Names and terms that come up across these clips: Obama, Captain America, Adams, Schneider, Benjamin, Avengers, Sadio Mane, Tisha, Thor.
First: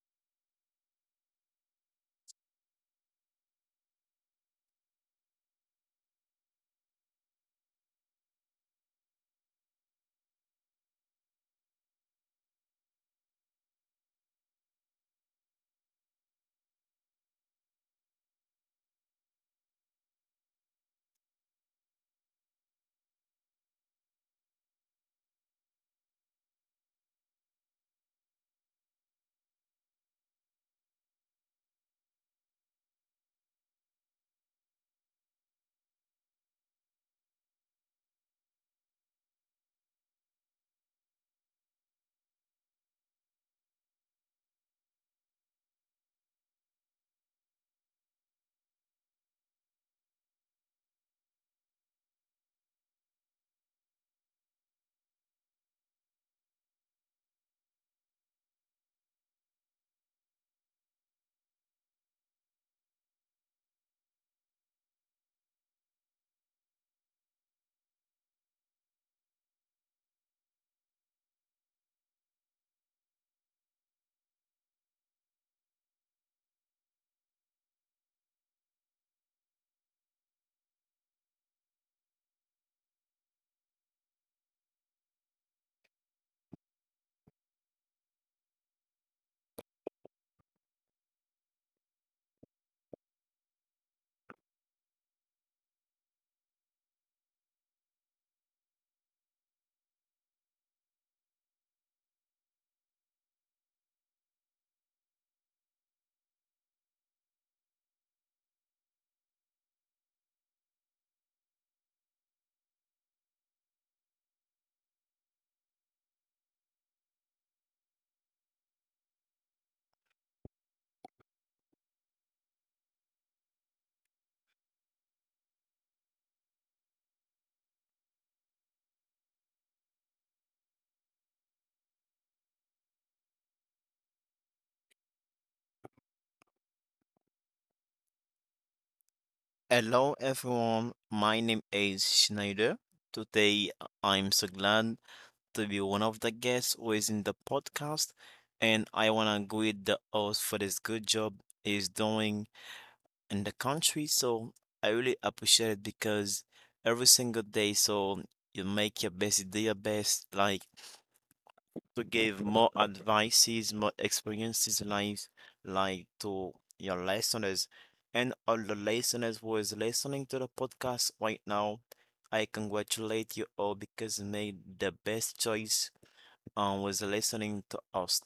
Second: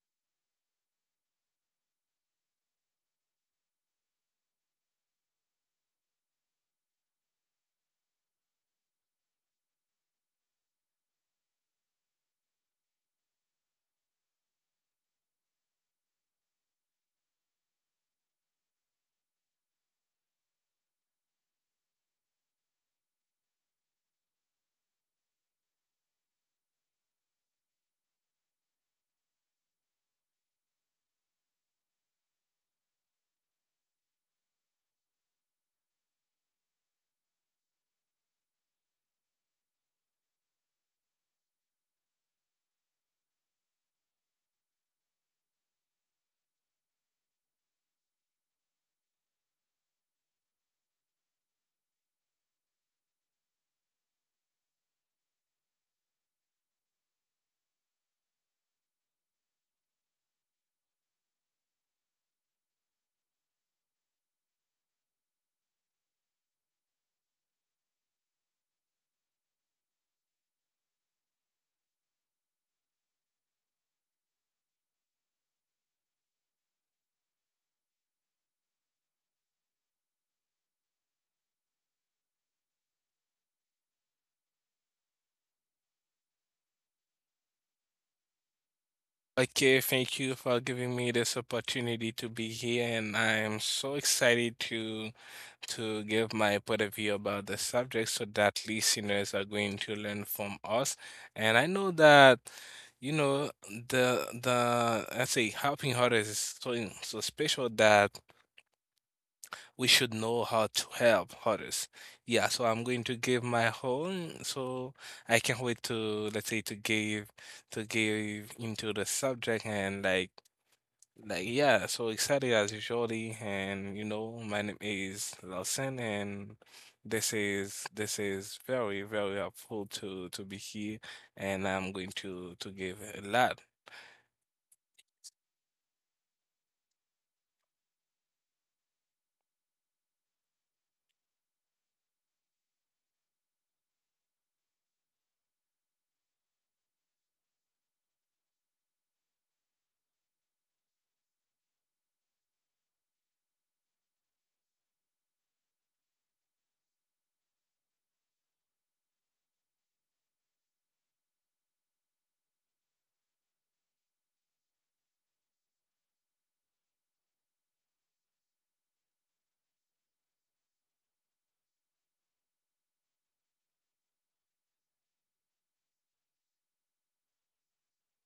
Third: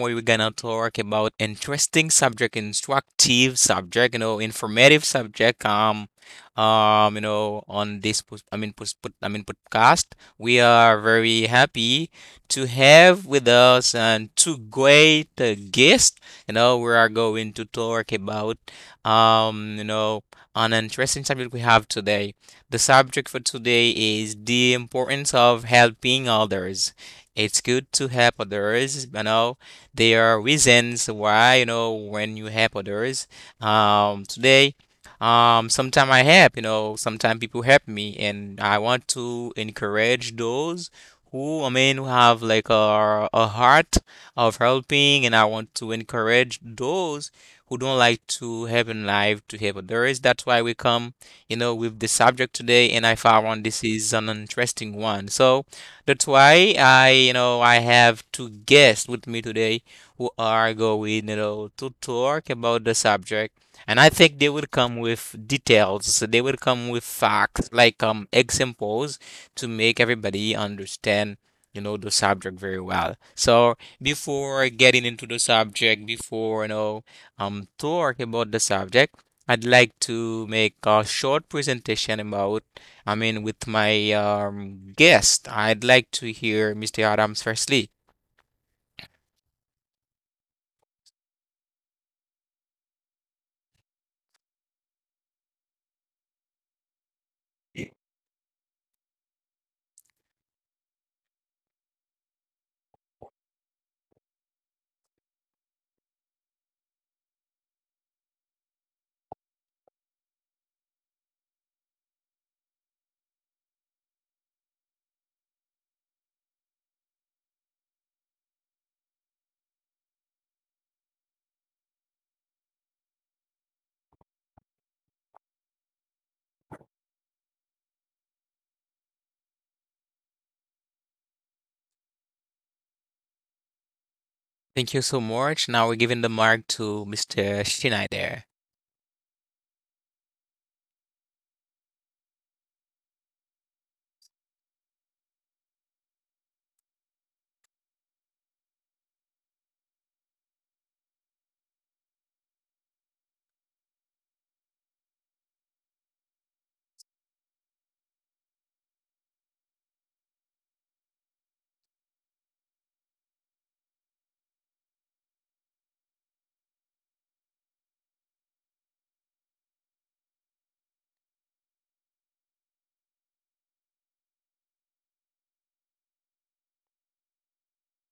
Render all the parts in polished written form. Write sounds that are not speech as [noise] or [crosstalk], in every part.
where we're gonna talk about interesting subject, instructive subject, informative subject. On this, podcast. We are very happy to have with us and two great guests. You know, we are going to talk about, um, you know, an interesting subject we have today. The subject for today is the importance of helping others. It's good to help others. You know, there are reasons why, when you help others. Um, today, sometimes I help, sometimes people help me, and I want to encourage those who, I mean, who have like a, heart of helping, and I want to encourage those who don't like to help in life to help others. That's why we come with the subject today, and I found this is an interesting one. So that's why I have two guests with me today who are going, to talk about the subject. And I think they will come with details. So they will come with facts, like examples, to make everybody understand, the subject very well. So before getting into the subject, before talk about the subject. I'd like to make a short presentation about, I mean, with my guest. I'd like to hear Mr. Adams firstly. Okay, thank you for giving me this opportunity to be here, and I am so excited to give my point of view about the subject so that listeners are going to learn from us. And I know that, the I say helping others is so special that we should know how to help others. Yeah, so I'm going to give my whole, so I can't wait to let's say to give into the subject and like, yeah, so excited as usually, and you know, my name is Lawson, and this is very, very helpful to be here, and I'm going to give a lot. Thank you so much. Now we're giving the mark to Mr. Schneider. Hello everyone, my name is Schneider. Today I'm so glad to be one of the guests who is in the podcast, and I wanna greet the host for this good job he's doing in the country. So I really appreciate it because every single day, so you make your best, you do your best. Like to give more advices, more experiences in life, like to your listeners and all the listeners who is listening to the podcast right now. I congratulate you all because you made the best choice was listening to us.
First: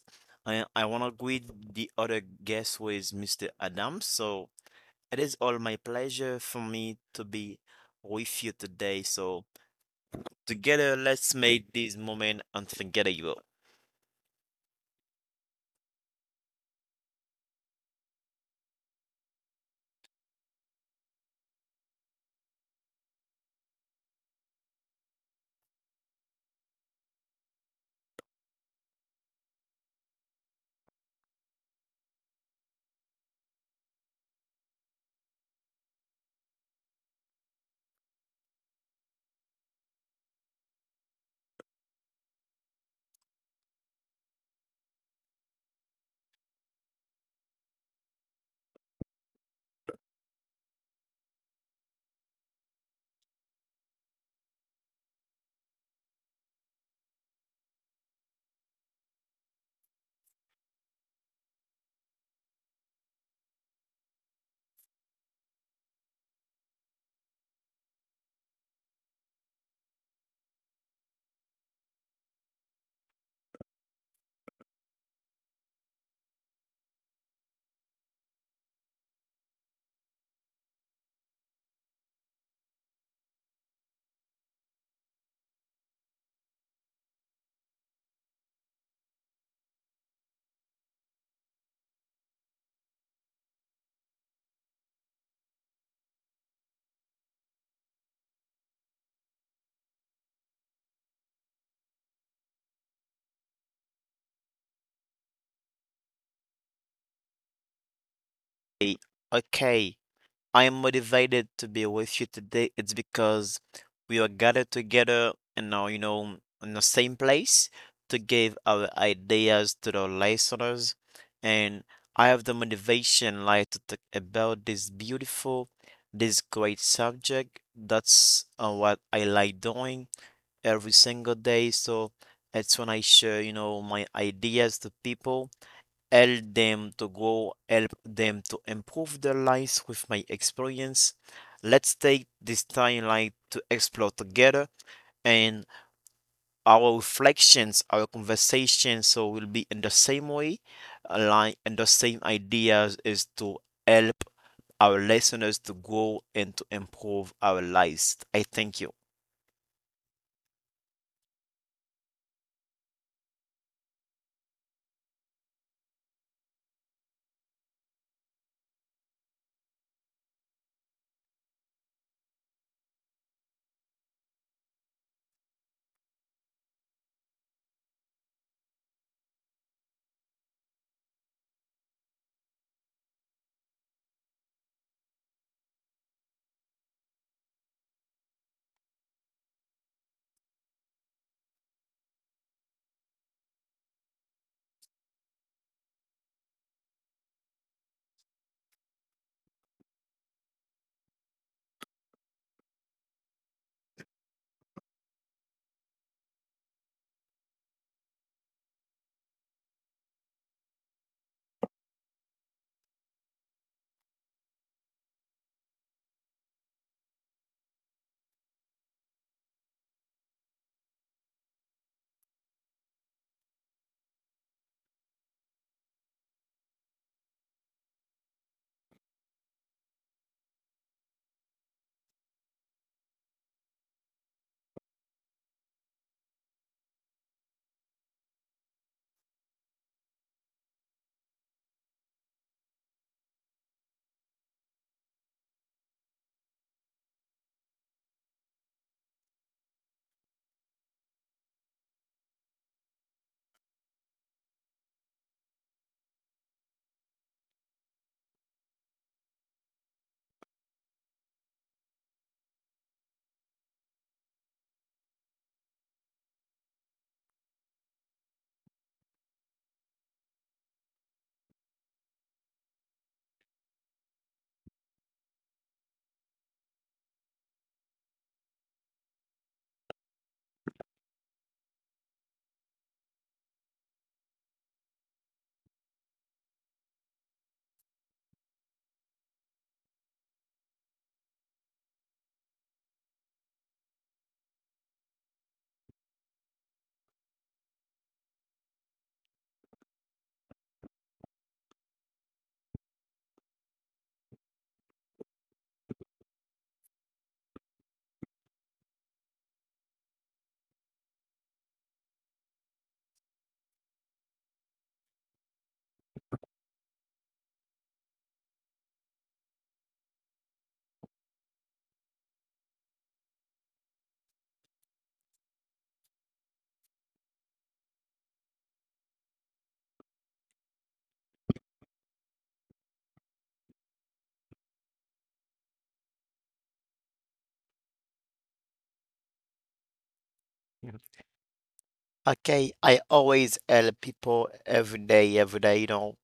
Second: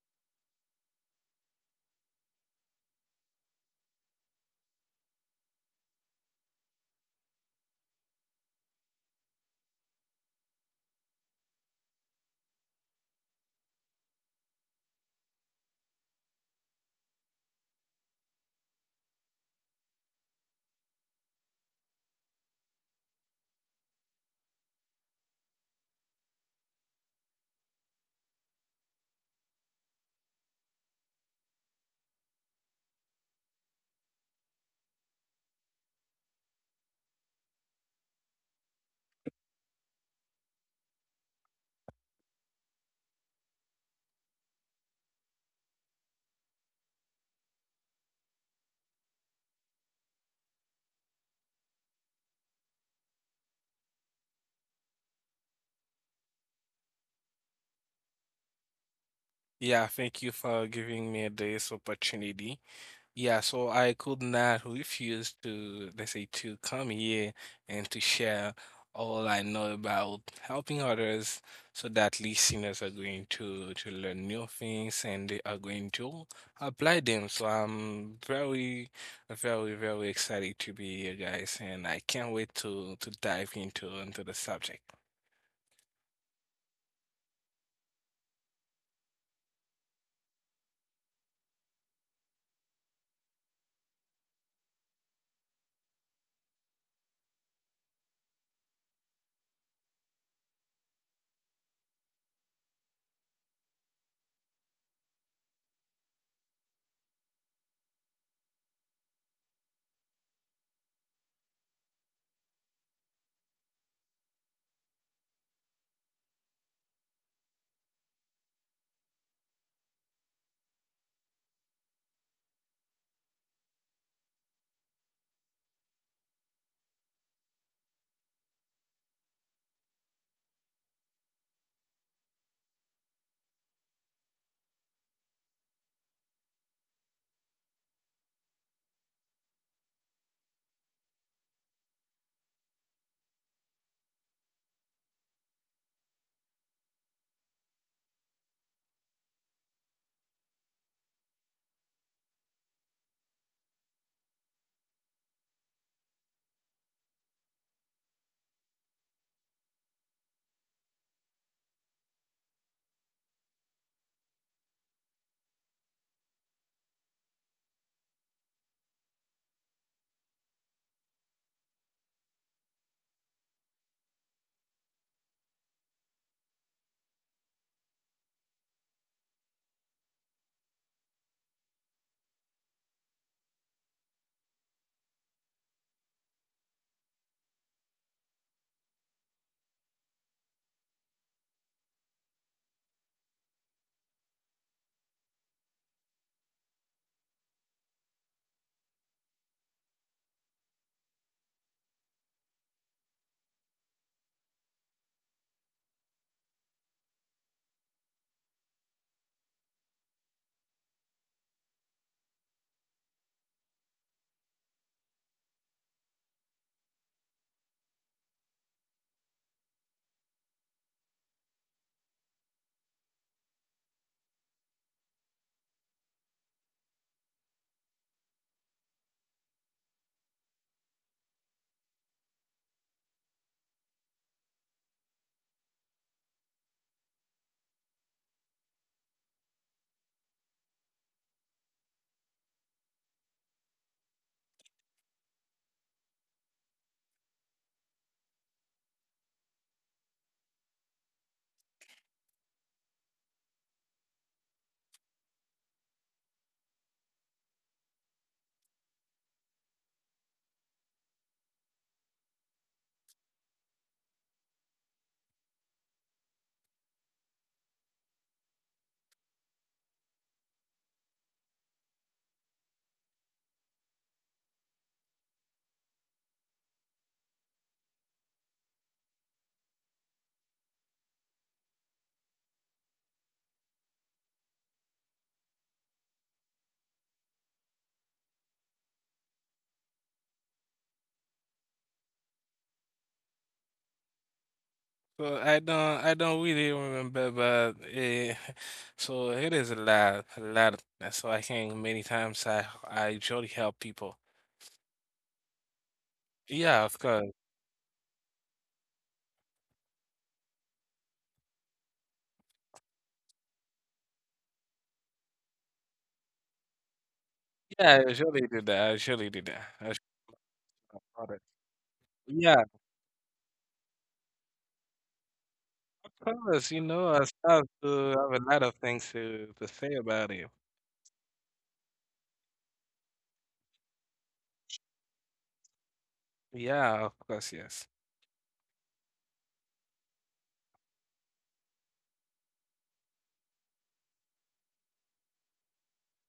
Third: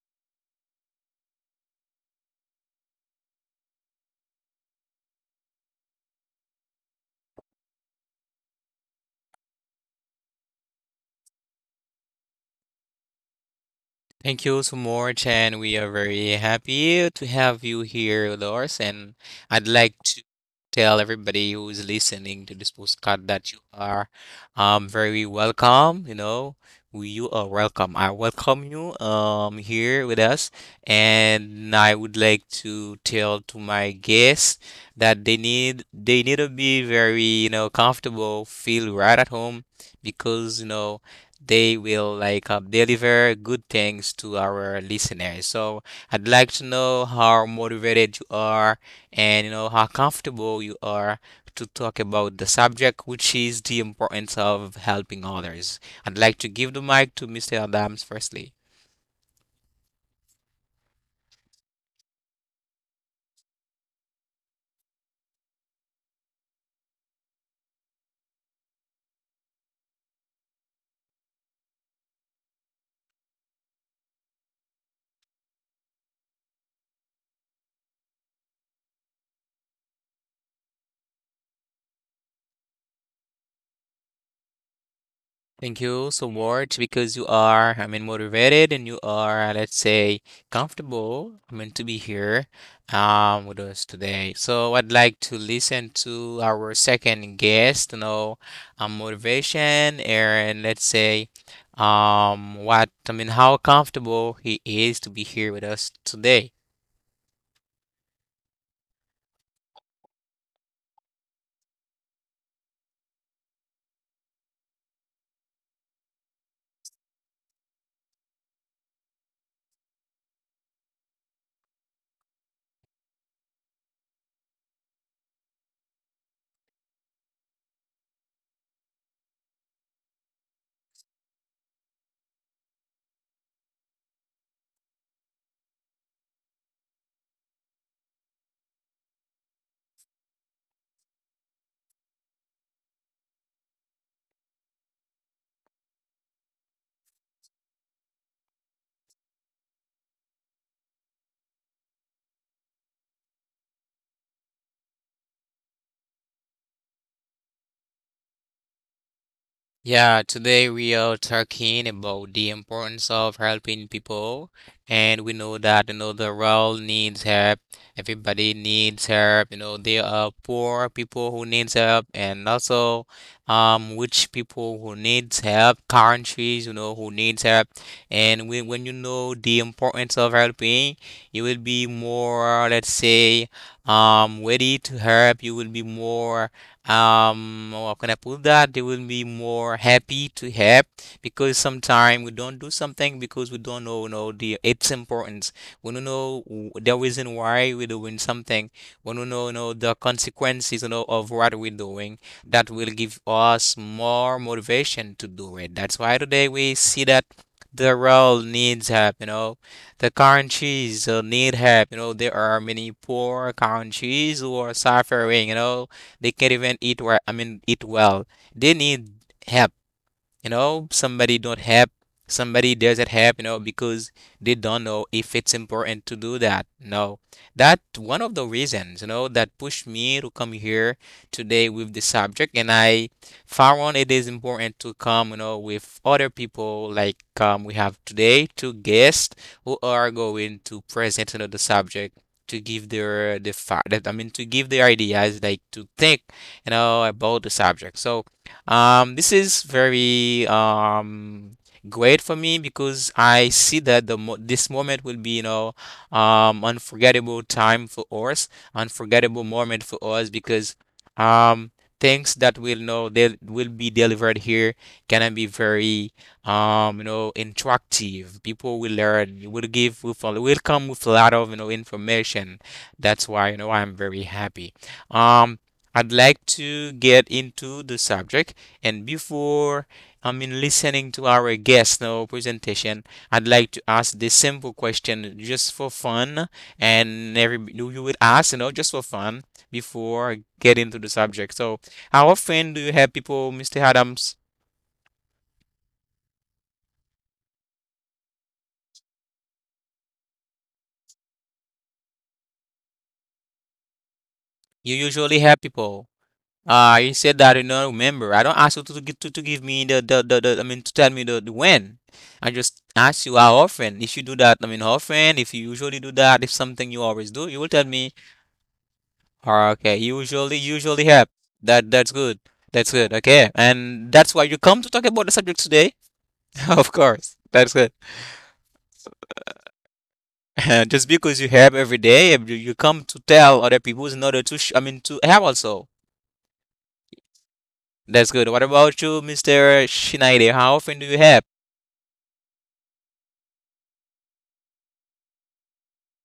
I wanna greet the other guest, who is Mr. Adams. So it is all my pleasure for me to be with you today. So together, let's make this moment unforgettable. Thank you so much, and we are very happy to have you here, with us. And I'd like to tell everybody who is listening to this postcard that you are very welcome. You know, you are welcome. I welcome you here with us, and I would like to tell to my guests that they need to be very, comfortable, feel right at home, because they will like deliver good things to our listeners. So I'd like to know how motivated you are and how comfortable you are to talk about the subject, which is the importance of helping others. I'd like to give the mic to Mr. Adams firstly. Yeah, thank you for giving me this opportunity. Yeah, so I could not refuse to, let's say, to come here and to share all I know about helping others so that listeners are going to learn new things and they are going to apply them. So I'm very, very, very excited to be here, guys, and I can't wait to dive into the subject. Thank you so much because you are, I mean, motivated and you are, let's say, comfortable, I mean, to be here with us today. So I'd like to listen to our second guest, motivation, and let's say, what, I mean, how comfortable he is to be here with us today. Eh, Okay. I am motivated to be with you today. It's because we are gathered together and now, you know, in the same place to give our ideas to the listeners. And I have the motivation, like, to talk about this beautiful, this great subject. That's what I like doing every single day. So it's when I share, you know, my ideas to people, help them to grow, help them to improve their lives with my experience. Let's take this timeline to explore together and our reflections, our conversations, so will be in the same way, align in the same ideas is to help our listeners to grow and to improve our lives. I thank you. Yeah, today we are talking about the importance of helping people, and we know that the world needs help. Everybody needs help. You know, there are poor people who needs help, and also rich people who needs help. Countries, who needs help. And when you know the importance of helping, you will be more, let's say, ready to help. You will be more, oh, how can I put that, they will be more happy to help, because sometimes we don't do something because we don't know the its importance. We don't know the reason why we're doing something. We don't know the consequences of what we're doing. That will give us more motivation to do it. That's why today we see that the world needs help. The countries need help. There are many poor countries who are suffering, they can't even eat where I mean eat well. They need help. Somebody don't help, somebody doesn't help, because they don't know if it's important to do that. No, that one of the reasons, that pushed me to come here today with the subject. And I found it is important to come, with other people, like we have today two guests who are going to present, the subject, to give their the fact that I mean to give their ideas like to think about the subject. So, this is very great for me, because I see that the mo this moment will be, unforgettable time for us, unforgettable moment for us because um things that we'll know they will be delivered here can be very, interactive. People will learn, will give, will follow, will come with a lot of information. That's why, I'm very happy. Um. I'd like to get into the subject. And before, I mean, listening to our guest now presentation, I'd like to ask this simple question just for fun, and every you would ask, just for fun before getting to the subject. So, how often do you help people, Mr. Adams? So I don't really remember, but [laughs] so it is a lot, a lot. So I think many times I usually help people. You usually help people. Yeah, of You course. said that you don't remember. I don't ask you to, give me I mean, to tell me the when. I just ask you how often. If you do that, I mean, how often, if you usually do that, if something you always do, you will tell Yeah, I me. usually do that. I usually do that. Or I okay, usually usually help usually have. others. That's good. Yeah, That's good. Okay. And that's why you come to talk about the subject today. of course. [laughs] You Of know, I course. start That's to good. have a lot of things to say about it. [laughs] Just because you have every day, you come to tell other people in order to, I mean, to have also. Yeah, of course. Yes. That's good. What about you, Mr. Schneider? How often do you have? Okay, I always help people every day, you know,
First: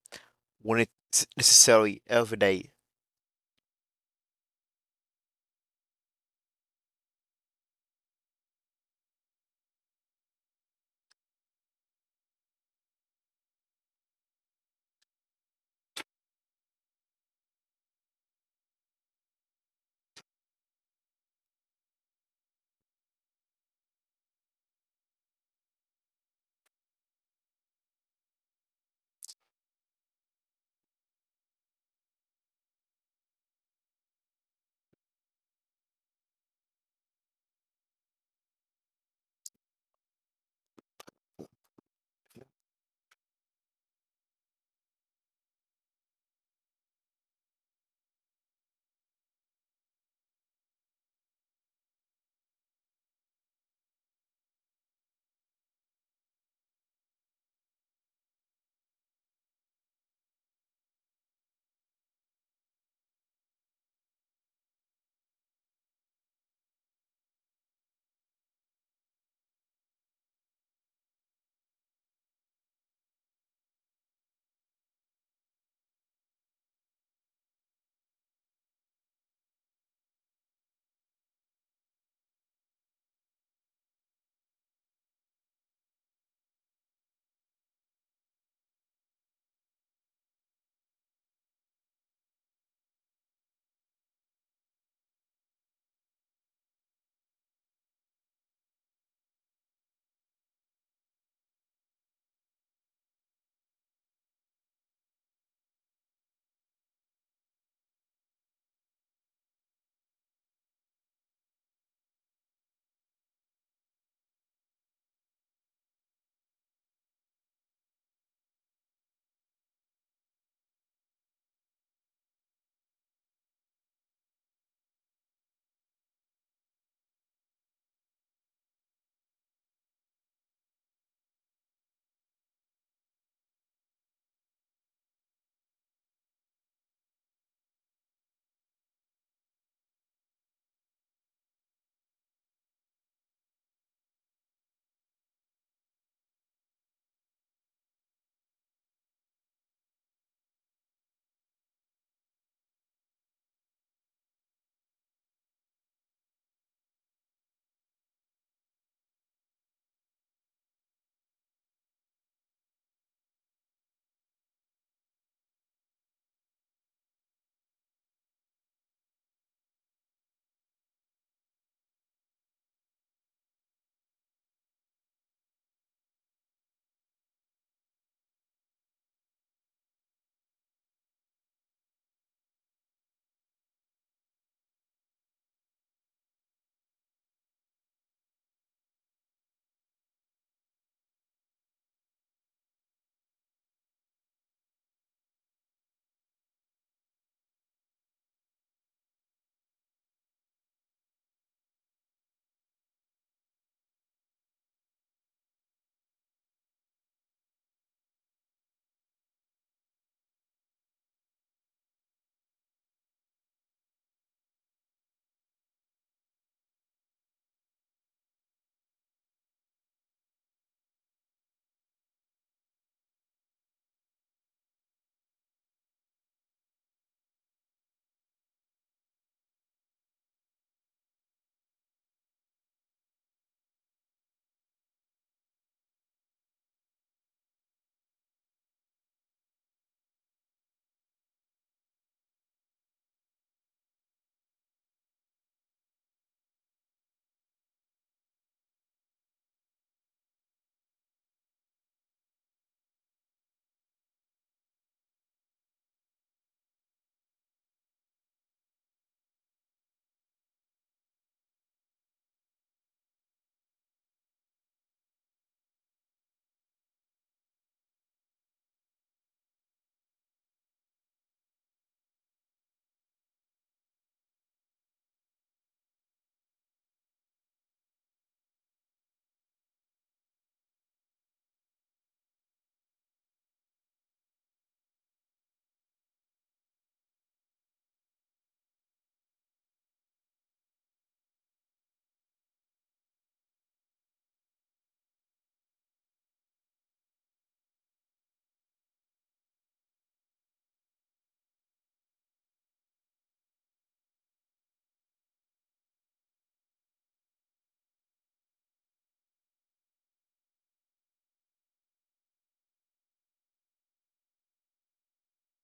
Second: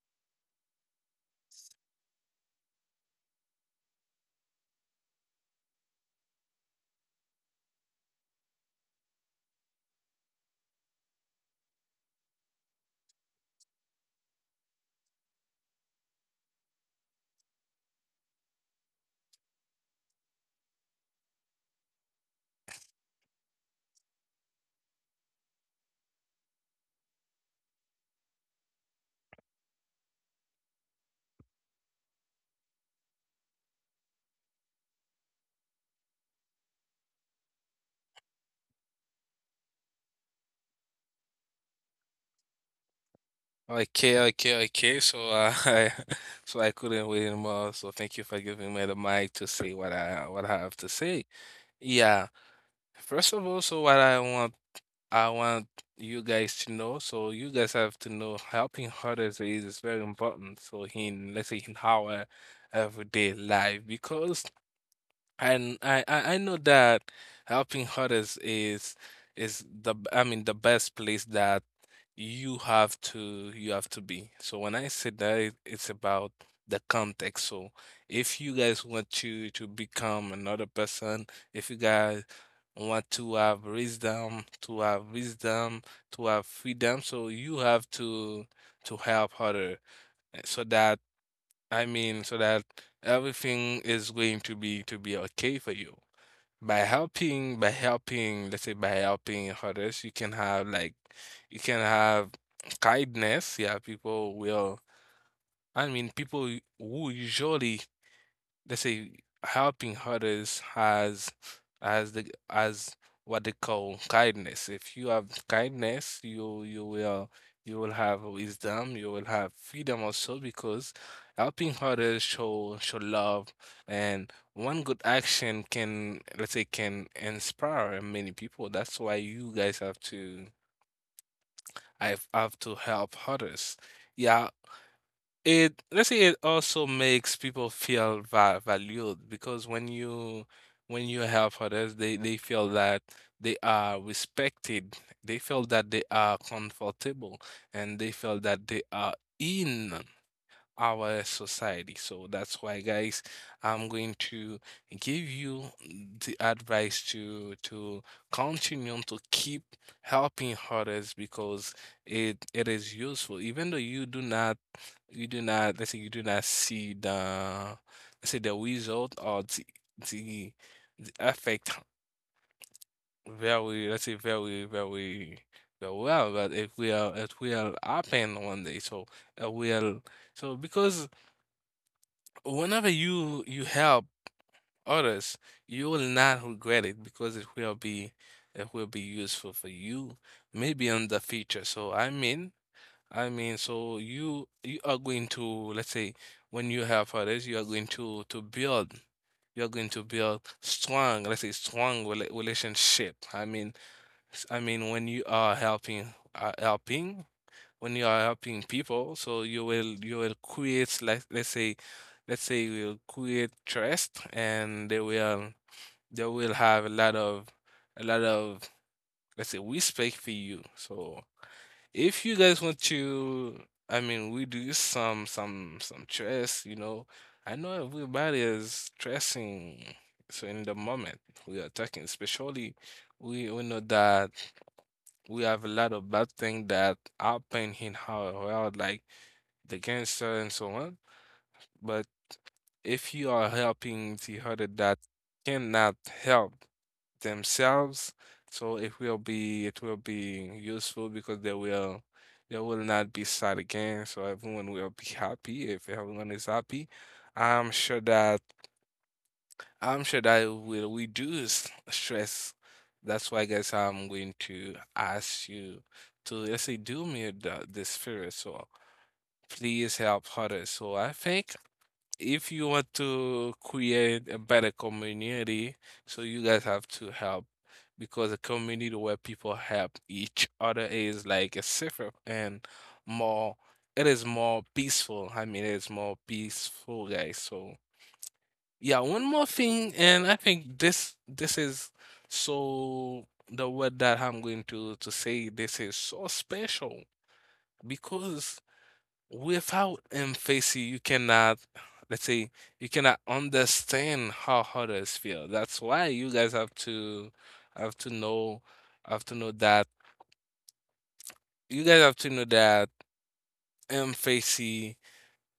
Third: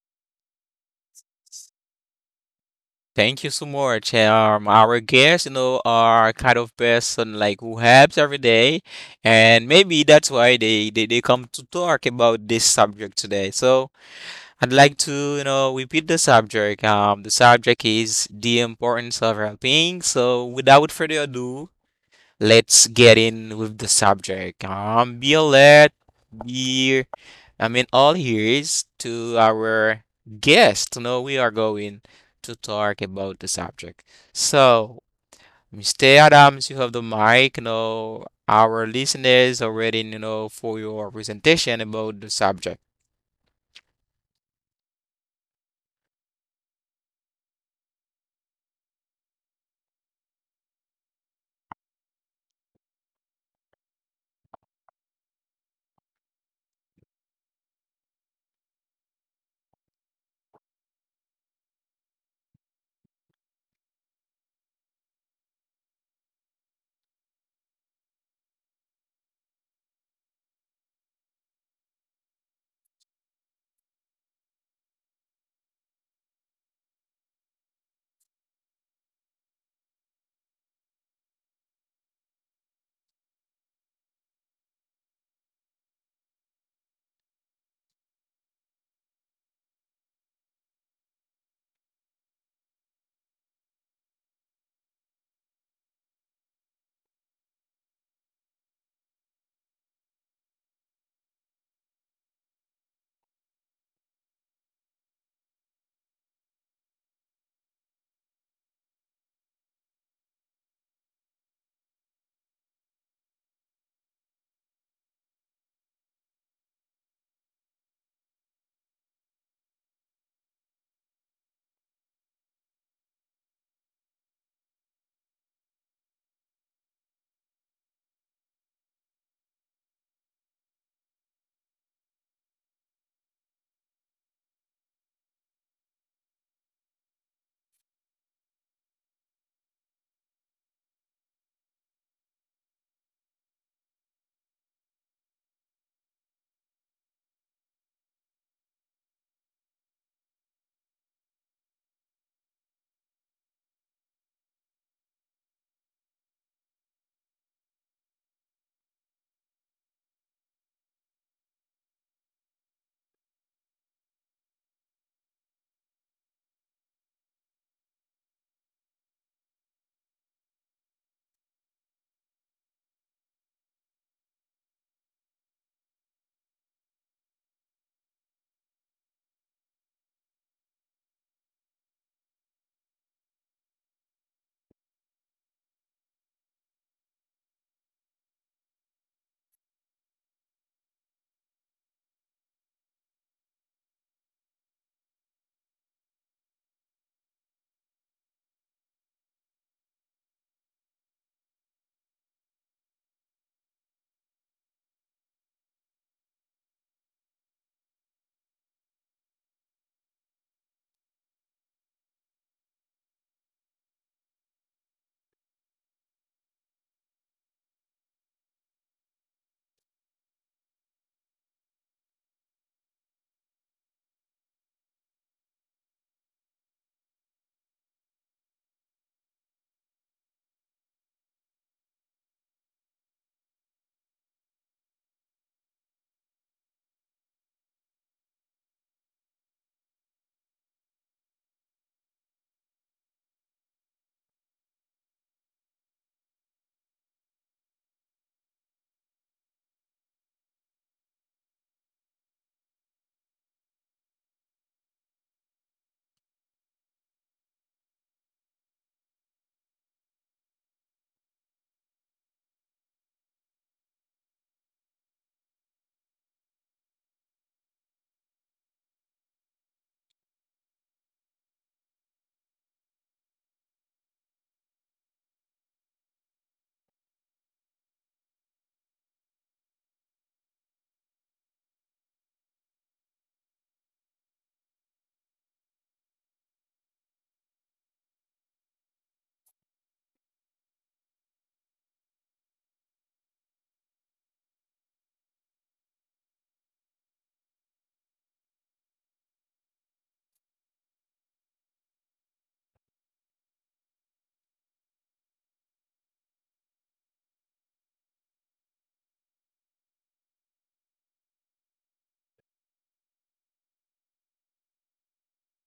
when it's necessary, every day. Thank you so much. Our guests, are kind of person like who helps every day, and maybe that's why they come to talk about this subject today. So, I'd like to, repeat the subject. The subject is the importance of helping. So, without further ado, let's get in with the subject. Be alert, be, I mean, all ears to our guest. No, we are going to talk about the subject. So, Mr. Adams, you have the mic. You know, our listeners are waiting, for your presentation about the subject. Okay, okay, okay. So [laughs] I so I couldn't wait anymore. So thank you for giving me the mic to say what I have to say. Yeah. First of all, so what I want you guys to know, so you guys have to know helping others is very important. So in let's say in our everyday life, because and I know that helping others is the b- I mean the best place that you have to be. So when I say that, it's about the context. So if you guys want to become another person, if you guys want to have wisdom, to have wisdom, to have freedom, so you have to help other so that I mean so that everything is going to be okay for you by helping let's say by helping others you can have like you can have kindness, yeah, people will, I mean people who usually, let's say, helping others has as the as what they call kindness. If you have kindness, you will have wisdom, you will have freedom also because helping others show love, and one good action can, let's say, can inspire many people. That's why you guys have to, I have to help others. Yeah, it, let's say, it also makes people feel va valued because when you help others, they feel that they are respected. They feel that they are comfortable and they feel that they are in our society. So that's why, guys, I'm going to give you the advice to continue to keep helping others because it is useful, even though you do not let's say you do not see the, let's say, the result or the, the effect very, let's say, very very very well, but it will happen one day, so it will, so because whenever you help others you will not regret it because it will be useful for you maybe in the future, so I mean, so you are going to, let's say, when you help others, you are going to build, you're going to build strong, let's say, strong relationship. I mean, I mean, when you are helping, helping, when you are helping people, so you will create, like, let's say, you will create trust, and they will have a lot of a lot of, let's say, respect for you. So. If you guys want to, I mean, we do some some stress, you know. I know everybody is stressing. So in the moment we are talking, especially we know that we have a lot of bad things that happen in our world, like the cancer and so on. But if you are helping the other that cannot help, themselves. So it will be useful because they will not be sad again. So everyone will be happy. If everyone is happy, I'm sure that I'm sure that it will reduce stress. That's why, guys, I'm going to ask you to, let's say, do me the, this favor. So please help others. So I think if you want to create a better community, so you guys have to help because a community where people help each other is like a safer and more, it is more peaceful. I mean, it's more peaceful, guys. So yeah, one more thing, and I think this is so the word that I'm going to say, this is so special because without empathy, let's say, you cannot understand how others feel. That's why you guys have to, have to know have to know that you guys have to know that empathy,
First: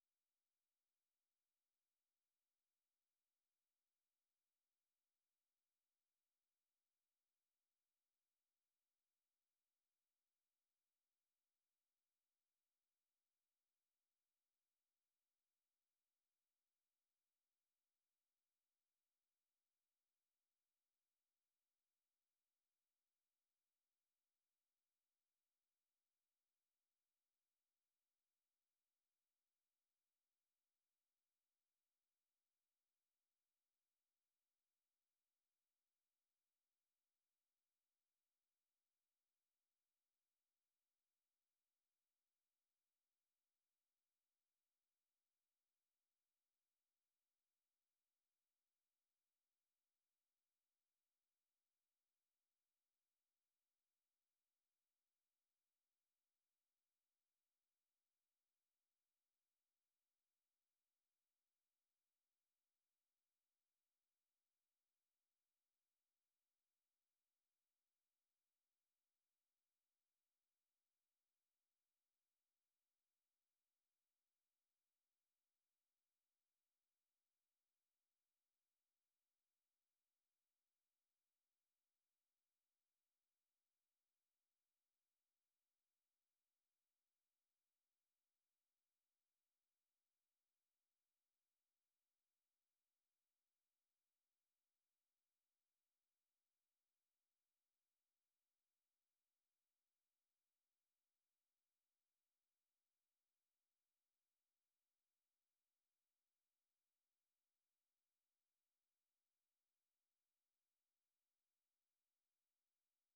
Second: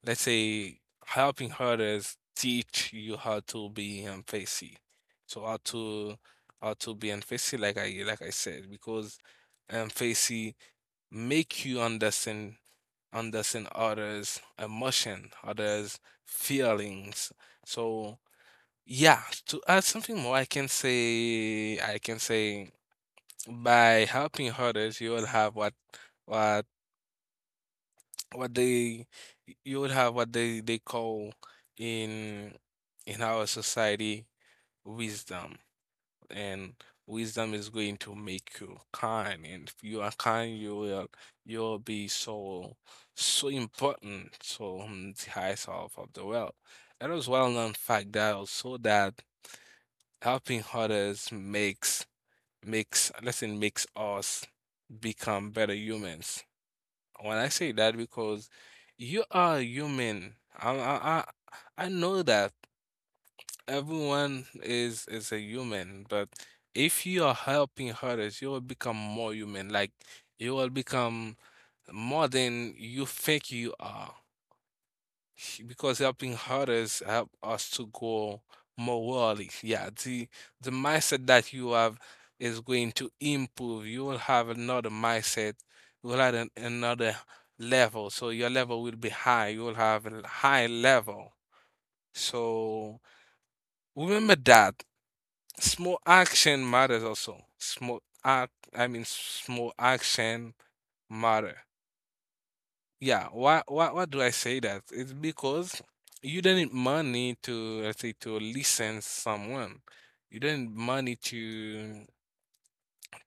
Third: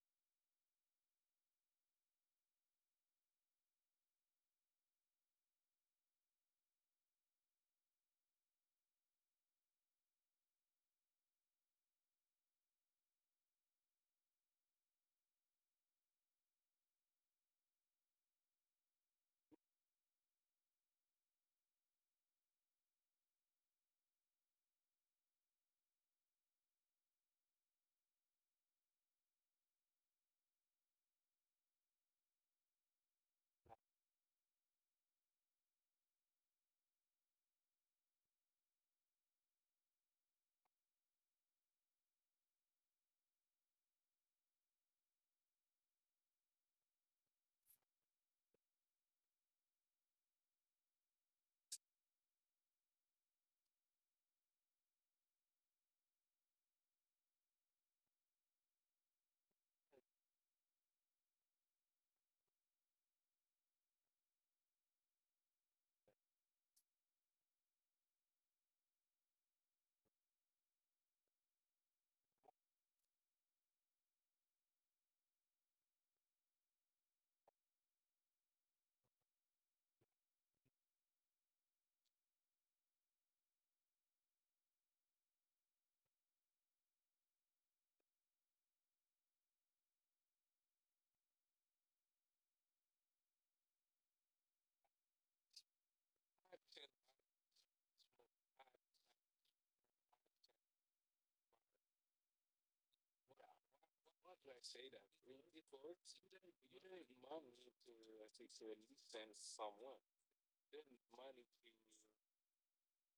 let's say, helping others teach you how to be empathy. So how to, be empathy, like I said, because empathy make you understand, others' emotion, others' feelings. So yeah, to add something more, I can say by helping others, you will have what what they you will have what they call in our society wisdom. And wisdom is going to make you kind, and if you are kind you'll be so, so important to the highest of the world. It is well known fact that also that helping others makes us become better humans. When I say that, because you are human, i i I know that everyone is a human, but if you are helping others, you will become more human. Like, you will become more than you think you are, because helping others help us to grow morally. Yeah, the mindset that you have is going to improve. You will have another mindset. You will have an, another level, so your level will be high. You will have a high level. So remember that small action matters also. Small action matter. Yeah, why do I say that? It's because you don't need money to, let's say, to listen someone. You don't need money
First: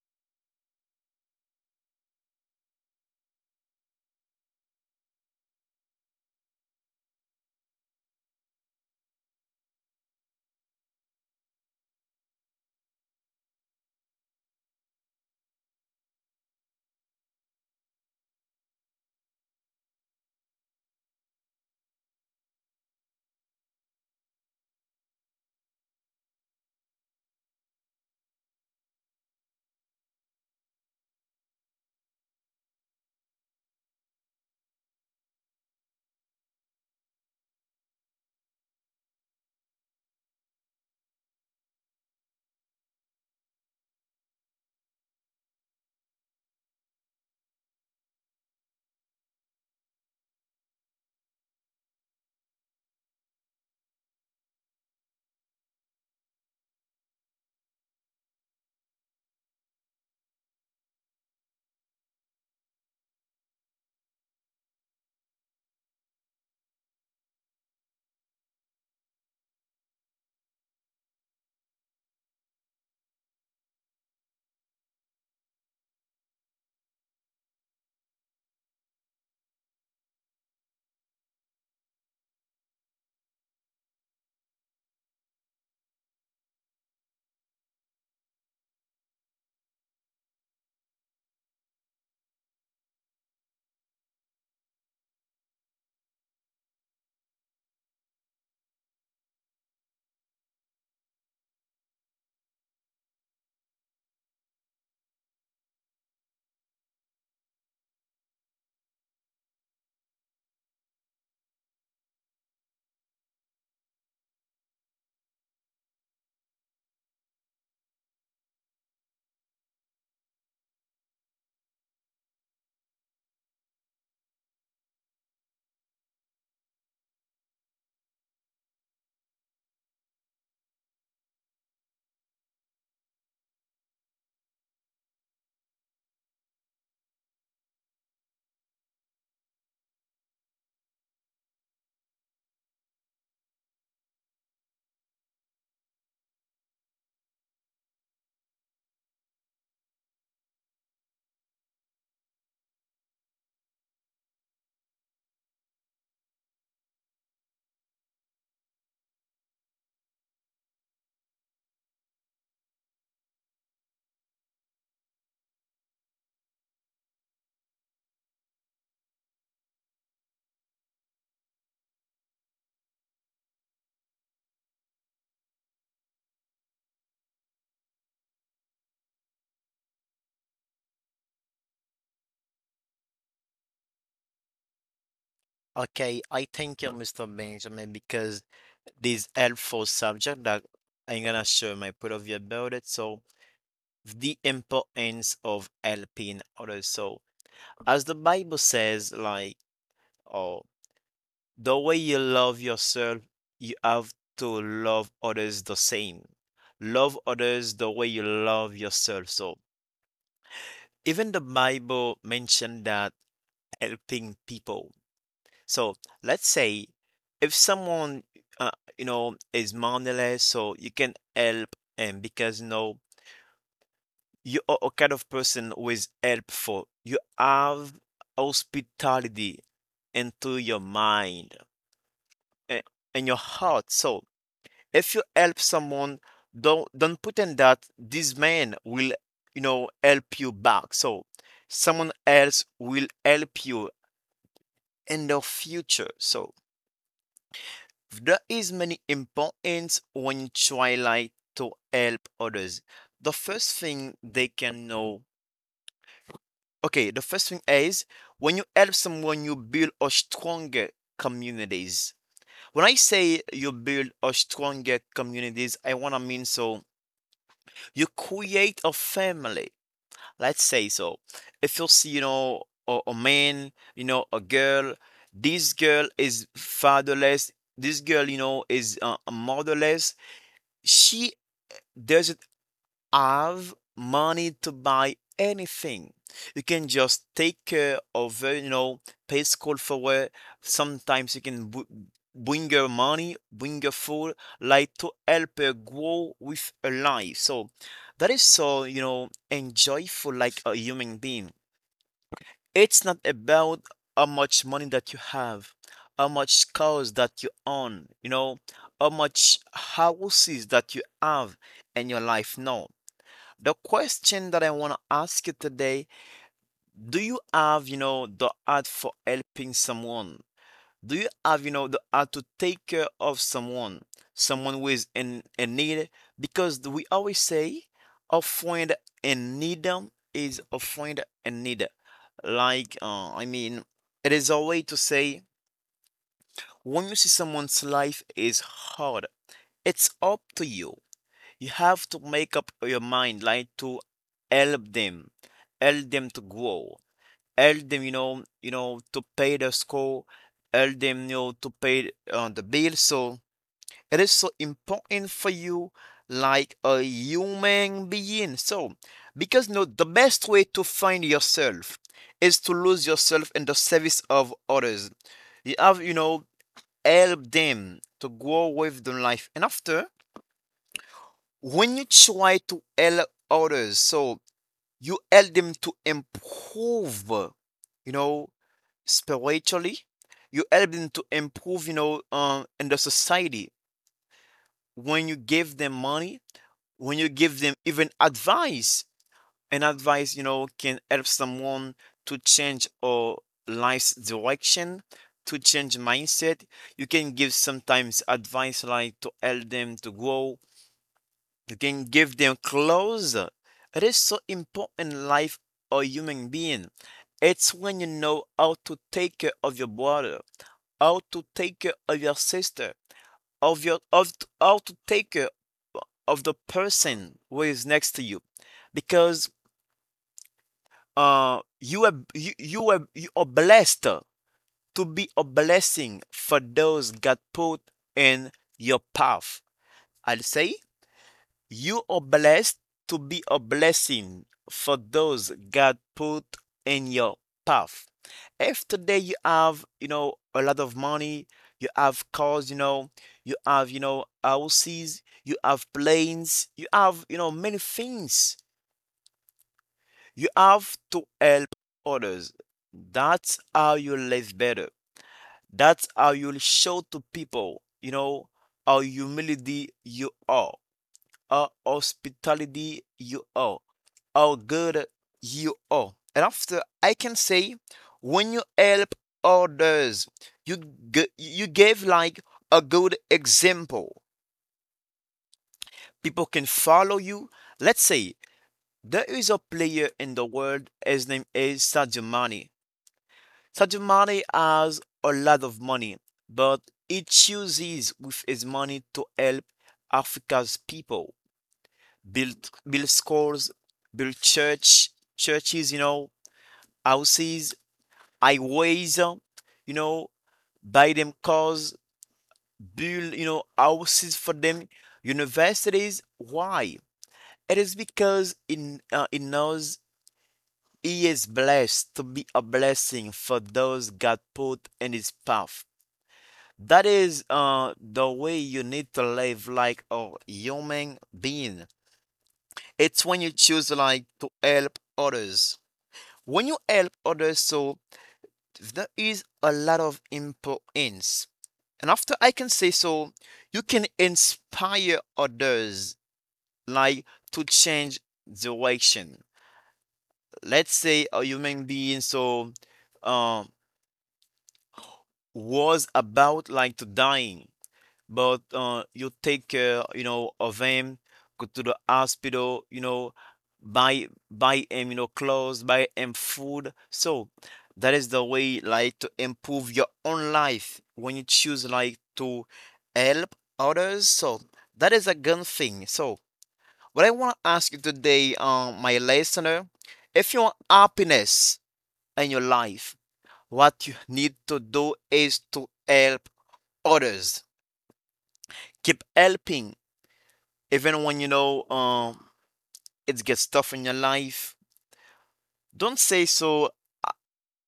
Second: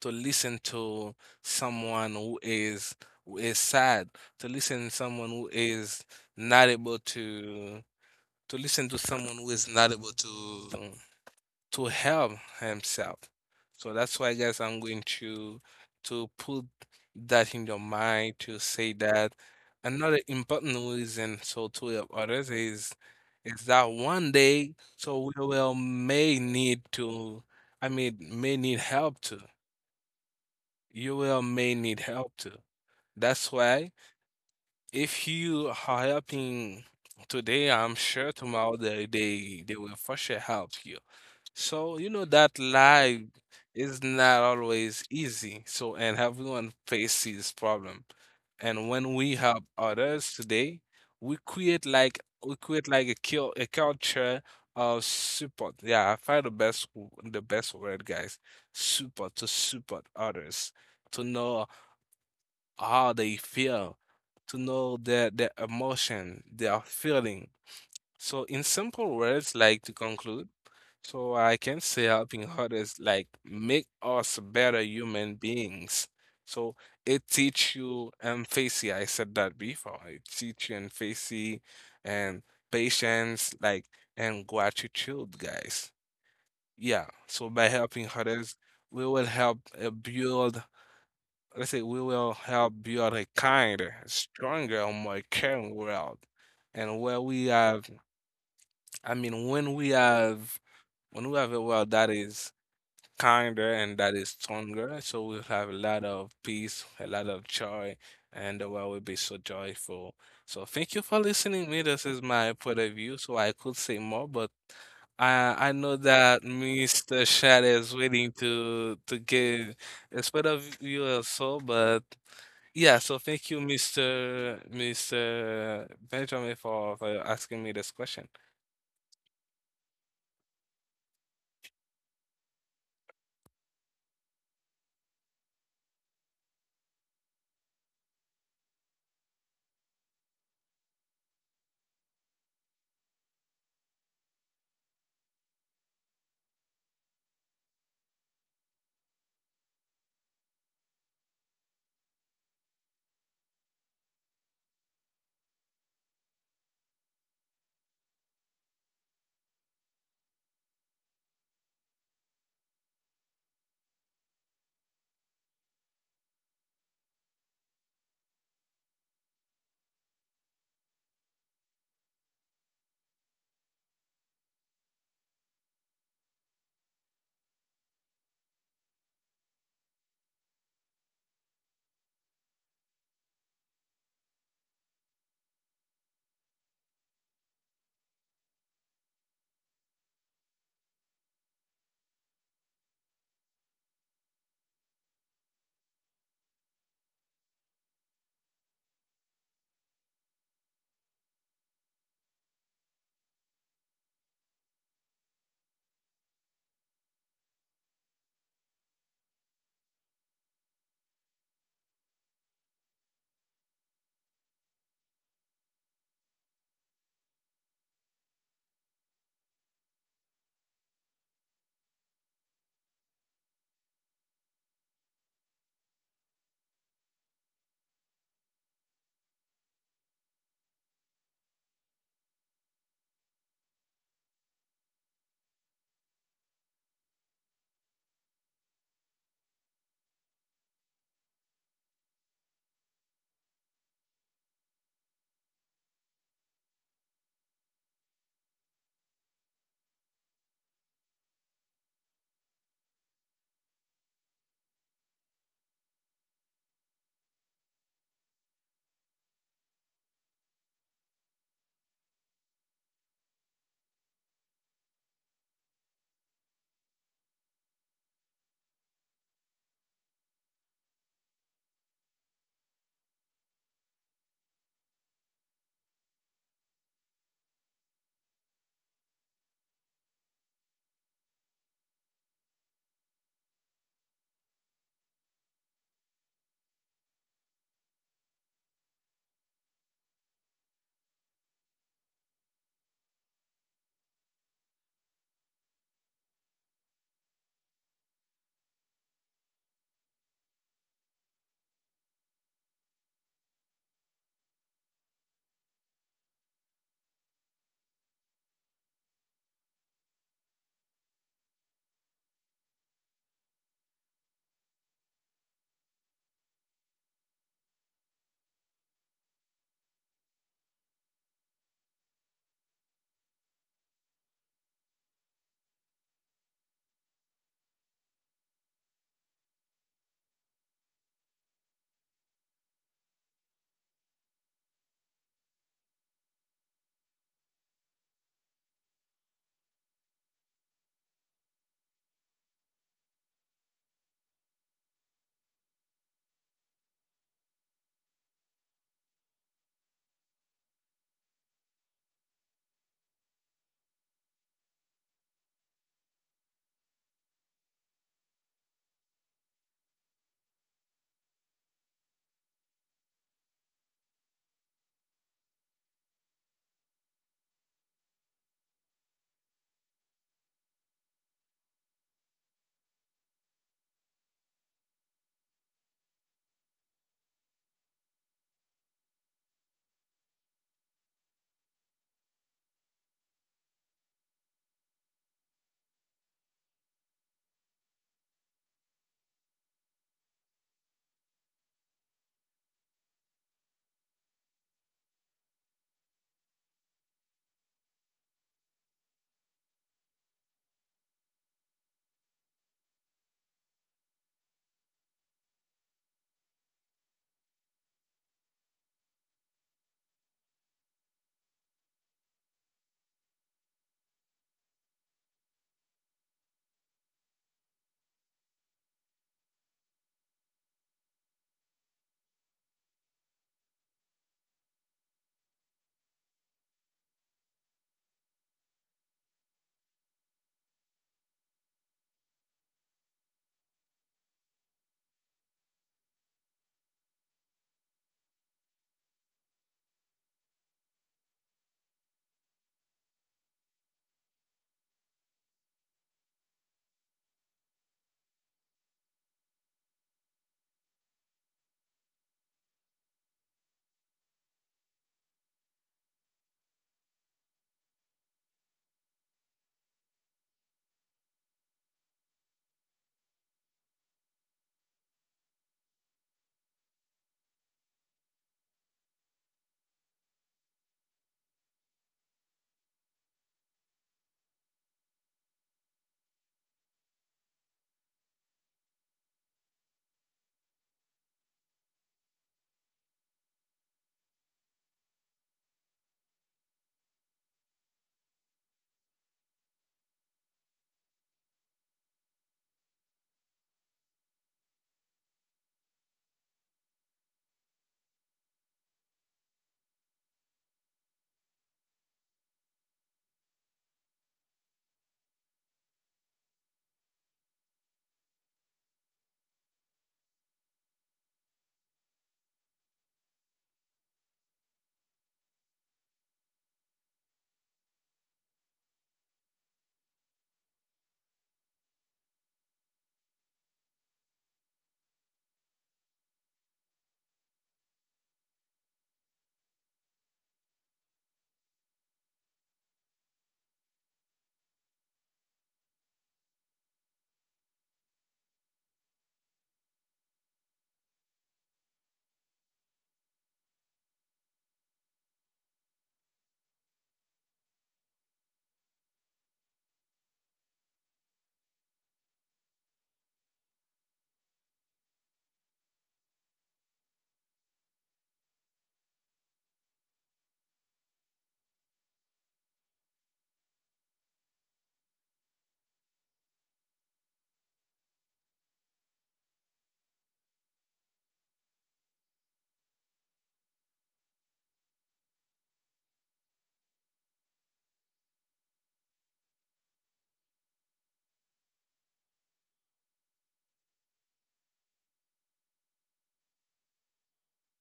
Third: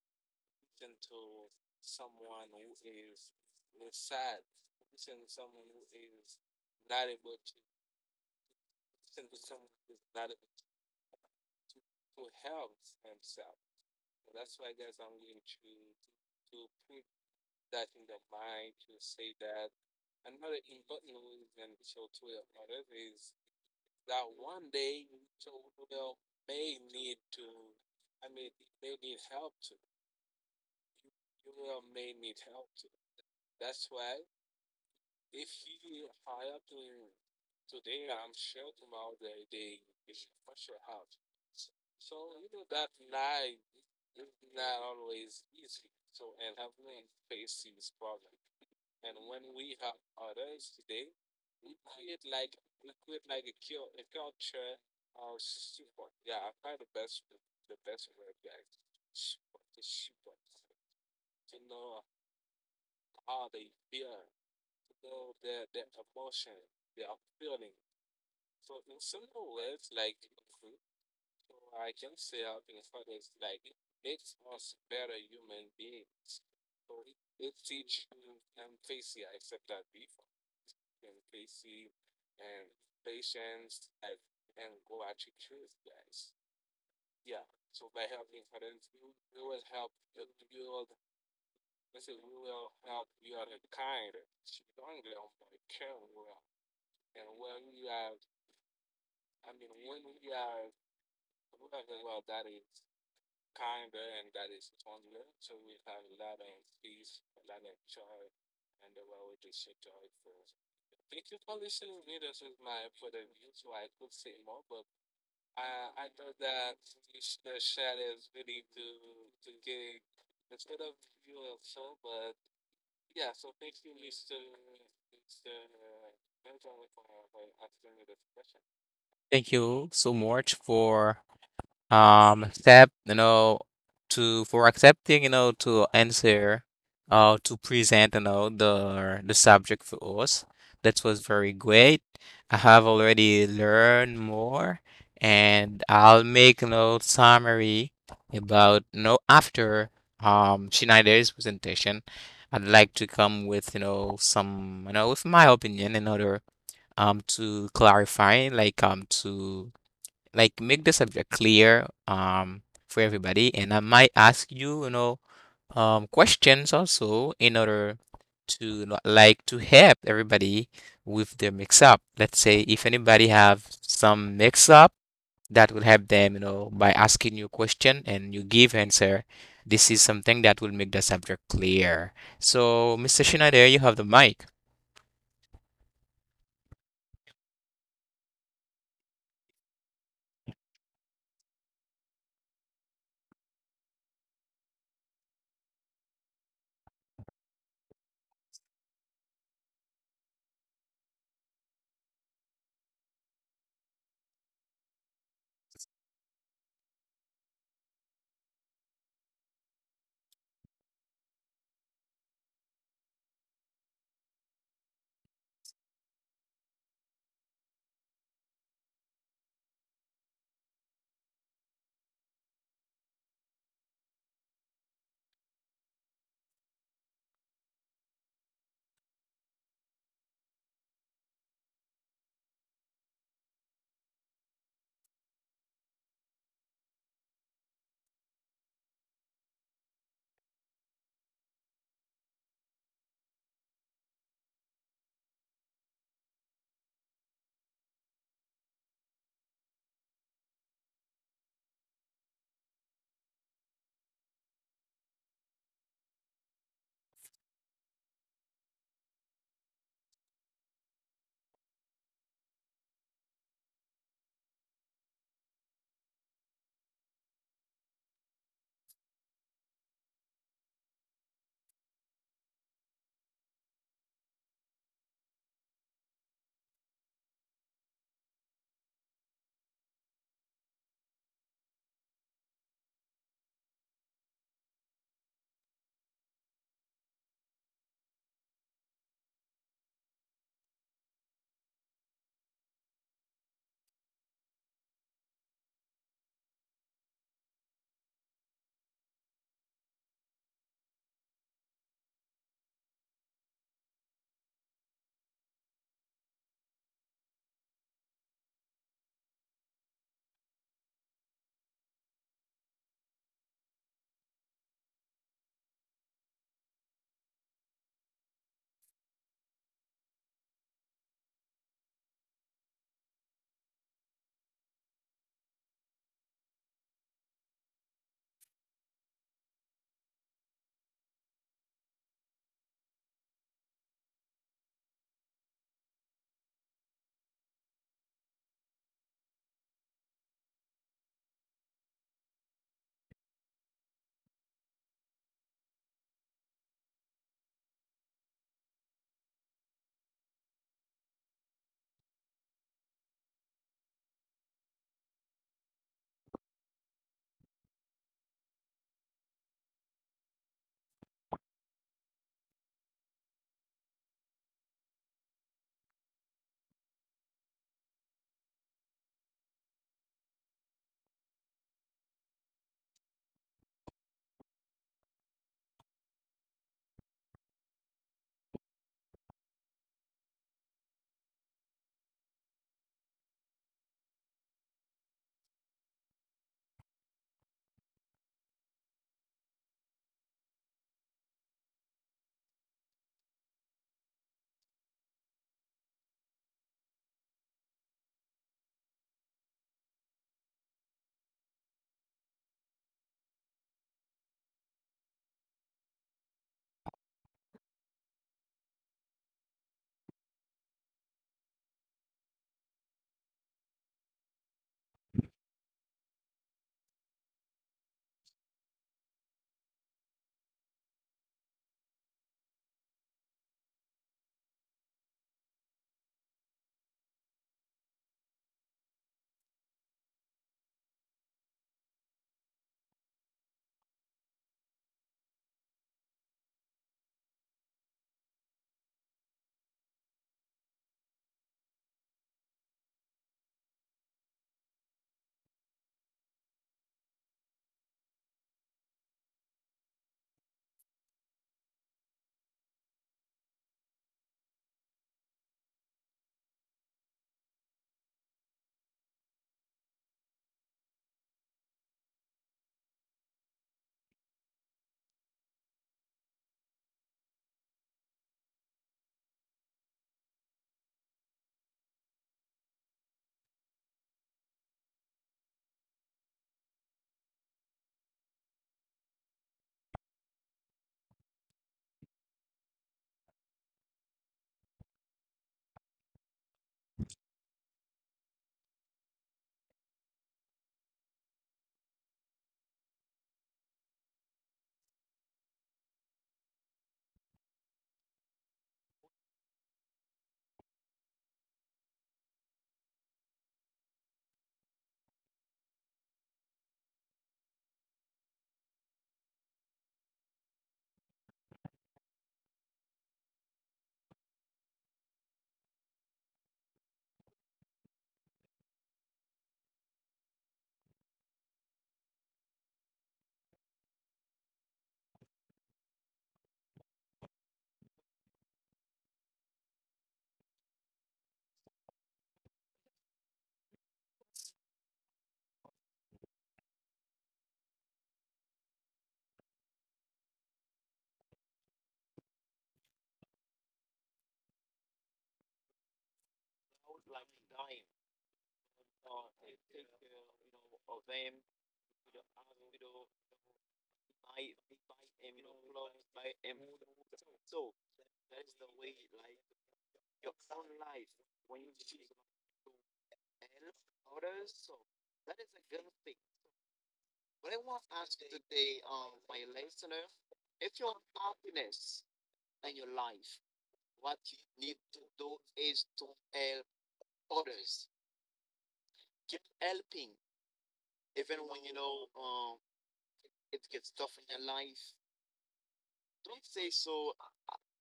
to listen to someone who is sad, to listen someone who is not able to listen to someone who is not able to help himself. So that's why, guys, I'm going to put that in your mind to say that another important reason so to help others is that one day, so we will may need to, I mean, may need help too. You will may need help too. That's why if you are helping today, I'm sure tomorrow they will for sure help you. So, you know, that life is not always easy. So, and everyone faces problem. And when we help others today, we create like a culture of support. Yeah, I find the best the best word, guys. Support, to support others, to know how they feel, to know their emotion, their feeling. So in simple words, like to conclude, so I can say helping others like make us better human beings. So it teach you empathy. I said that before. It teach you empathy and patience, like, and gratitude, guys. Yeah. So by helping others, we will help, build. Let's say we will help build a kinder, stronger, more caring world, and where we have, I mean, when we have, a world that is kinder and that is stronger, so we'll have a lot of peace, a lot of joy, and the world will be so joyful. So thank you for listening me. This is my point of view. So I could say more, but I know that Mr. Shad is waiting to give a point of view also, but yeah, so thank you, Mr. Benjamin, for, asking me this question. Thank you so much for um accept you know accepting you know to answer to present, the subject for us. That was very great. I have already learned more, and I'll make, summary about, after Schneider's presentation. I'd like to come with you know some you know with my opinion in order to clarify, like to, like, make the subject clear for everybody. And I might ask you, questions also in order to, like, to help everybody with their mix up. Let's say if anybody have some mix up, that will help them, by asking you a question and you give answer. This is something that will make the subject clear. So, Mr. Schneider, you have the mic. Okay, I thank you, Mr. Benjamin, because this helpful subject that I'm gonna share my point of view about it. So the importance of helping others. So as the Bible says, like, oh, the way you love yourself, you have to love others the same. Love others the way you love yourself. So even the Bible mentioned that helping people. So let's say if someone, uh, you know, is moneyless, so you can help him because, you know, you are a kind of person who is helpful. You have hospitality into your mind, i- in your heart. So if you help someone, don't pretend that this man will, you know, help you back. So someone else will help you in the future. So there is many importance when you try like to help others. The first thing they can know. Okay, the first thing is when you help someone, you build a stronger communities. When I say you build a stronger communities, I wanna mean so you create a family, let's say. So if you see, you know, a man, you know, a girl, this girl is fatherless, this girl, you know, is motherless, she doesn't have money to buy anything. You can just take care of, you know, pay school for it. Sometimes you can bring your money, bring your food, like to help her grow with her life. So that is so, you know, enjoyful like a human being. It's not about how much money that you have, how much cars that you own, you know, how much houses that you have in your life. No, the question that I want to ask you today, do you have, you know, the art for helping someone? Do you have, you know, the art to take care of someone, someone who is in need? Because we always say a friend in need is a friend in need. Like, I mean, it is a way to say when you see someone's life is hard, it's up to you, you have to make up your mind, like to help them, help them to grow, help them, you know, to pay the school, help them, you know, to pay the bill. So it is so important for you, like a human being. So because you know, the best way to find yourself is to lose yourself in the service of others. You have, you know, help them to grow with the life, and after when you try to help others, so you help them to improve, you know, spiritually. You help them to improve, you know, in the society. When you give them money, when you give them even advice, and advice, you know, can help someone to change or life's direction, to change mindset. You can give sometimes advice like to help them to grow. You can give them clothes. It is so important in life of a human being. It's when you know how to take care of your brother, how to take care of your sister, of your of how to take care of the person who is next to you, because you are you are you are blessed to be a blessing for those God put in your path. I'll say. You are blessed to be a blessing for those God put in your path. If today you have, you know, a lot of money, you have cars, you know, you have, you know, houses, you have planes, you have, you know, many things. You have to help others. That's how you live better. That's how you'll show to people, you know, how humility you are, how hospitality you are, how good you are. And after I can say, when you help others, you you gave like a good example. People can follow you. Let's say there is a player in the world. His name is Sadio Mane. Sadio Mane has a lot of money, but he chooses with his money to help Africa's people, build schools, build churches, you know, houses, I always, you know, buy them cars, build, you know, houses for them, universities. Why? It is because in knows he is blessed to be a blessing for those God put in his path. That is the way you need to live like a human being. It's when you choose like to help others. When you help others, so there is a lot of importance. And after I can say so, you can inspire others like to change direction. Let's say a human being so um was about like to dying, but you take care, you know, of him, go to the hospital, you know, buy him, you know, clothes, buy him food. So that is the way like to improve your own life when you choose like to help others. So that is a good thing. So what I want to ask you today, my listener, if you want happiness in your life, what you need to do is to help others. Keep helping. If anyone you know, it gets tough in your life, don't say so.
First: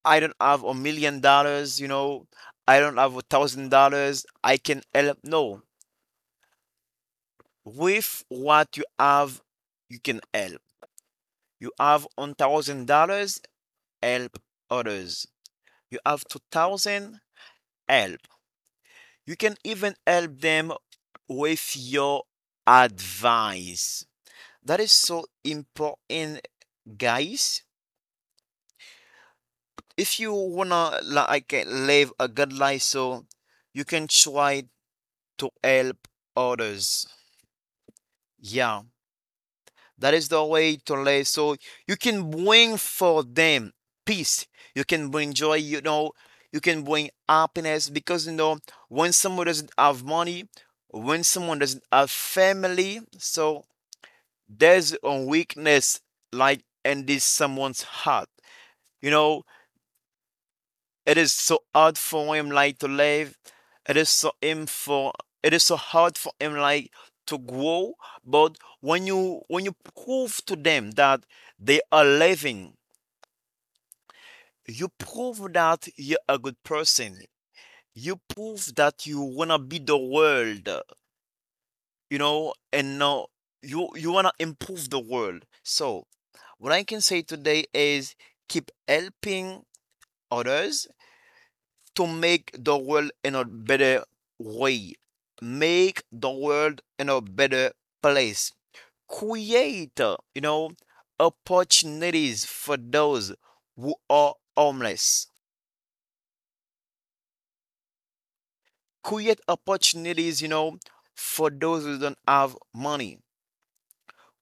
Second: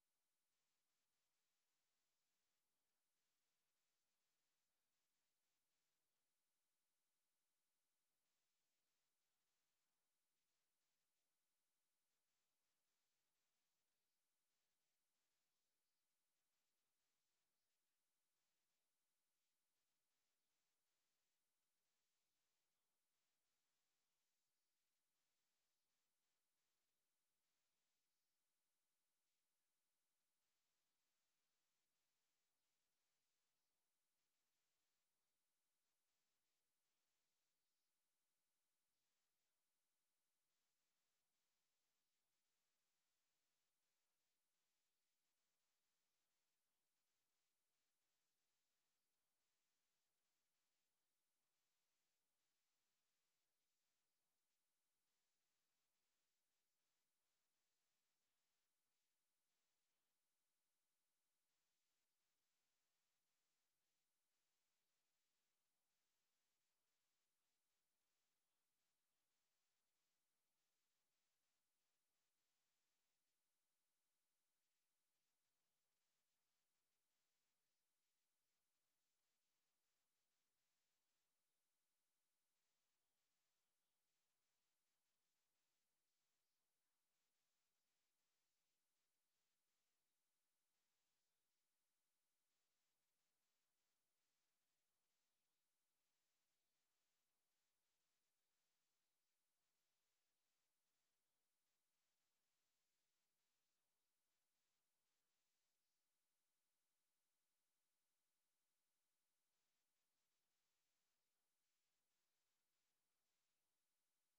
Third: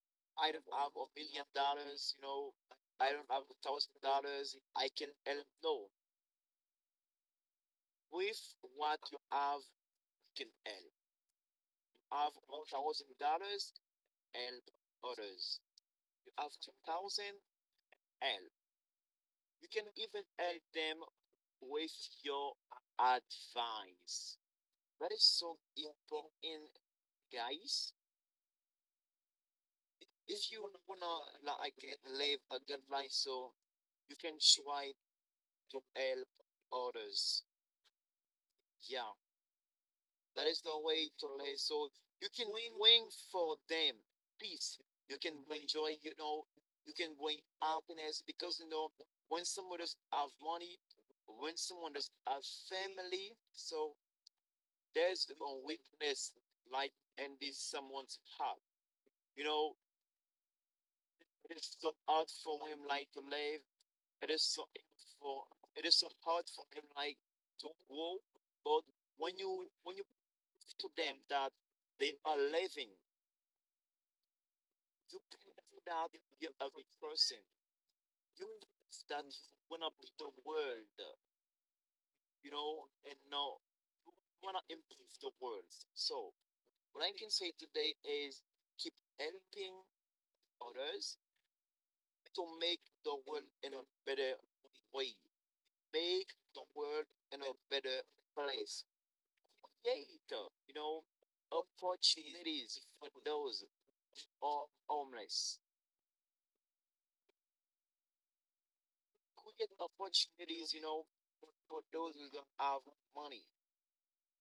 I don't have $1 million, you know. I don't have $1,000. I can help. No, with what you have, you can help. You have $1,000, help others. You have 2,000, help. You can even help them with your advice. That is so important, guys. If you wanna like live a good life, so you can try to help others. Yeah, that is the way to live. So you can bring for them peace. You can bring joy. You know, you can bring happiness because you know when someone doesn't have money, when someone doesn't have family, so there's a weakness like in this someone's heart. You know, it is so hard for him like to live. It is so him for it is so hard for him like to grow. But when you prove to them that they are living, you prove that you're a good person. You prove that you wanna be the world, you know, and now you wanna improve the world. So what I can say today is keep helping others to make the world in a better way. Make the world in a better place. Create, you know, opportunities for those who are homeless. Create opportunities, you know, for those who don't have money.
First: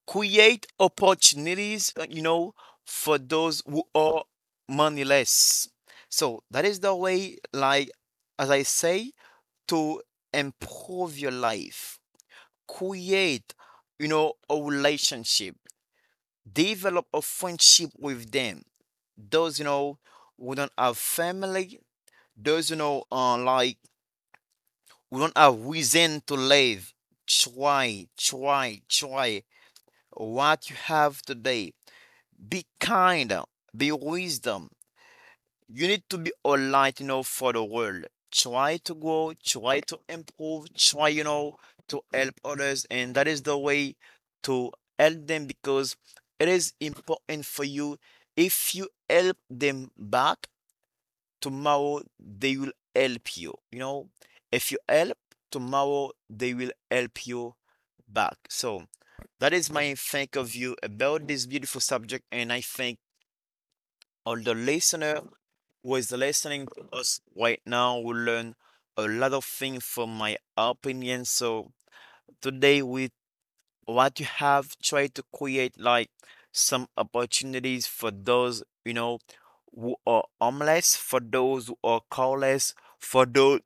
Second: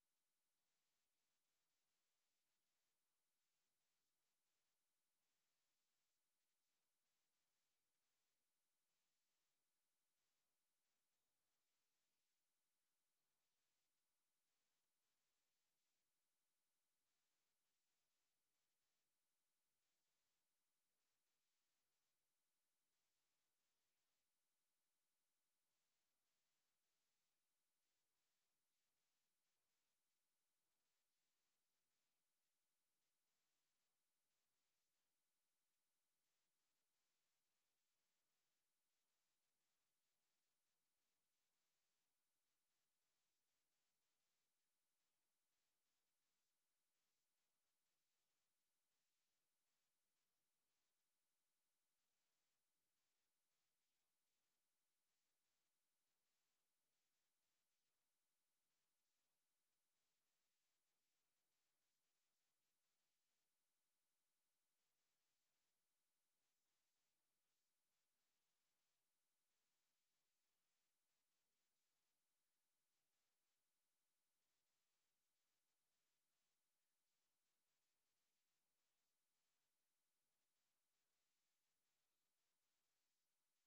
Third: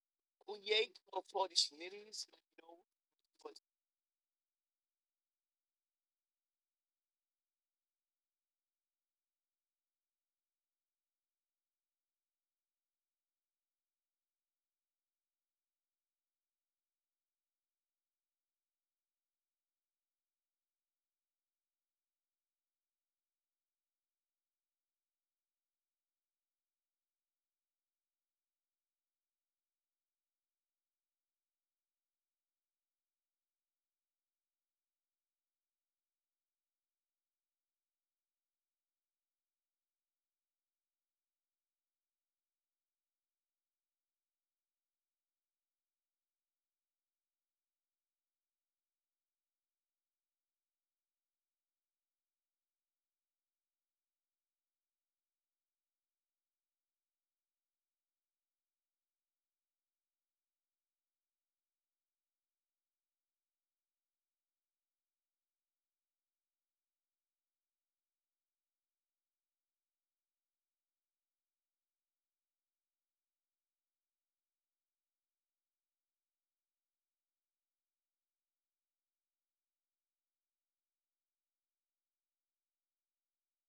Create opportunities, you know, for those who are moneyless. So that is the way, like, as I say, to improve your life. Create, you know, a relationship, develop a friendship with them, those you know we don't have family, those you know like we don't have reason to live. Try, try, try what you have today. Be kind, be wisdom. You need to be all light, you know, for the world. Try to grow, try to improve, try, you know, to help others, and that is the way to help them because it is important for you. If you help them back tomorrow, they will help you. You know, if you help tomorrow, they will help you back. So that is my think of you about this beautiful subject, and I thank all the listener who is listening to us right now will learn a lot of things from my opinion. So today with what you have try to create like some opportunities for those, who are homeless, for those who are careless, for those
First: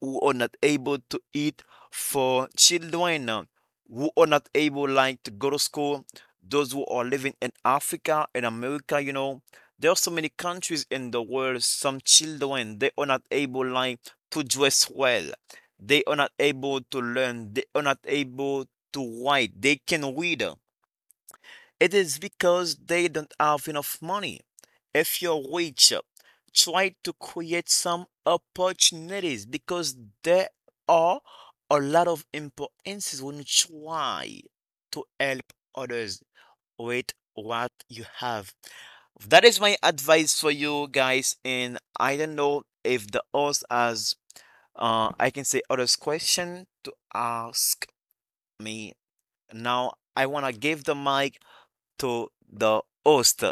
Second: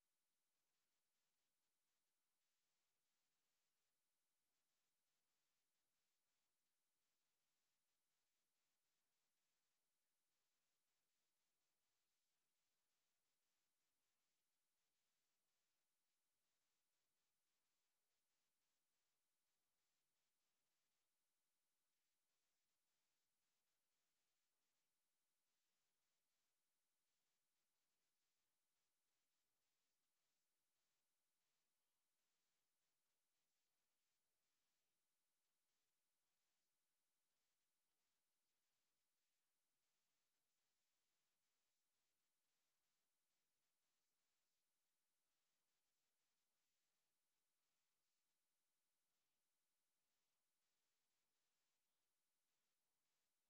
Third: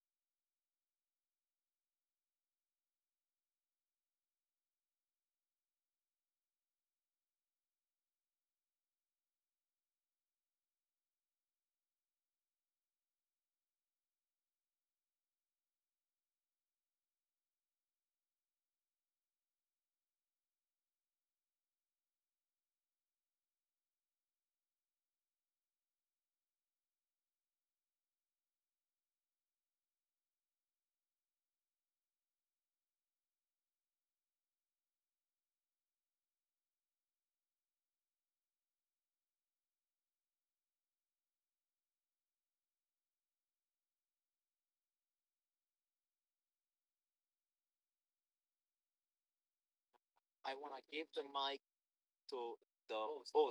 who are not able to eat, for children who are not able like to go to school, those who are living in Africa and America, you know, there are so many countries in the world, some children they are not able like to dress well. They are not able to learn. They are not able to write. They can read. It is because they don't have enough money. If you're rich, try to create some opportunities because there are a lot of importances when you try to help others with what you have. That is my advice for you guys. And I don't know if the host has, I can say, others question to ask me. Now I wanna give the mic to the host.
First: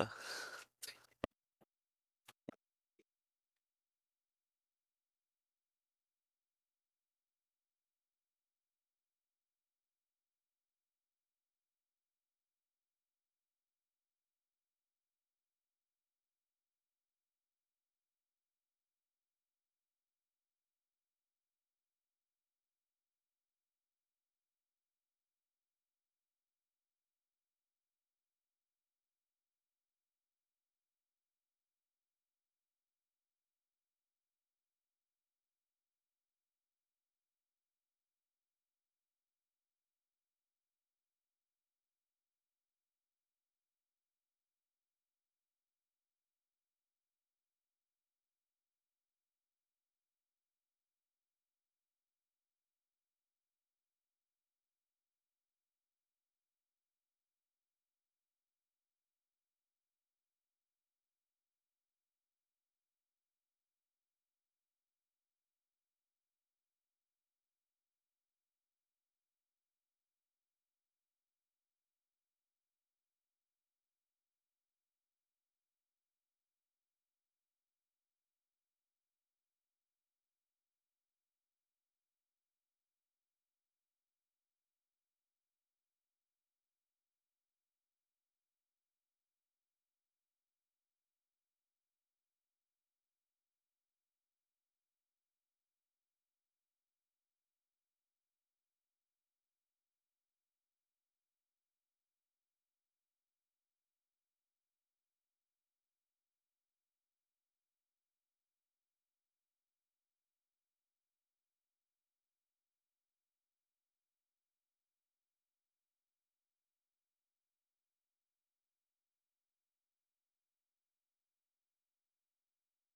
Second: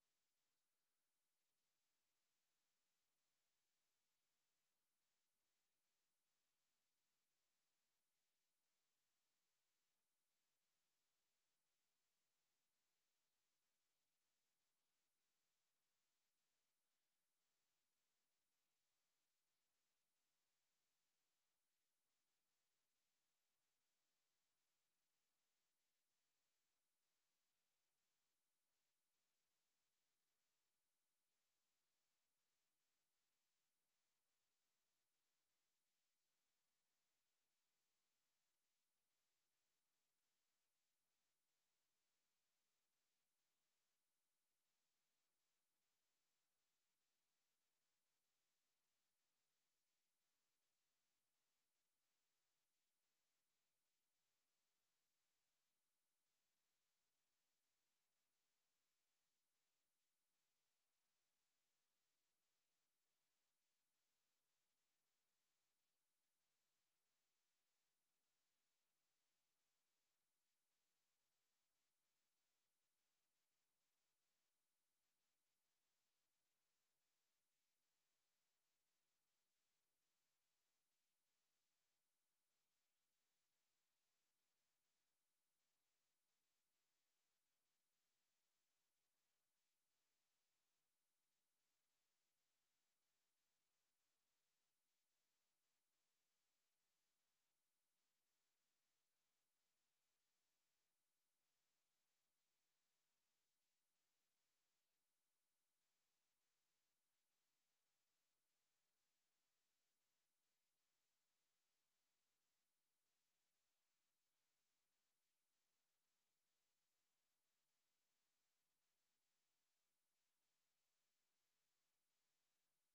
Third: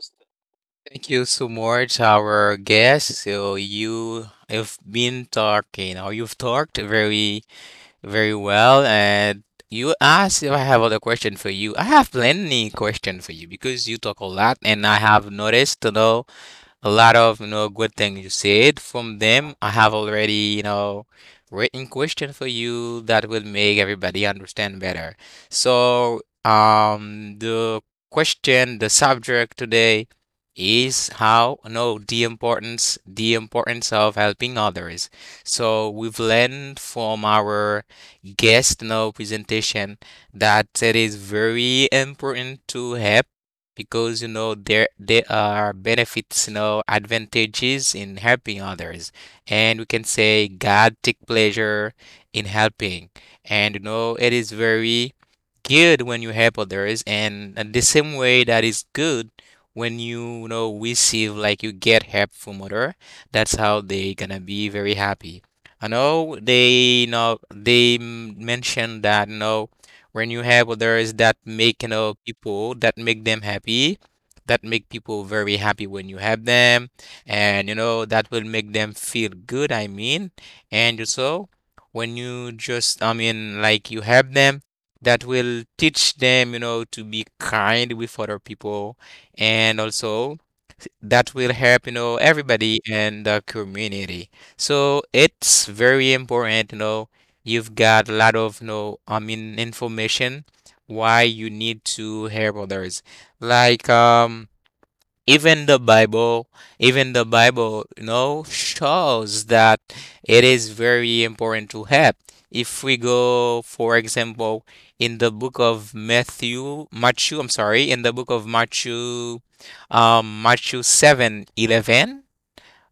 Thank you so much, our guest. So you have been talking, or you've talked very, very well, and you asked if I have other question for you. I have plenty question for you because you talk a lot, and I have noticed, a lot of, good things you said. From them, I have already, written question for you that will make everybody understand better. So, the question, the subject today is how, no, the importance of helping others. So we've learned from our guest, no, presentation, that it is very important to help, because there are benefits, advantages in helping others. And we can say God take pleasure in helping. And, it is very good when you help others, and in the same way that is good when you know receive, like you get help from other, that's how they gonna be very happy. I know they, they mentioned that, no, when you have others that make, people, that make them happy, that make people very happy when you have them, and, that will make them feel good, I mean. And also when you just, I mean, like, you have them, that will teach them, to be kind with other people. And also that will help, everybody in the community. So it's very important, you've got a lot of, I mean, information why you need to help others, like even the bible even the Bible shows that it is very important to have. If we go, for example, in the book of Matthew, Matthew, I'm sorry, in the book of Matthew, Matthew 7:11.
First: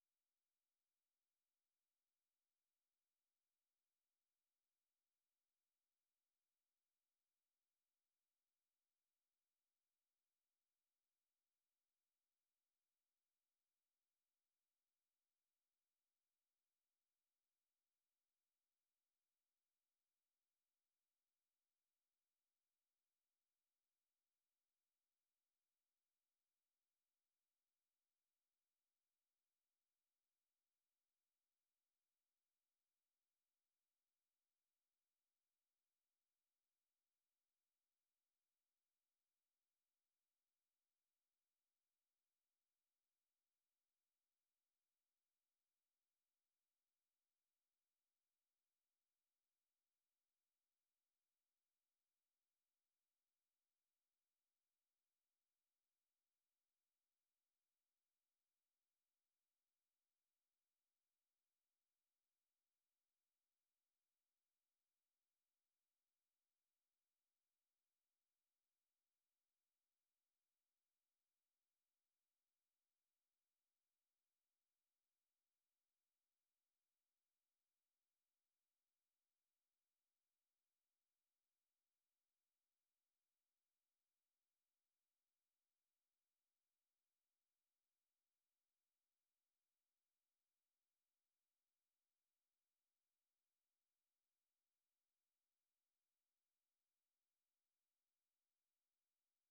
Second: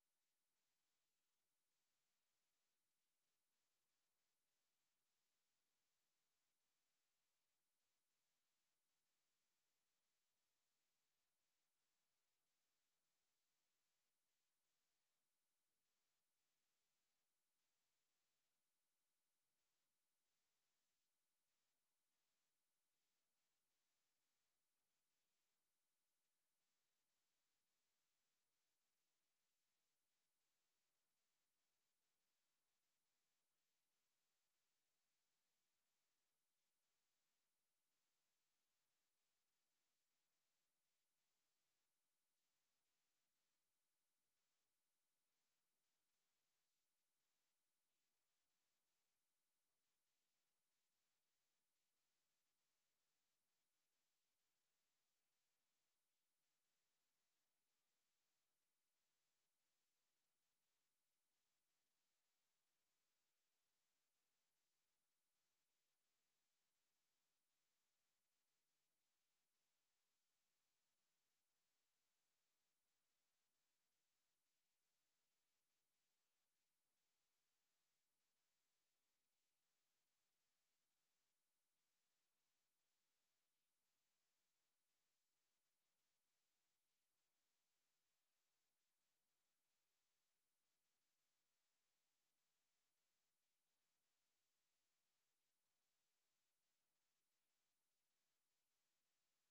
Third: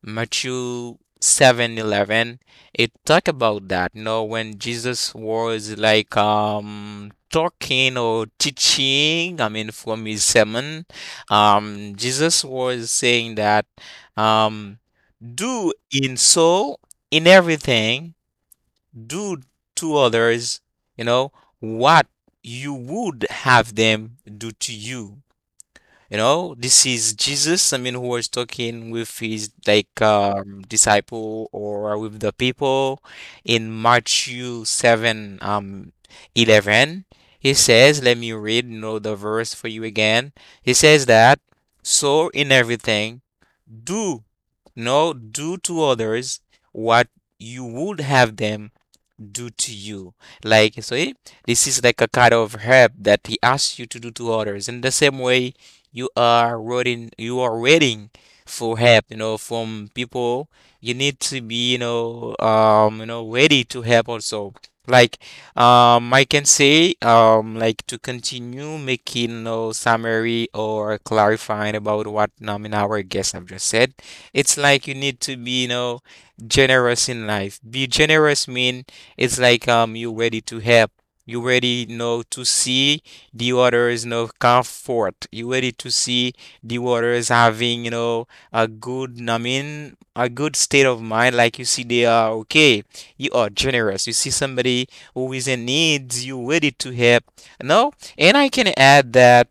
Matthew 7:11, it talk about that. You know, when Jesus was like talking or teaching, I mean from his sermon, Jesus was saying that um do in so in everything do to others, you know, what you would have them do to you. You know, this is Jesus, I mean, who was talking with his like disciple or with the people in Matthew 7 11. He says, let me read, you know, the verse for you again. He says that so in everything do no do to others what you would have them do to you. Like, so eh, this is like a kind of help that he asks you to do to others. In the same way, you are waiting for help, you know, from people. You need to be, you know, ready to help also. Like, I can say, like to continue making, you know, summary or clarifying about what, in our guests have just said. It's like you need to be, you know, generous in life. Be generous mean it's like you ready to help. You ready, you know, to see the others, you know, comfort. You ready to see the others having, you know, a good, I mean, a good state of mind. Like you see they are okay. You are generous. You see somebody who is in need, you ready to help. No, and I can add that.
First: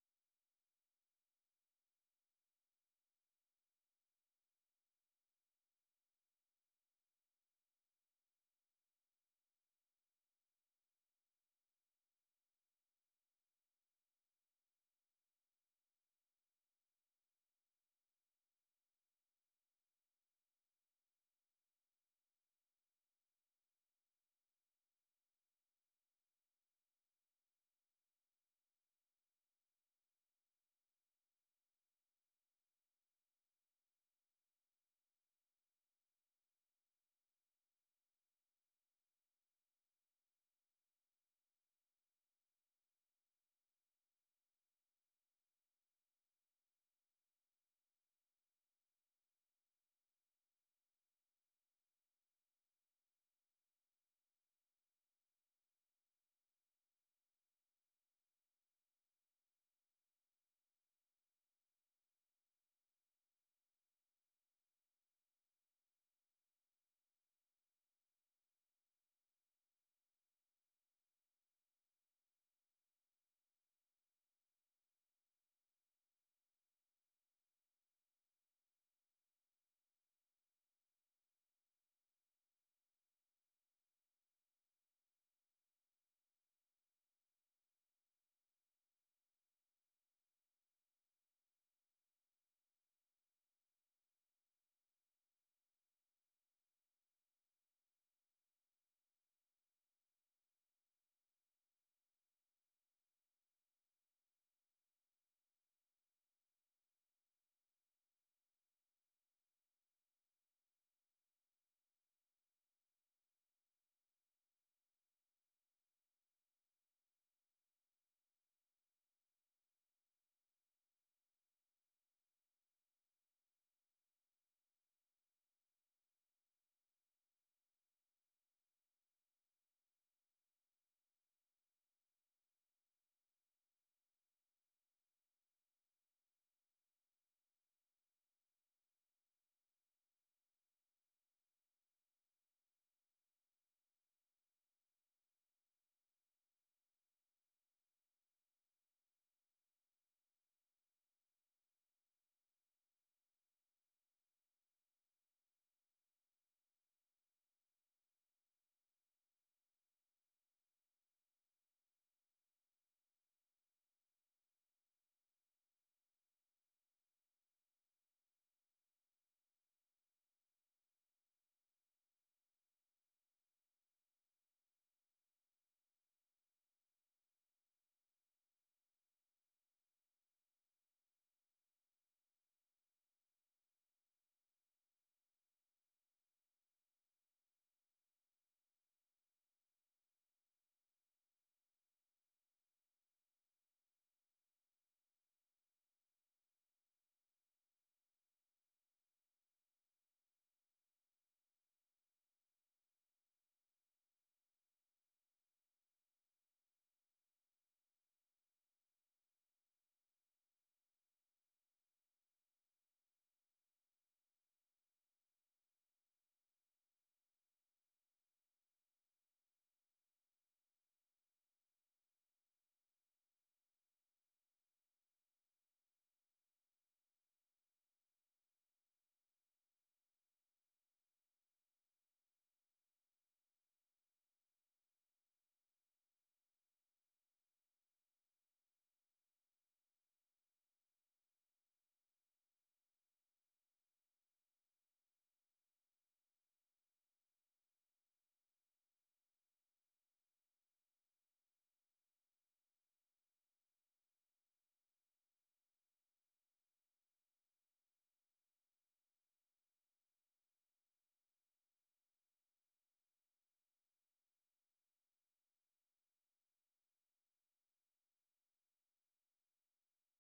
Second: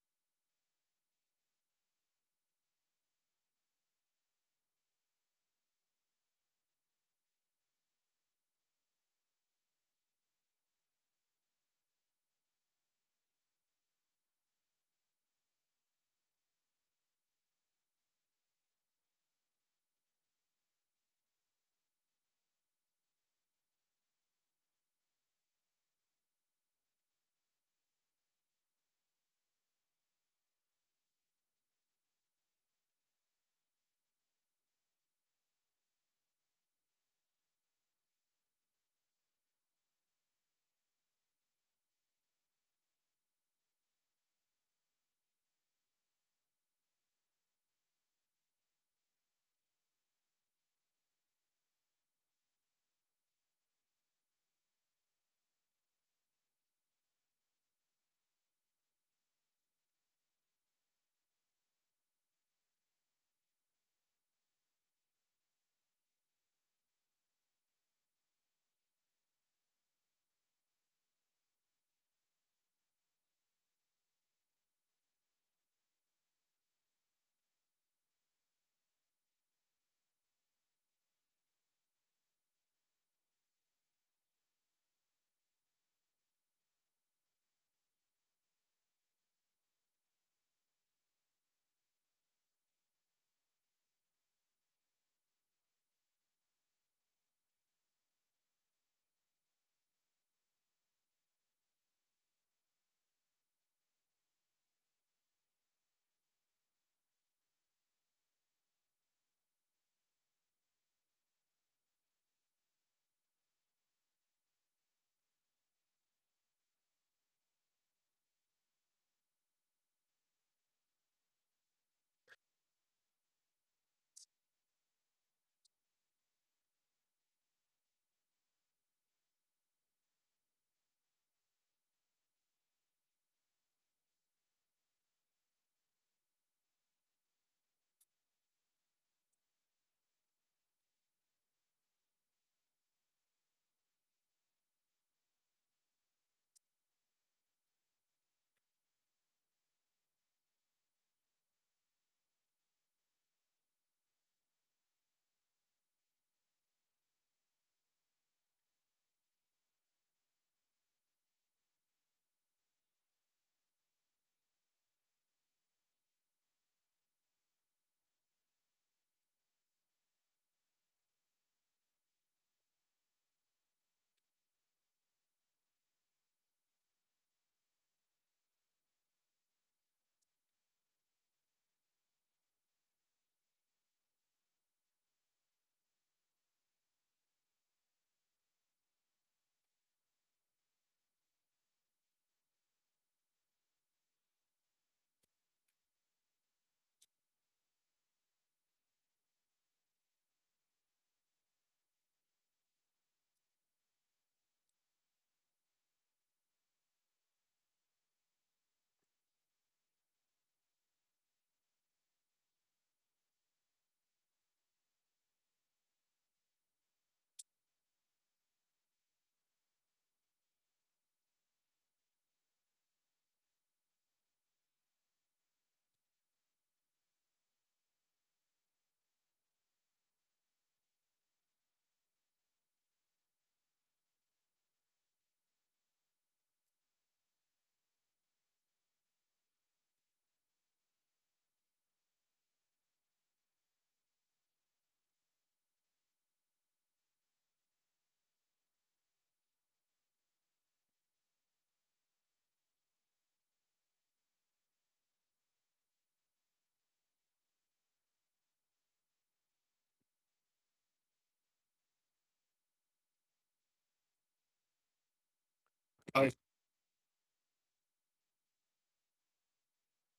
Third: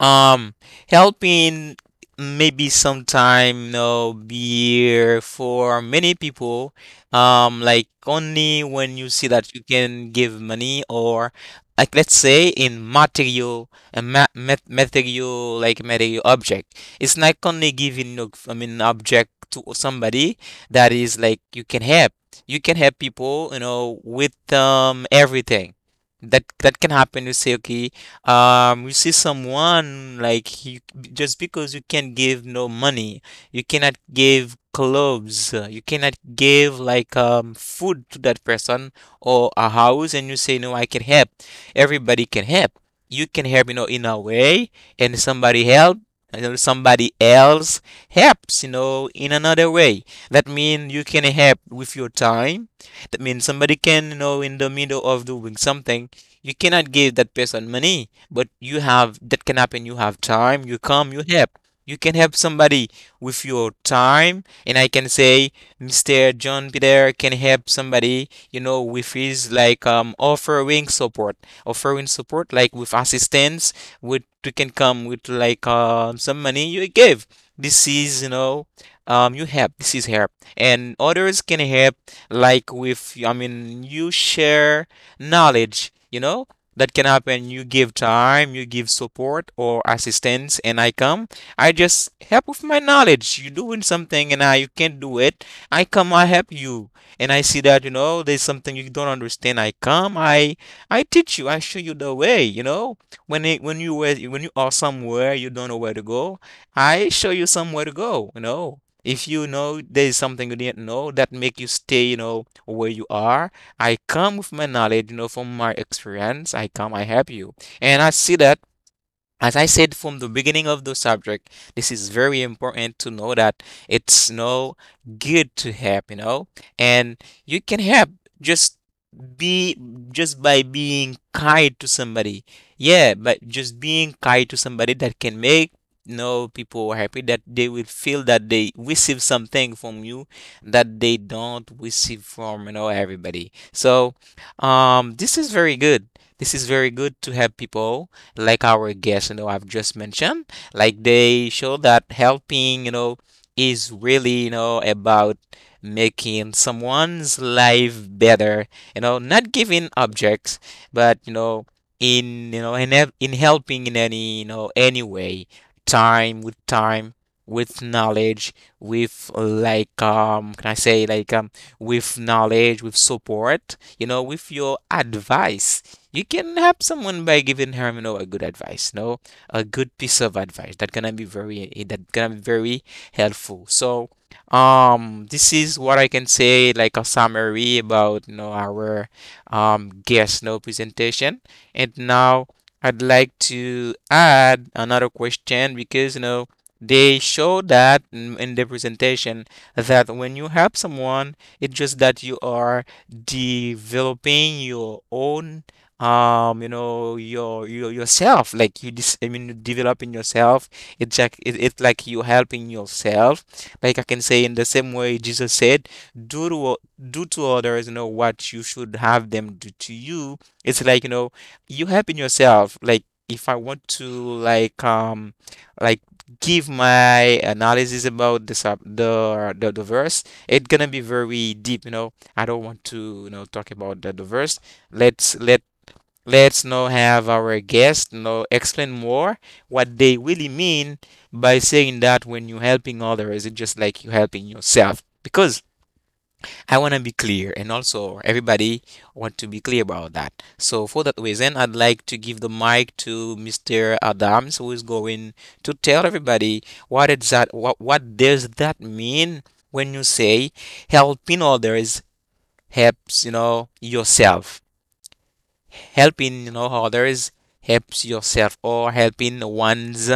Um, helping maybe sometime, you know, beer for many people. Like only when you see that you can give money or like let's say in material a ma mat material like material object. It's not only giving no I mean object to somebody that is like you can help. You can help people, you know, with everything. That can happen. You say, okay. You see someone like you just because you can't give no money, you cannot give clothes, you cannot give like food to that person or a house, and you say no, I can help. Everybody can help. You can help, you know, in a way, and somebody help, and then somebody else helps, you know, in another way. That means you can help with your time. That means somebody can, you know, in the middle of doing something you cannot give that person money but you have that can happen you have time you come you help you can help somebody with your time, and I can say Mr. John Peter can help somebody, you know, with his like offering support, like with assistance, with you can come with like some money you give. This is, you know, you help. This is help, and others can help, like with I mean you share knowledge, you know, that can happen. You give time, you give support or assistance, and I come. I just help with my knowledge. You're doing something and I you can't do it. I come, I help you. And I see that, you know, there's something you don't understand. I come, I teach you, I show you the way, you know. When you were when you are somewhere you don't know where to go, I show you somewhere to go, you know. If you know there's something you didn't know that make you stay, you know, where you are, I come with my knowledge, you know, from my experience. I come, I help you. And I see that as I said from the beginning of the subject, this is very important to know that it's no good to help, you know, and you can help just be just by being kind to somebody. Yeah, but just being kind to somebody that can make, you know, people happy, that they will feel that they receive something from you that they don't receive from, you know, everybody. So, this is very good. This is very good to help people like our guest, you know, I've just mentioned. Like they show that helping, you know, is really, you know, about making someone's life better, you know, not giving objects, but, you know, in, you know, in helping in any, you know, any way, time, with knowledge, with like can I say like with knowledge, with support, you know, with your advice. You can help someone by giving him, you know, a good advice, no, a good piece of advice that gonna be very that gonna be very helpful. So, this is what I can say, like a summary about, you know, our guest, no presentation. And now I'd like to add another question because, you know, they show that in the presentation that when you help someone, it's just that you are developing your own you know your yourself, like you dis- I mean you developing yourself. It's like you helping yourself. Like I can say in the same way Jesus said, do to o- do to others, you know, what you should have them do to you. It's like, you know, you helping yourself. Like if I want to like give my analysis about the sub the verse, it's gonna be very deep. You know, I don't want to, you know, talk about the verse. let's let Let's now have our guest now explain more what they really mean by saying that when you're helping others, it's just like you're helping yourself. Because I want to be clear, and also everybody want to be clear about that. So for that reason, I'd like to give the mic to Mr. Adams, who is going to tell everybody what is that, what does that mean when you say helping others helps, you know, yourself, helping, you know, others helps yourself, or helping one's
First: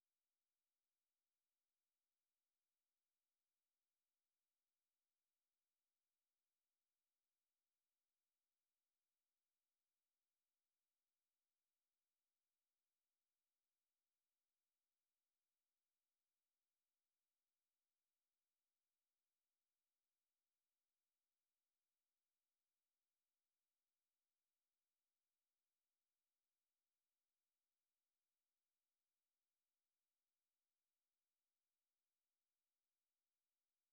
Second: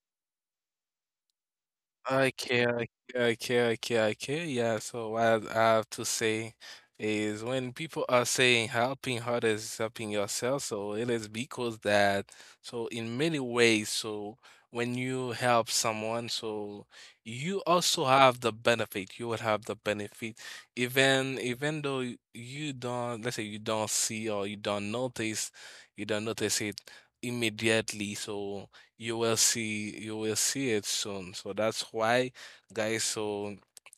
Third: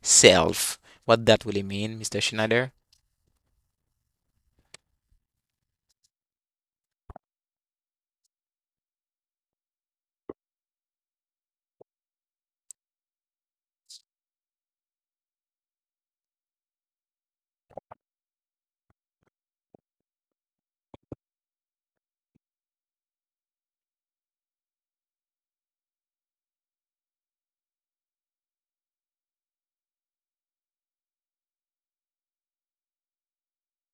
self, what that really mean, Mr. Okay, Schneider? okay, okay, okay, okay. Yeah, so what I have to say is when people are saying helping others is helping yourself, so it is because that, so in many ways, so when you help someone, so you also have the benefit. You will have the benefit, even you don't, let's say you don't see or you don't notice it immediately. So you will see it soon. So that's why, guys, so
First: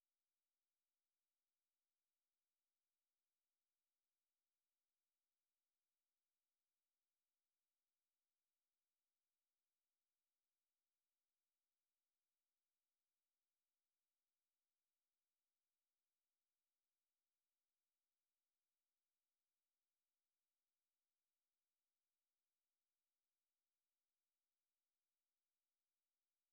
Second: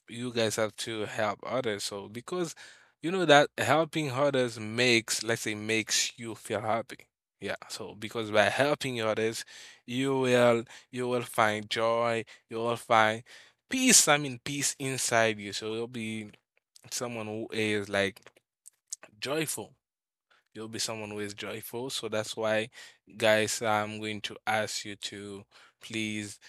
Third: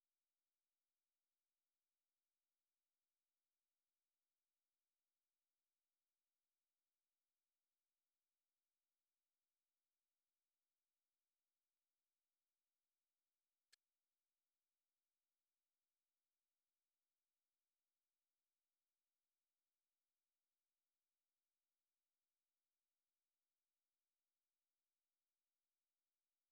you guys have to help others. So because you know that helping others makes, let's say, makes you feel happy. Yeah. So because by helping others, you will you will find joy, you will find peace. I mean peace inside you. So you'll be someone who is like joyful. You'll be someone who is joyful. So that's why, guys, I'm going to ask you to please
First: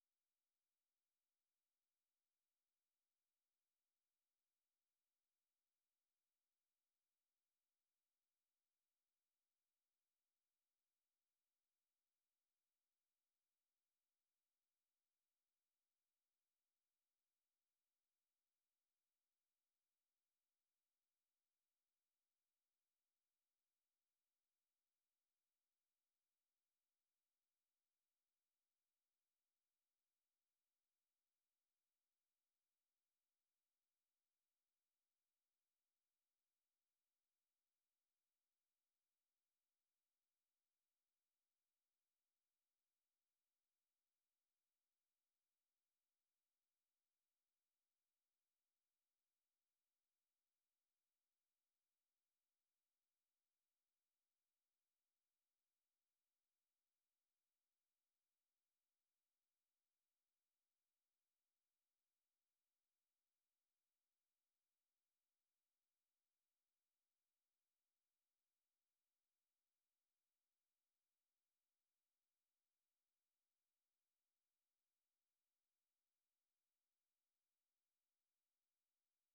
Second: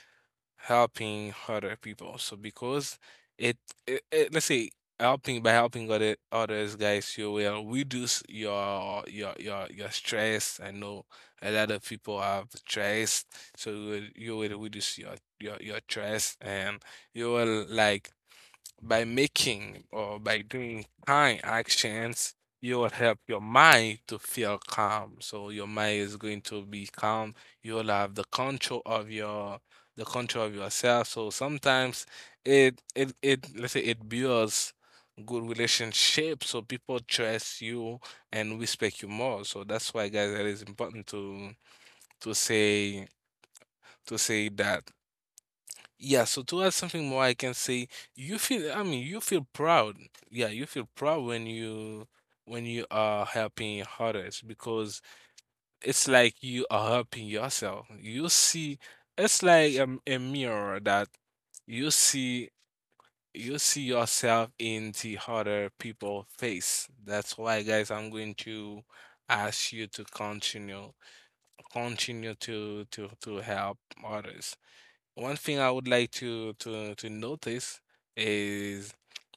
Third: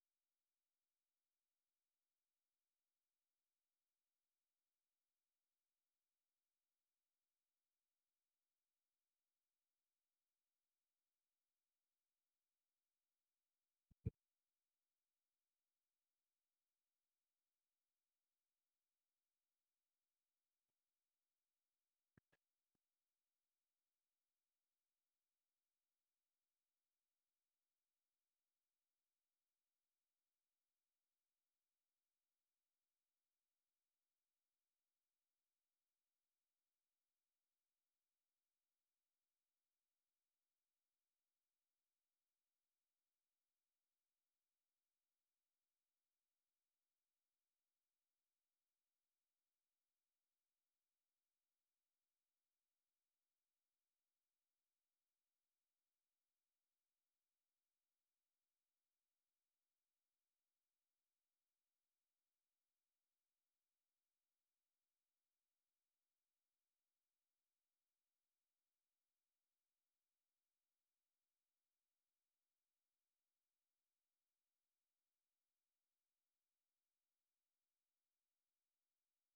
helping other people. So because it, it let's say helping by helping other others, guys, you will reduce your your stress. I know a lot of people have stress, so you will reduce your stress, and you will like by making or by doing kind actions, you will help your mind to feel calm. So your mind is going to be calm. You will have the control of yourself. So sometimes it let's say it builds good relationship so people trust you and respect you more. So that's why, guys, it is important to to say to say that yeah, so to add something more, I can say I mean, you feel proud. Yeah, you feel proud when you are helping others because it's like you are helping yourself. You see, it's like a mirror that you see you see yourself in the other people face. That's why, guys, I'm going to ask you to continue to help others. One thing I would like to notice is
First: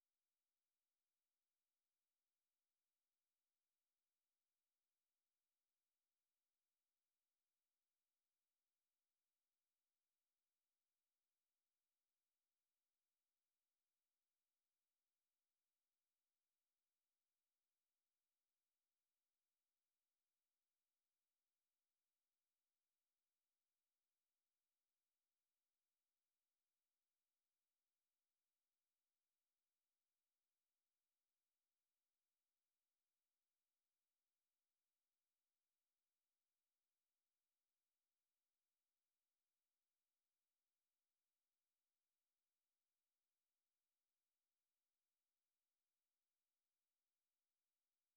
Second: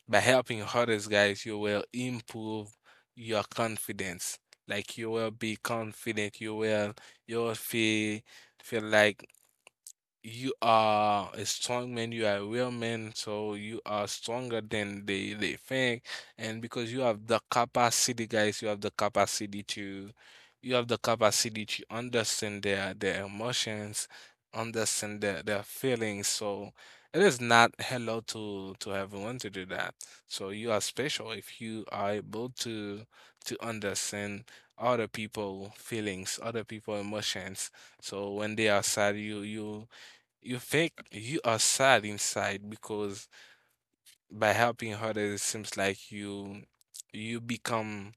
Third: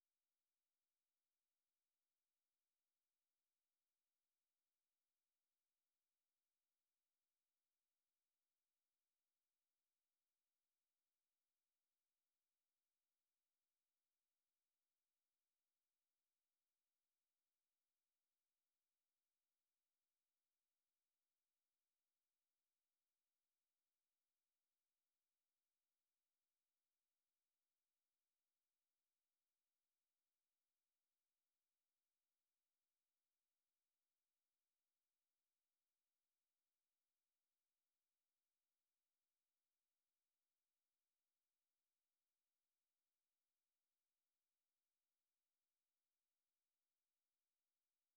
by helping others, guys, you will improve your confidence. Like you will be confident. You will feel like you are a strong man, you are a real man, so you are stronger than they think. And because you have the capacity, guys, you have the capacity to understand their emotions, understand their feelings. So it is not hello to everyone to do that. So you are special if you are able to understand other people feelings, other people emotions. So when they are sad, you think you are sad inside because by helping others, it seems like you become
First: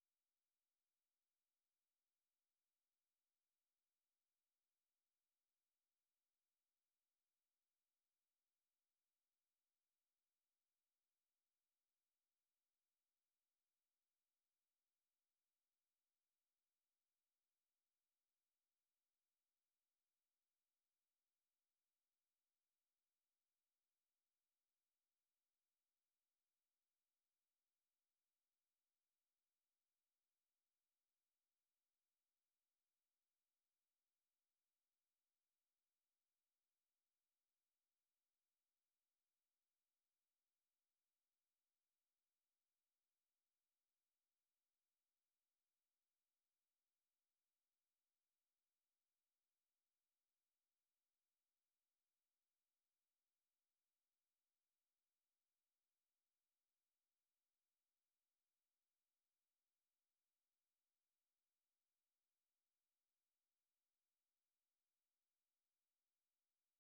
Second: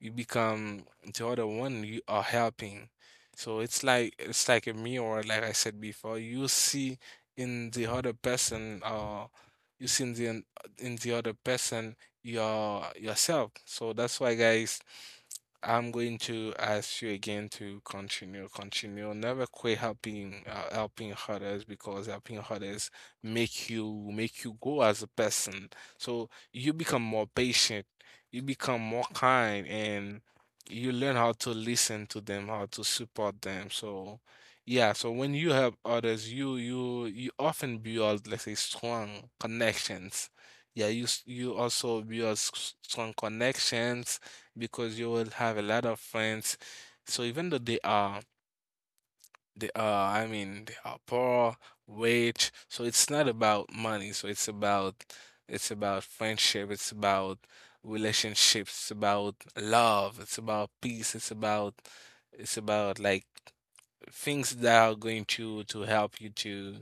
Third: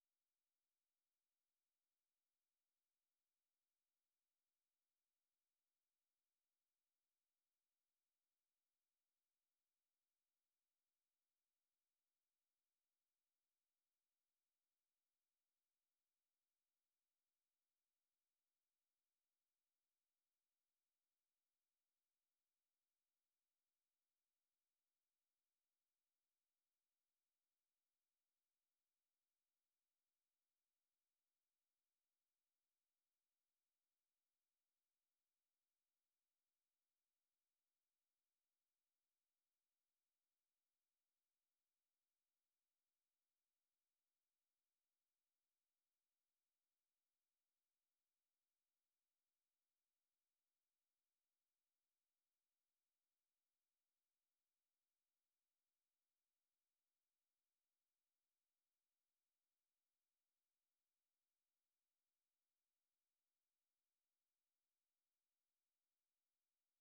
you become the other one you are helping. So it's like a mirror, like I said before. You see in the other person, or you see in the other person yourself. So that's why, guys, I'm going to ask you again to continue, continue. Never quit helping helping others because helping others make you make you grow as a person. So you become more patient, you become more kind, and you learn how to listen to them, how to support them. So yeah, so when you help others, you often build, let's say, strong connections. Yeah, you also build s- strong connections because you will have a lot of friends. So even though they are, I mean, they are poor, rich. So it's not about money. So it's about friendship. It's about relationships. It's about love. It's about peace. It's about like things that are going to help you to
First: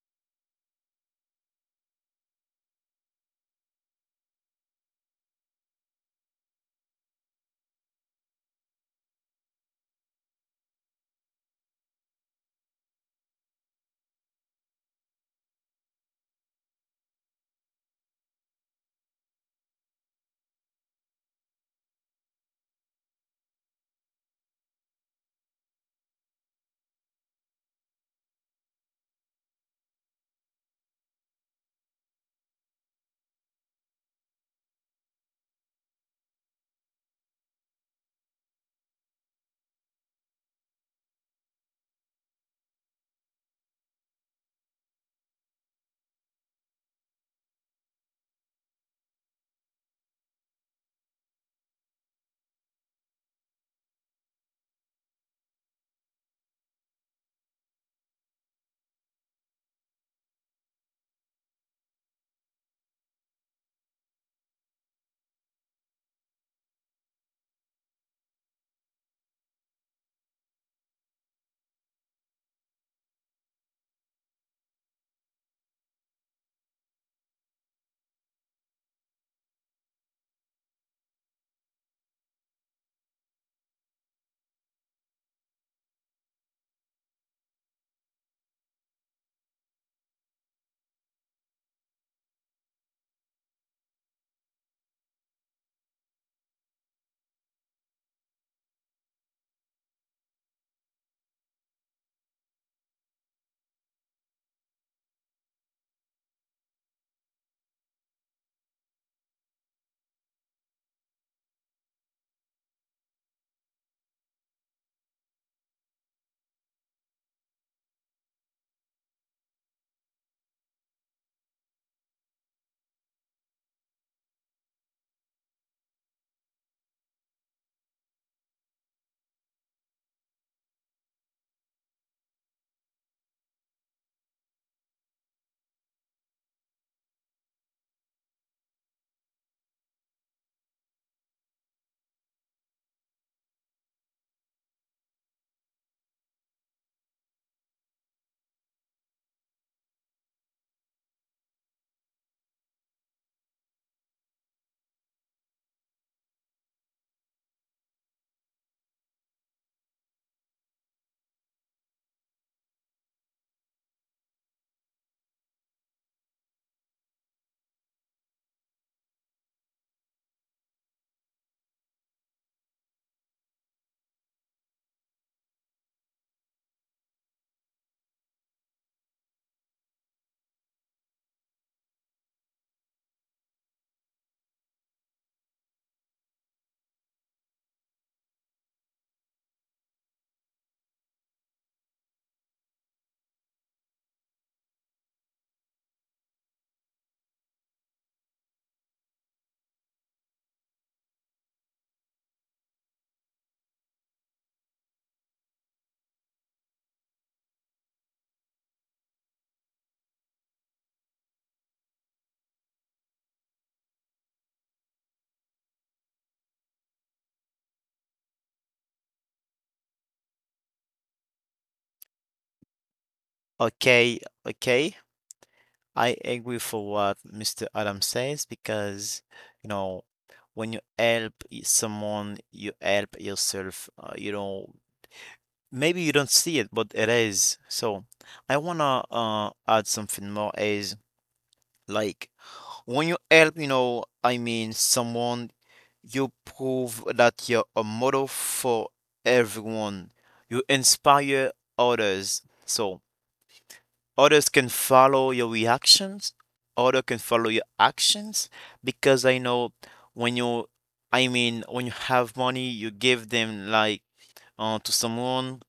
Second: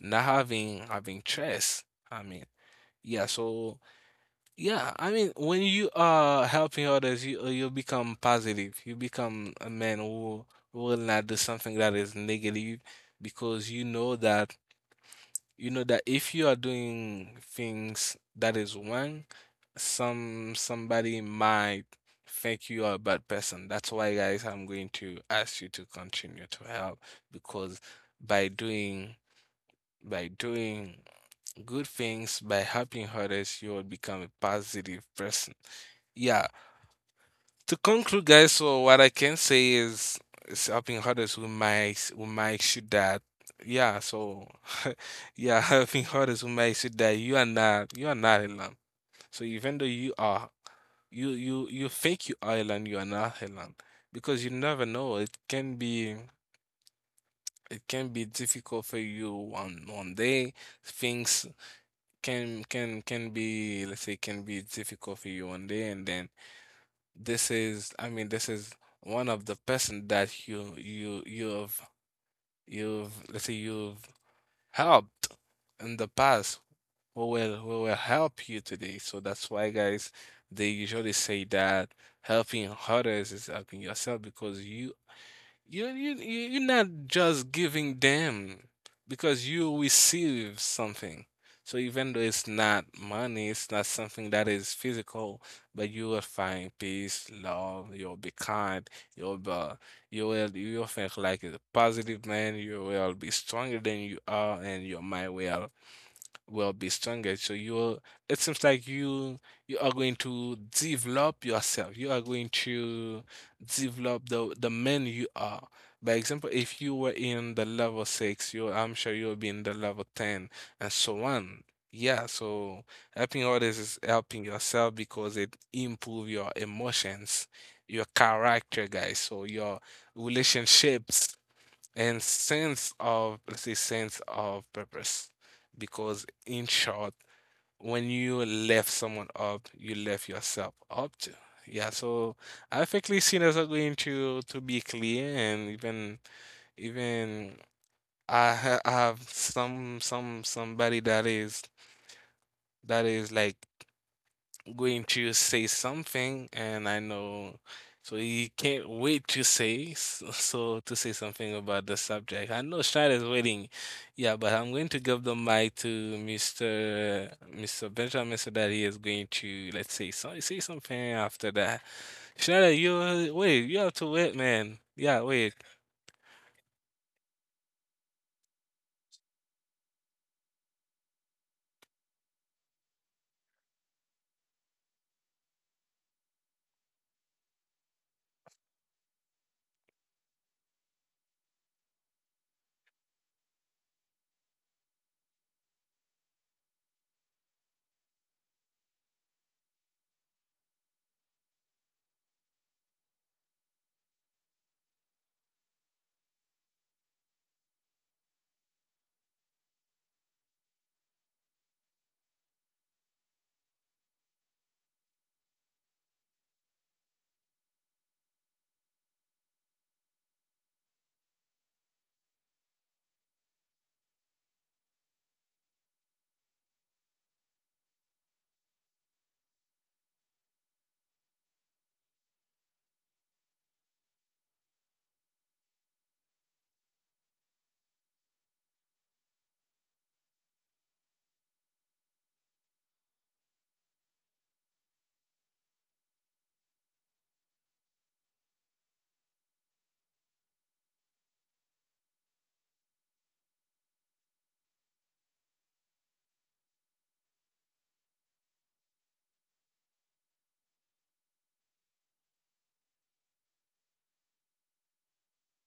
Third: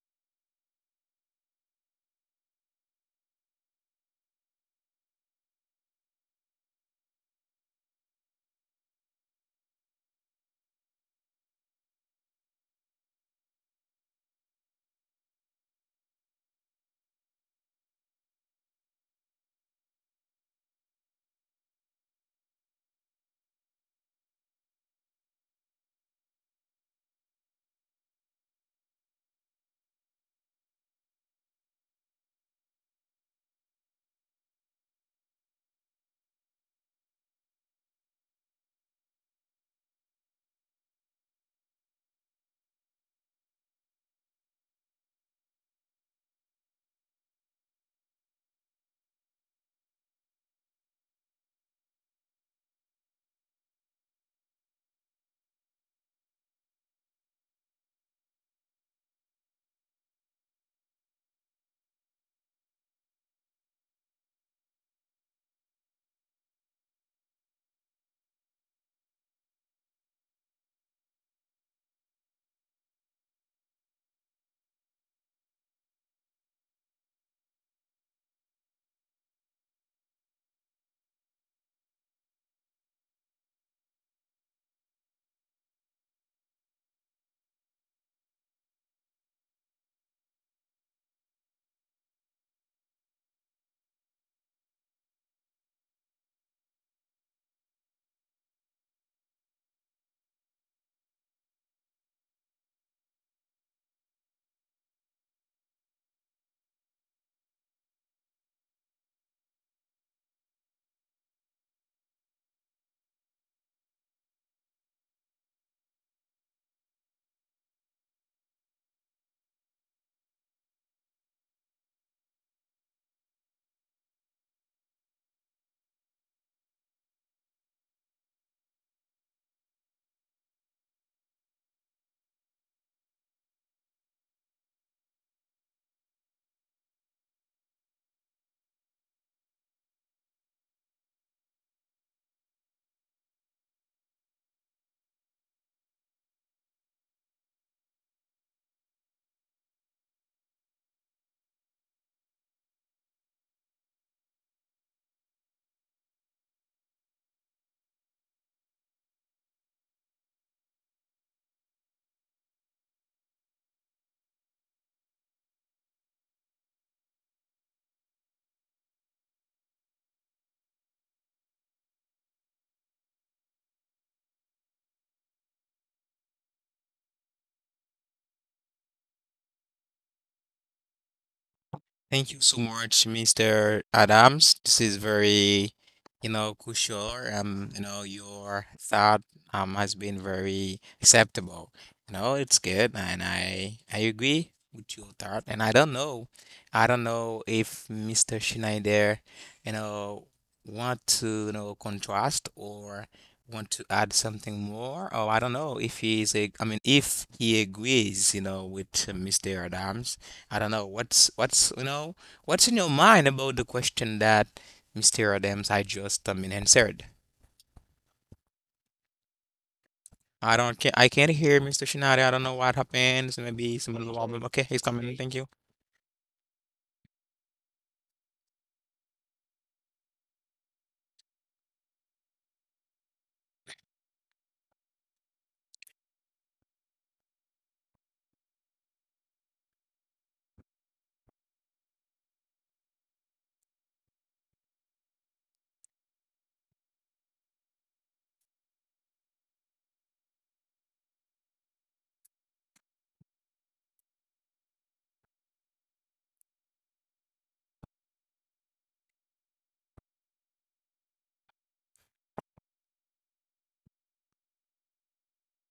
not having stress. I mean, yeah. So yeah, I mean, when you are helping others, you become positive. You become a man who will not do something that is negative because you know that if you are doing things that is wrong, somebody might think you are a bad person. That's why, guys, I'm going to ask you to continue to help because by doing by doing good things by helping others, you will become a positive person. Yeah. To conclude, guys, so what I can say is helping others will make sure that yeah. So [laughs] yeah, helping others will make sure that you are not alone. So even though you think you are alone, you are not alone because you never know. It can be difficult for you on one day. Things can be let's say can be difficult for you one day and then this is I mean this is one of the person that you- you've let's say you've helped in the past who will help you today. So that's why, guys, they usually say that helping others is helping yourself because you're not just giving them because you receive something. So even though it's not money, it's not something that is physical, but you will find peace, love. You'll be kind. You'll be you will think like a positive man. You will be stronger than you are, and your mind will be stronger. So you'll it seems like you are going to develop yourself. You are going to develop the man you are. By example, if you were in the level six, you I'm sure you'll be in the level ten and so on. Yeah, so helping others is helping yourself because it improve your emotions, your character, guys. So your relationships and sense of let's say sense of purpose because in short when you left someone up you left yourself up to. Yeah, so I think sinners are going to be clear and even I I have some somebody that is like going to say something, and I know, so he can't wait to say s- [laughs] so to say something about the subject. I know Shad is waiting, yeah, but I'm going to give the mic to Mr. Benjamin so that he is going to let's say so say something after that. Shad, you wait, you have to wait, man. Yeah, wait. Thank you so much, Mr. Adams. This is very, you know, crucial. You know, your thought has been very acceptable. You know, it's good, and I agree with your thought. And I don't know if Mr. Schneider, you know, want to, you know, contrast or want to add something more, or I don't know if I mean, if he agrees, you know, with Mr. Adams. I don't know what's, you know, what's in your mind about the question that Mr. Adams I just answered. I don't can I can't hear Mr. Shinari. I don't know what happens. Maybe some little Okay, problem. Okay, he's okay. coming. Thank you. I agree for what Mr. Adam says because, you know, when you help someone, you help yourself. You know, maybe you don't see it, but it is. So I wanna add something more is like when you help, you know, I mean, someone, you prove that you're a model for everyone. You inspire others. So. Others can follow your reactions. Other can follow your actions because I know when you, I mean, when you have money, you give them like to someone.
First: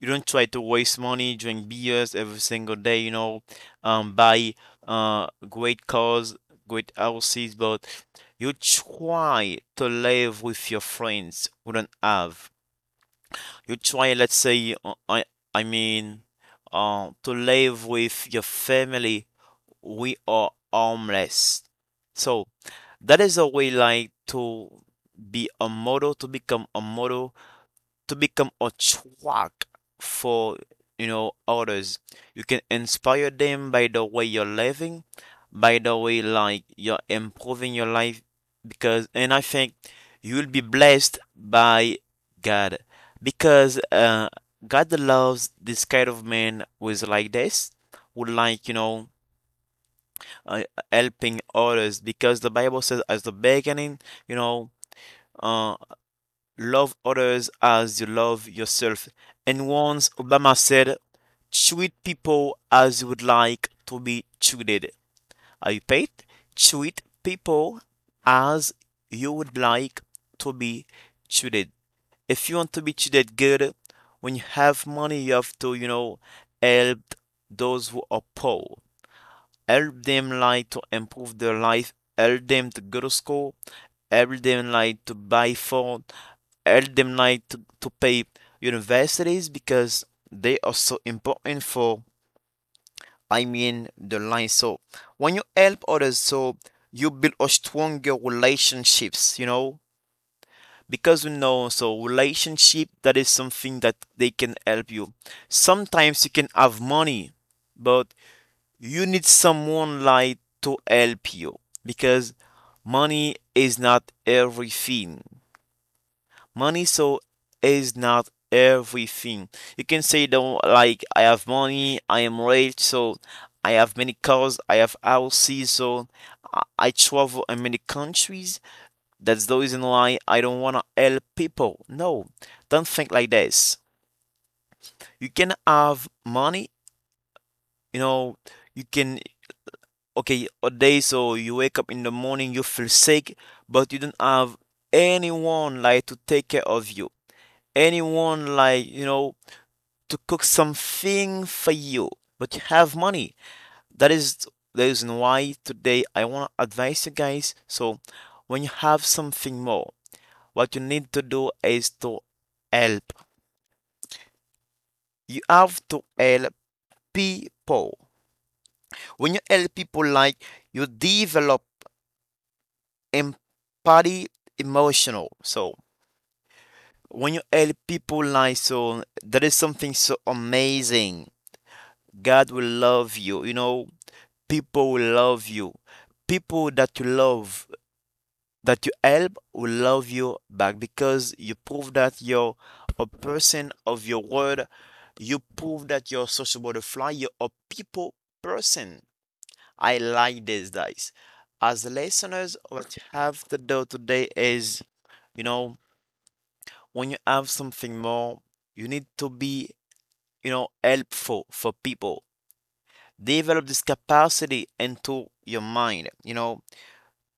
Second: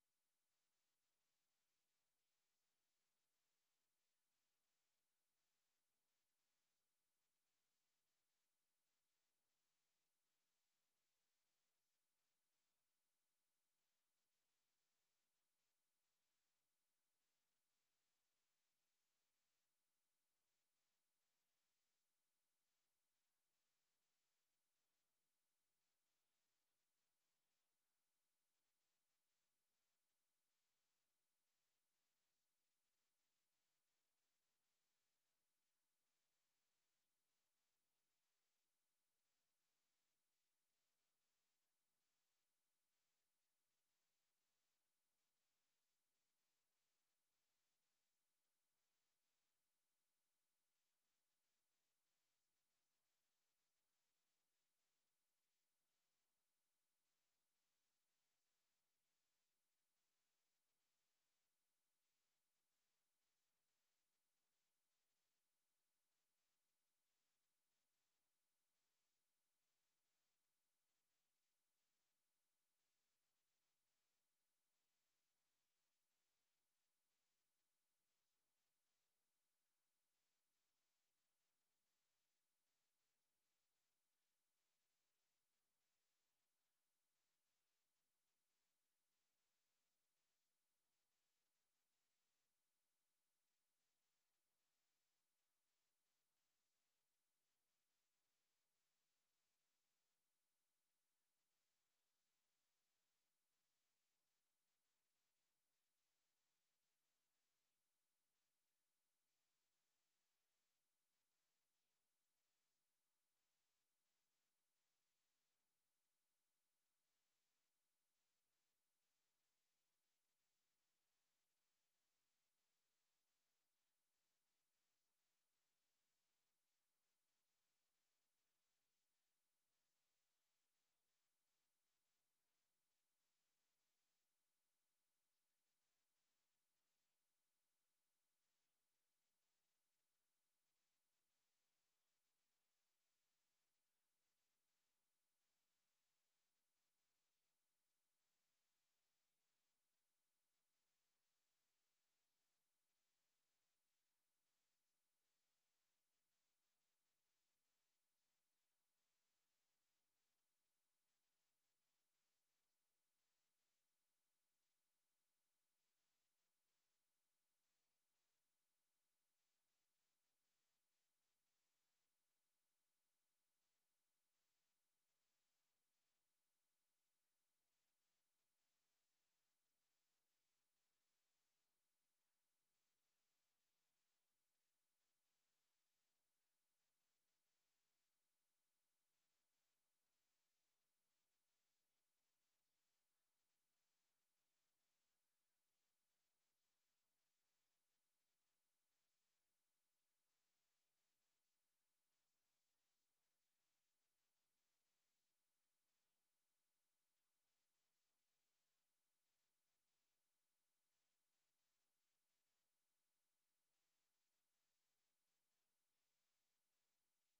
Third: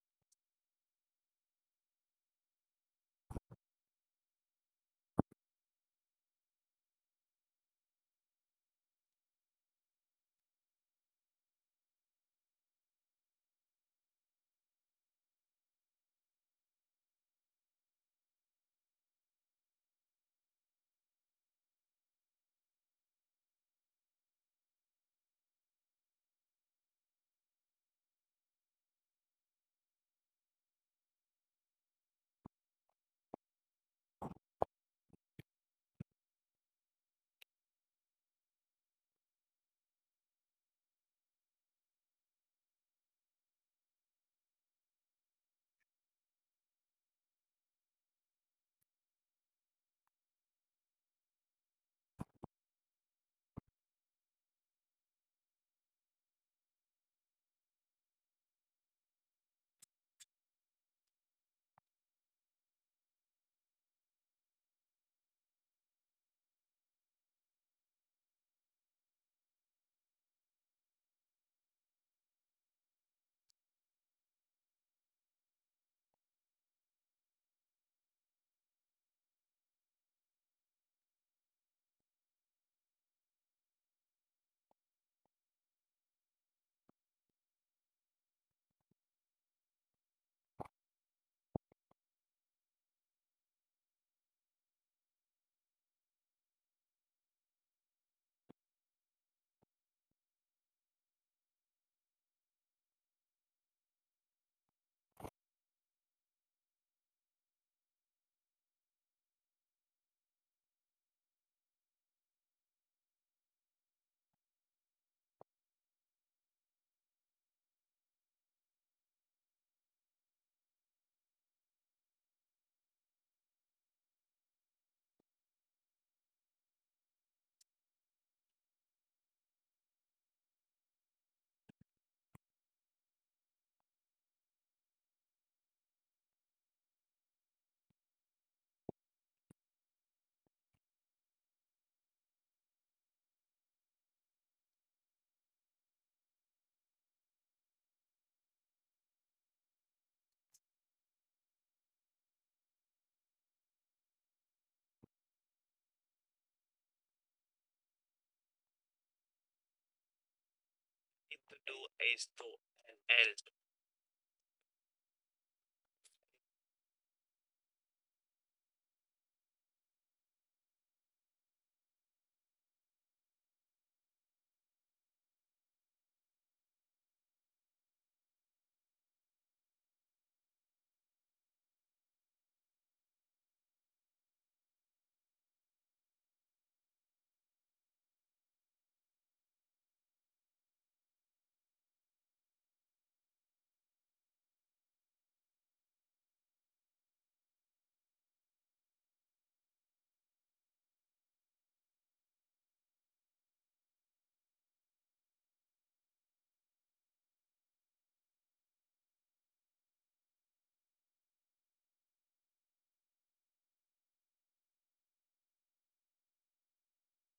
You don't try to waste money, drink beers every single day, buy great cars, great houses, but you try to live with your friends who don't have. You try, let's say, I mean, to live with your family we are harmless. So that is a way like to be a model, to become a model, to become a track for you know others. You can inspire them by the way you're living, by the way like you're improving your life because and I think you'll be blessed by God because God loves this kind of man who is like this, who like, you know, uh, helping others because the Bible says, as the beginning, you know, uh, love others as you love yourself. And once Obama said, treat people as you would like to be treated. I repeat, treat people as you would like to be treated. If you want to be treated good, when you have money, you have to, you know, help those who are poor help them like to improve their life, help them to go to school, help them like to buy food. Help them like to pay universities because they are so important for I mean the life. So when you help others, so you build a stronger relationships, you know, because we know so relationship that is something that they can help you. Sometimes you can have money, but you need someone like to help you because money is not everything money so is not everything you can say though like I have money I am rich so I have many cars I have houses so I travel in many countries that's the reason why I don't want to help people no don't think like this you can have money you know you can okay, a day so you wake up in the morning, you feel sick, but you don't have anyone like to take care of you, anyone like, you know, to cook something for you, but you have money. That is the reason why today I want to advise you guys. So, when you have something more, what you need to do is to help. You have to help people. When you help people, like you develop empathy emotional so when you help people like so that is something so amazing god will love you you know people will love you people that you love that you help will love you back because you prove that you're a person of your word you prove that you're a social butterfly you're a people person I like this guys as listeners what you have to do today is you know when you have something more, you need to be, you know, helpful for people. Develop this capacity into your mind. You know,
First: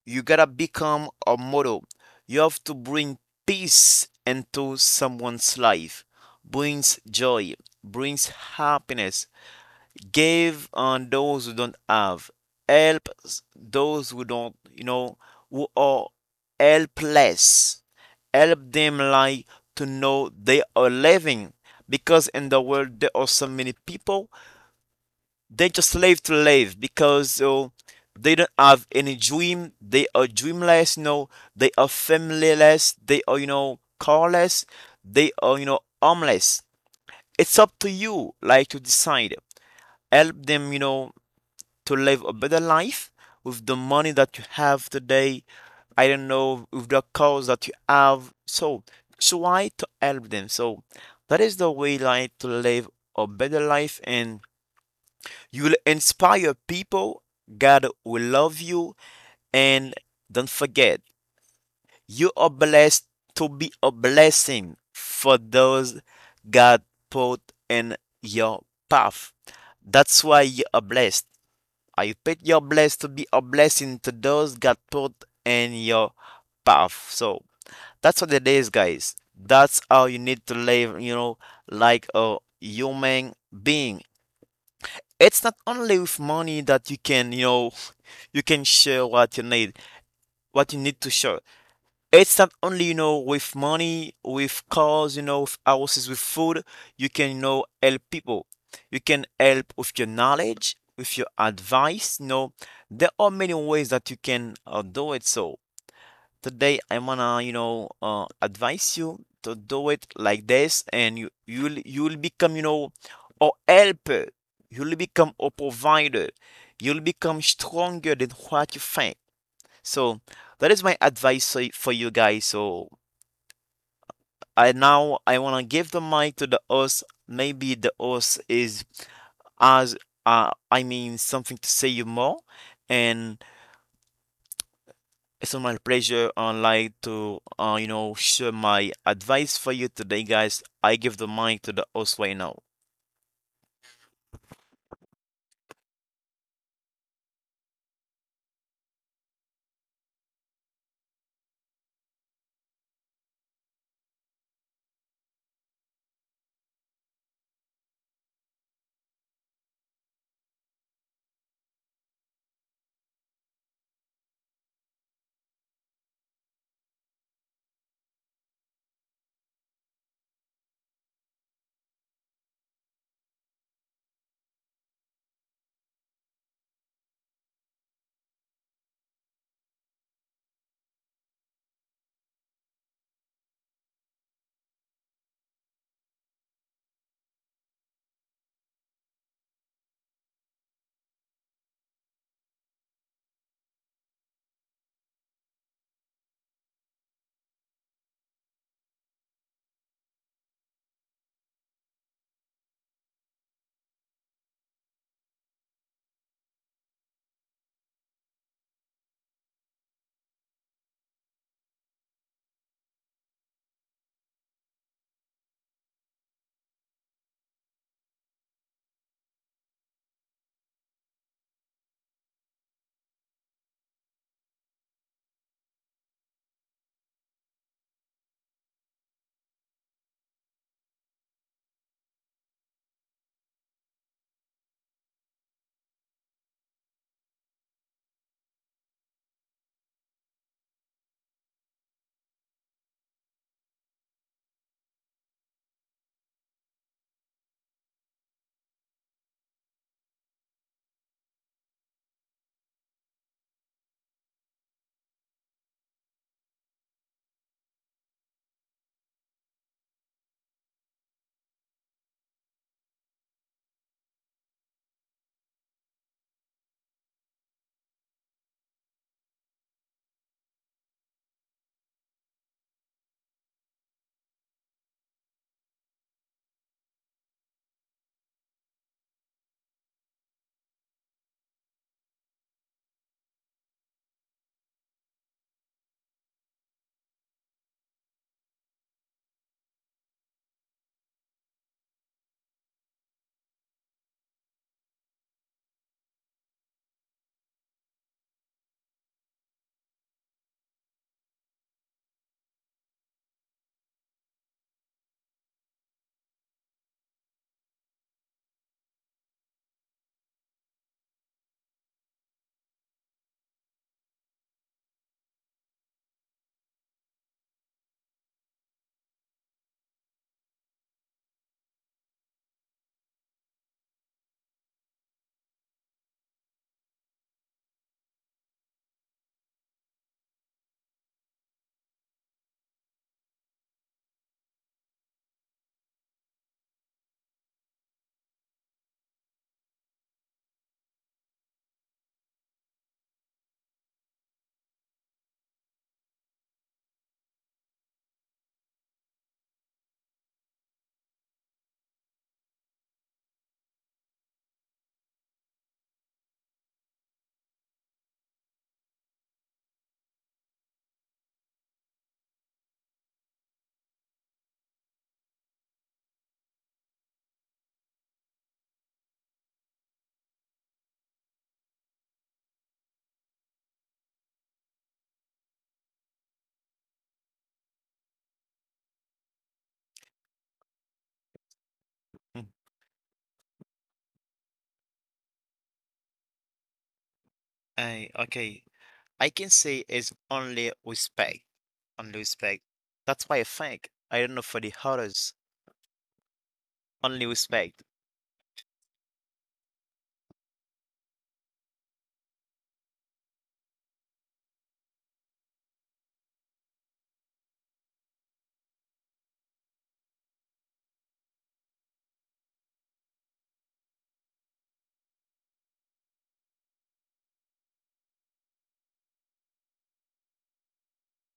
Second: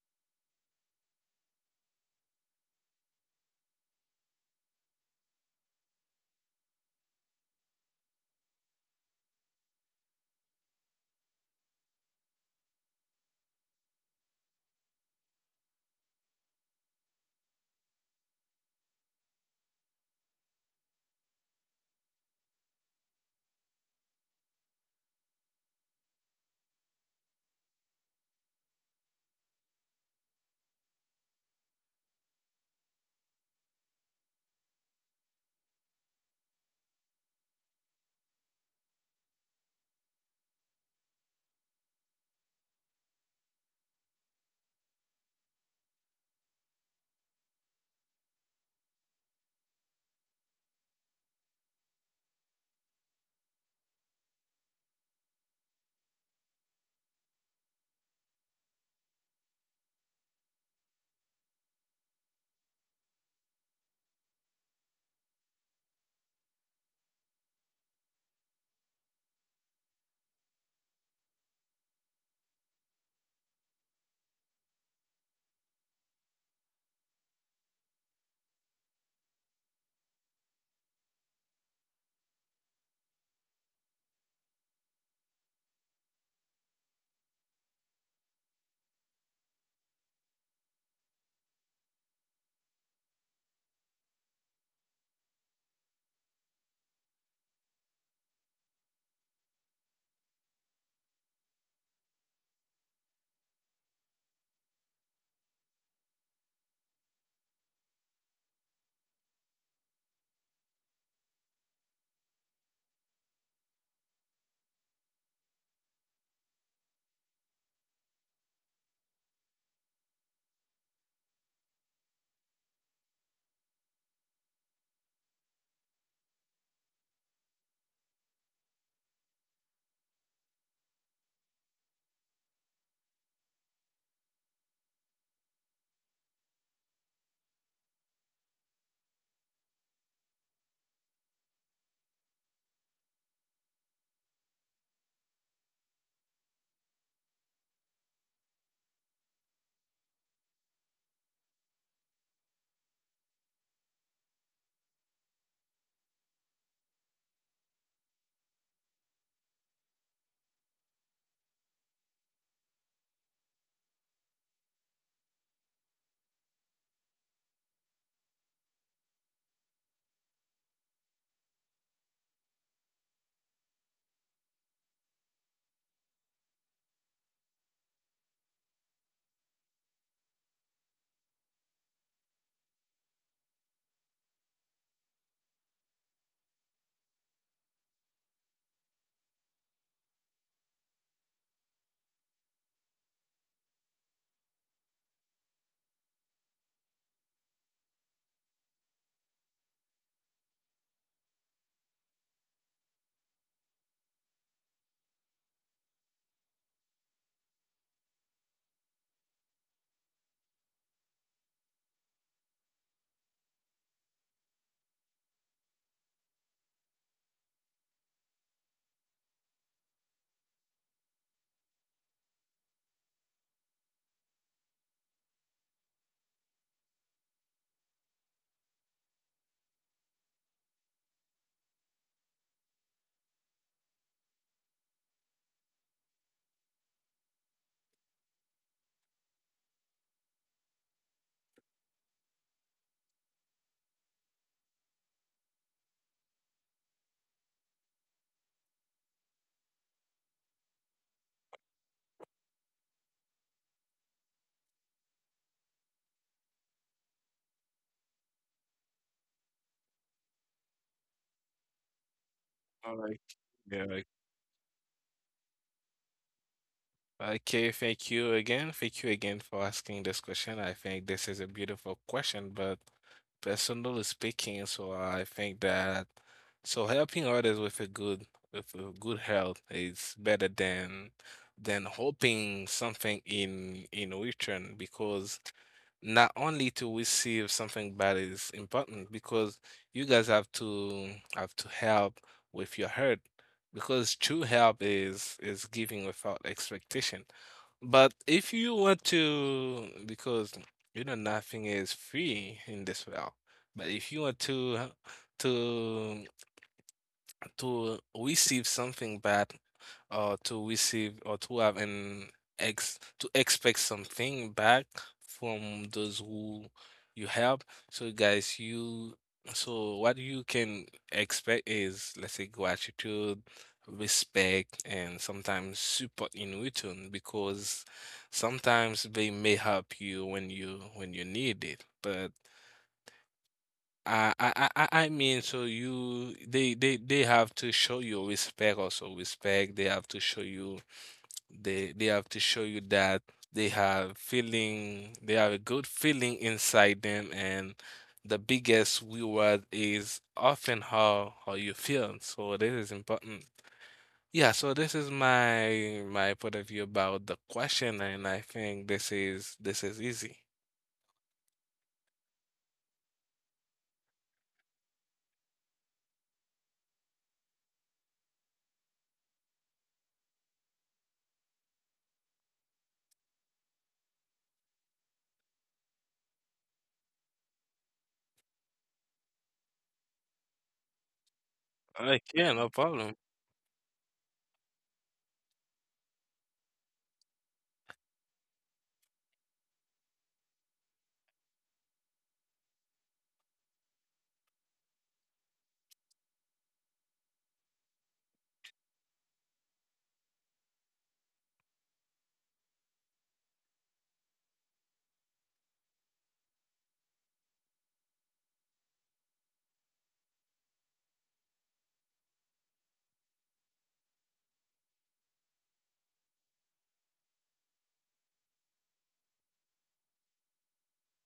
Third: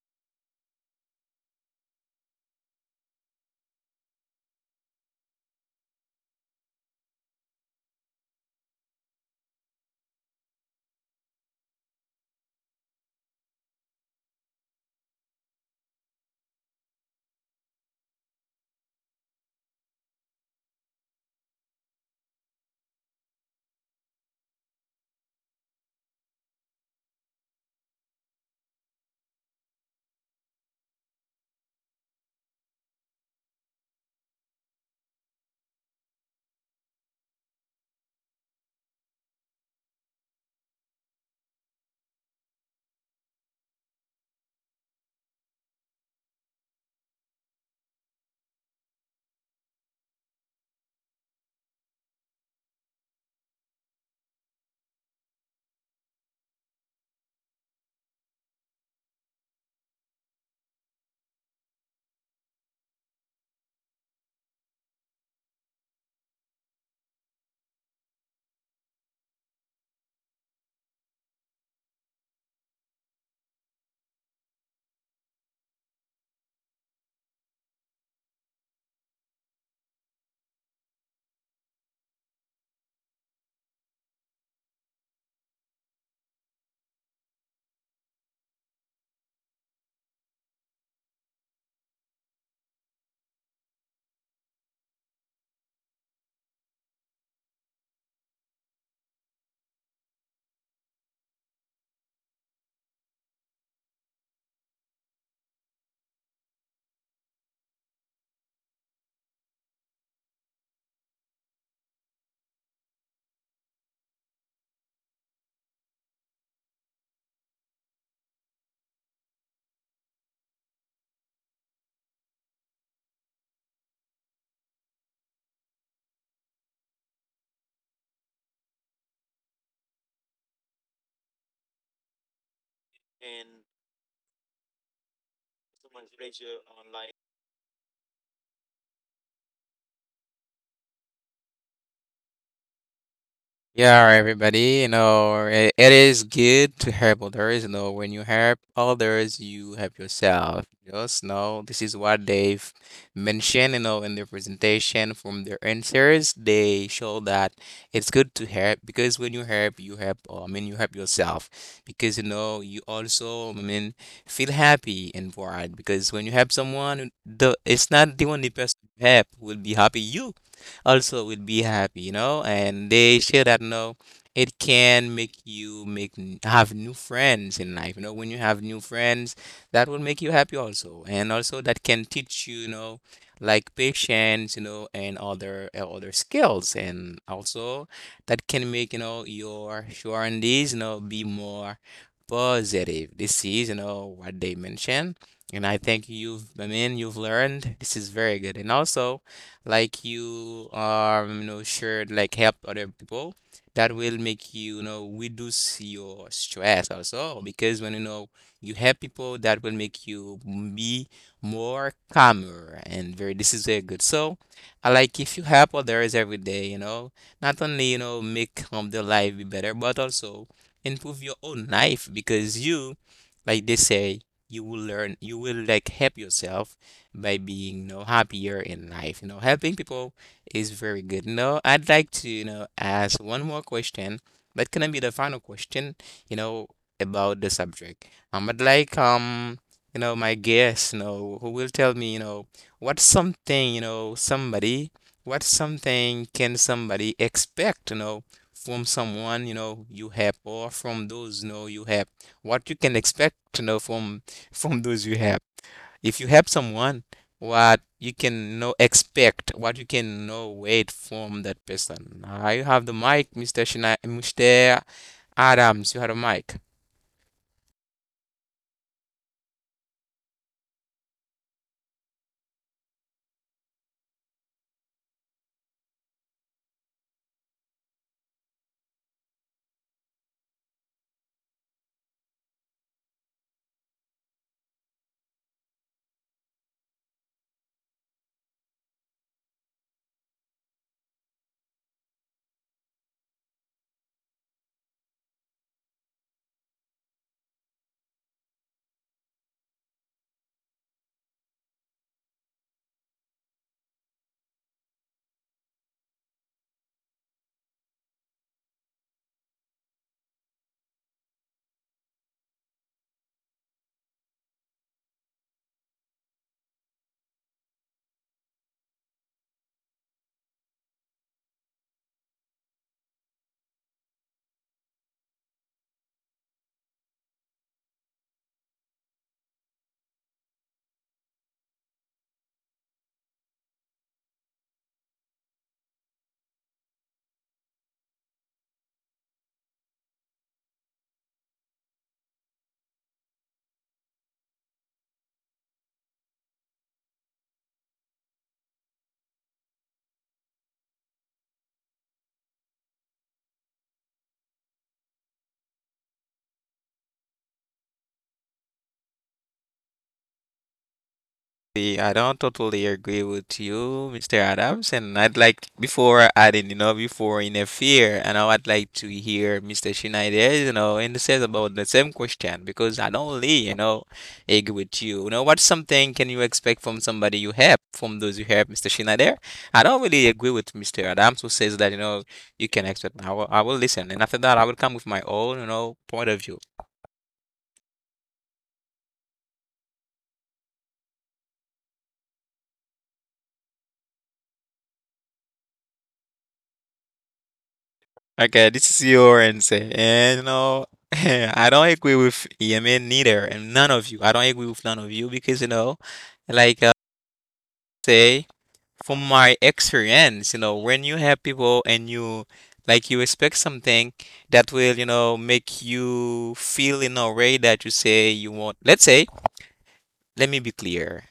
you gotta become a model. You have to bring peace into someone's life. Brings joy, brings happiness, give on those who don't have help those who don't you know who are helpless help them like to know they are living because in the world there are so many people they just live to live because they don't have any dream they are dreamless you know they are familyless they are you know carless they are you know homeless it's up to you like to decide help them you know to live a better life with the money that you have today. I don't know, with the cause that you have. So try to help them. So that is the way like to live a better life and you will inspire people. God will love you and don't forget you are blessed to be a blessing for those God put in your path. That's why you are blessed. I pray you're blessed to be a blessing to those God put in your path. So that's what it is, guys. That's how you need to live, you know, like a human being. It's not only with money that you can, you know, you can share what you need to share. It's not only, you know, with money, with cars, you know, with houses, with food. You can, you know, help people. You can help with your knowledge, with your advice. You know, there are many ways that you can do it. So today I want to you know, advise you to do it like this, and you'll become, you know, a helper. You'll become a provider. You'll become stronger than what you think. So that is my advice for you guys. So I now I wanna give the mic to the host. Maybe the host is as I mean something to say you more, and it's my pleasure like to you know share my advice for you today, guys. I give the mic to the host right now. Yeah, all right, everybody. You know, it is good to help others. You know, when you help others, you help yourself. Just know this is what they've mentioned. You know, in their presentation, from their answers, they show that it's good to help because when you help, you help, I mean, you help yourself because you know you also, I mean, feel happy and proud because when you help someone, the it's not the only person you help will be happy. You also will be happy, you know. And they share that, you know, it can make you have new friends in life. You know, when you have new friends, that will make you happy also, and also that can teach you, you know, like patience, you know, and other skills, and also that can make, you know, your surroundings, you know, be more positive. This is, you know, what they mentioned. And I think I mean, you've learned. This is very good. And also, like you you know should like help other people. That will make you, you know, reduce your stress also because when you know you help people, that will make you be more calmer, and very this is very good. So I like if you help others every day, you know, not only, you know, make the life be better but also improve your own life because you, like they say, you will learn, you will like help yourself by being, you know, happier in life. You know, helping people is very good. You know, I'd like to, you know, ask one more question that can be the final question, you know, about the subject. I'd like you know my guest, you know, who will tell me, you know, what's something you know somebody what's something can somebody expect, you know, from someone, you know, you help, or from those, you know, you help, what you can expect, you know, from those you help. If you help someone, what you can know expect, what you can know wait from that person. I have All the right. mic, Mr. Yeah, Shina, Mr. Adams, you have a mic. okay, thank you again. Thank you again for asking this question. I think this is a beautiful question, but personally speaking, so I think that so helping others with a good health is better than hoping something in return because not only to receive something bad is important because you guys have to help with your hurt because true help is giving without expectation but if you want to, because you know nothing is free in this world, but if you want to to receive something bad, or to receive or to have an ex to expect something back from those who you help. So guys, you so what you can expect is let's say gratitude, respect, and sometimes support in return because sometimes they may help you when you need it. But I mean, so you they have to show you respect also respect. They have to show you they have to show you that they have feeling, they have a good feeling inside them, and the biggest reward is often how you feel. So this is important. Yeah, so this is my point of view about the question, and I think this is easy. See, I don't totally agree with you, Mr. Adams, and I'd like before adding, you know, before interfere, and I would like to hear Mr. Schneider, and says about the same question because I don't really, agree with you. What's something can you expect from somebody you help, from those you help, Mr. Schneider? I don't really agree with Mr. Adams who says that, Mm-hmm. Okay, you no can problem. expect. I will listen, and after that, I will come with my own, point of view. I Okay. I can say it's only respect. Only respect. That's why I think. I don't know for the others. Only respect. Okay, this is your answer. And [laughs] I don't agree with Yemen neither, and none of you. I don't agree with none of you because, like uh, say, from my experience, when you have people and you like you expect something that will, make you feel in a way that you say you want. Let's say, let me be clear.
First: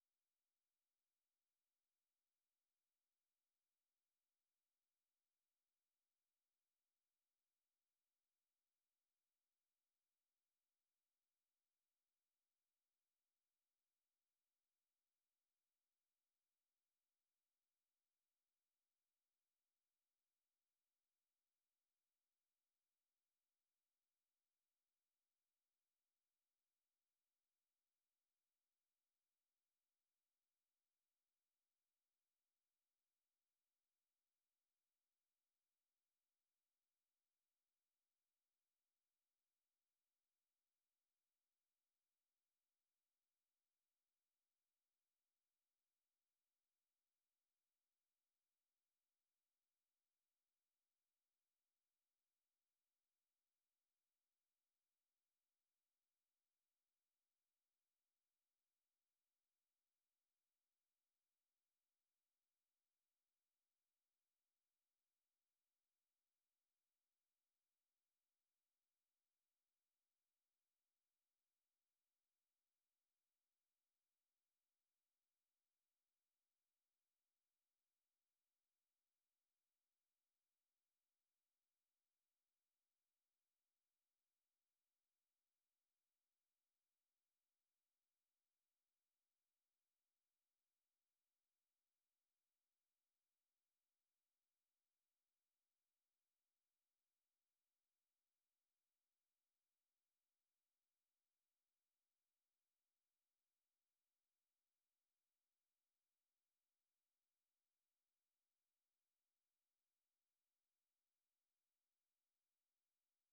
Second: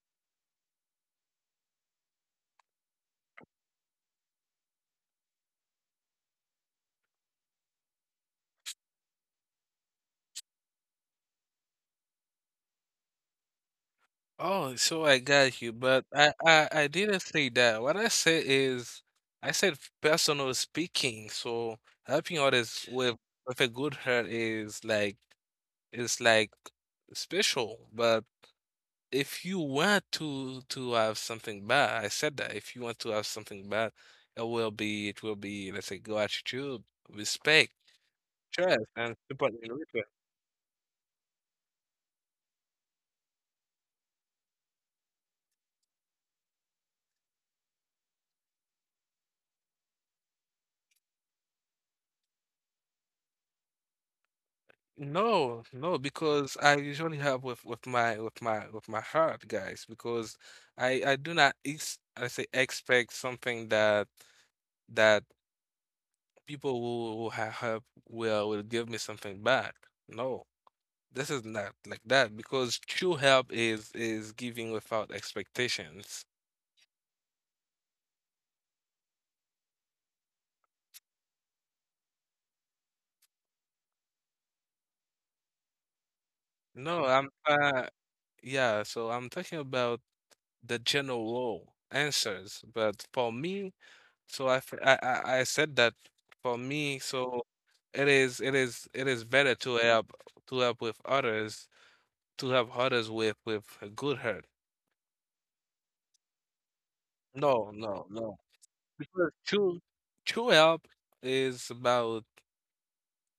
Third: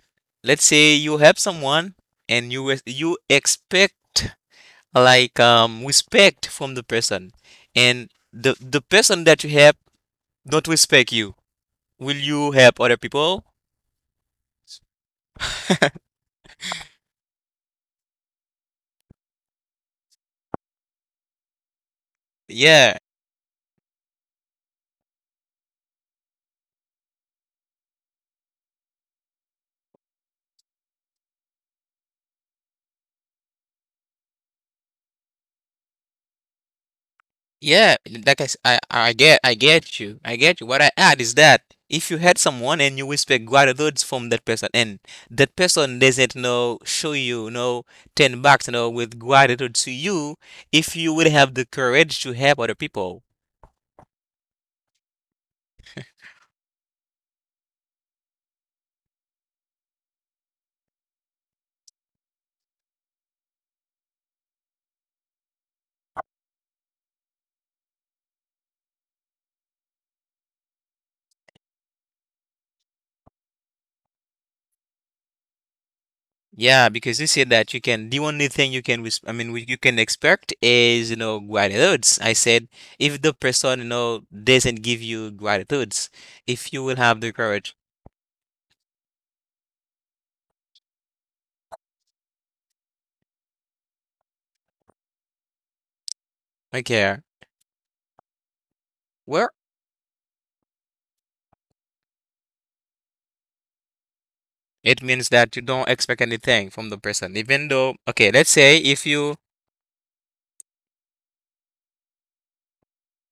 Let's say you help someone and you expect like respect from the person, and the person that you help don't respect you. Will you help other people? Oh, so I got you, but I didn't say that. What I said is, I said personal speaking. So helping others Yeah, with a good heart is like is like special. But if you want to have something bad, I said that if you want to have something bad, it will be let's say gratitude, respect, yeah, like trust, and support. I get you, I get you. What I add is that if you had someone and you expect gratitude from that person, and that person doesn't know, show you, no, $10, with gratitude to you, if you would have the courage to help other people, No, no, because I usually have with my with my heart, guys, because I do not ex I say expect something that that people who have help will give me something back. No, this is not like that because true help is giving without expectations. yeah, because you said that you can, the only thing you can, I mean, what you can expect is, gratitudes. I said, if the person, doesn't give you gratitudes, if you will No, have I'm the courage, yeah, so I'm talking about the general answers, but for me. So I, f- I said that for me, okay, so it is better where to help with others to help others with a good heart. it means that you don't expect anything from the person, No, even though, no, no. okay, let's say if Because you, true help is about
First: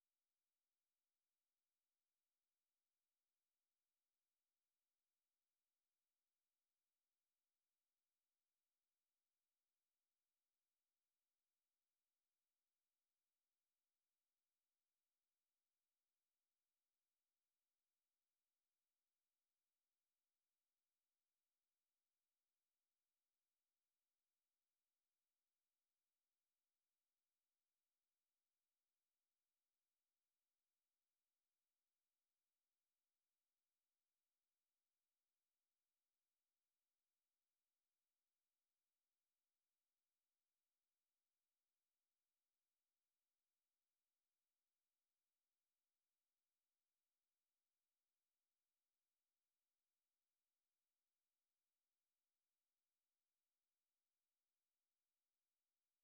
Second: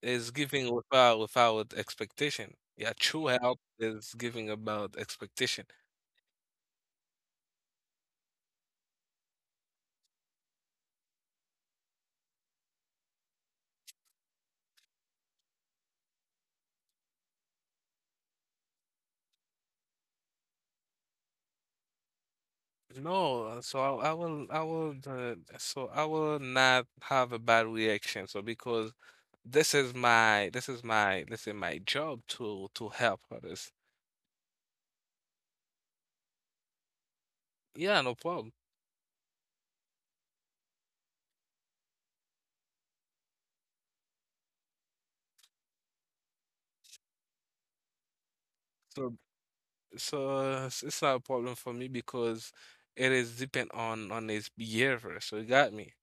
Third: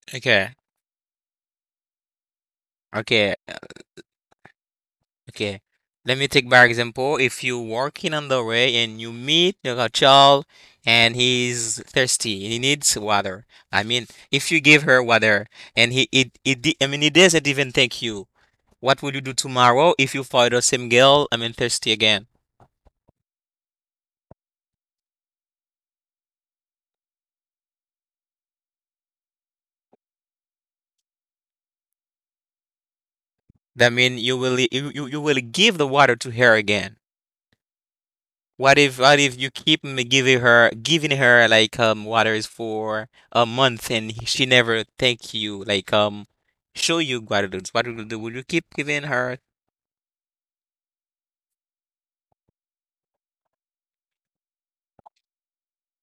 is okay, giving without expectation. Yeah, true okay, help is giving about okay. expectation. Let me take by example. If you're walking on the way and you meet a child and he's thirsty and he needs water, I mean, if you give her water and he, it, di- I mean, he doesn't even thank you. What will you do tomorrow if you find the same girl, I mean, thirsty again? No, so I will not have a bad reaction. So because this is my job to help others. That mean you will you will give the water to her again. Yeah, no problem. What if you keep giving her like water is for a month, and she never thank you, like, show you gratitude? What will you do? Will you keep giving So her? It's not a problem for me because it is depend on his behavior. So you got me.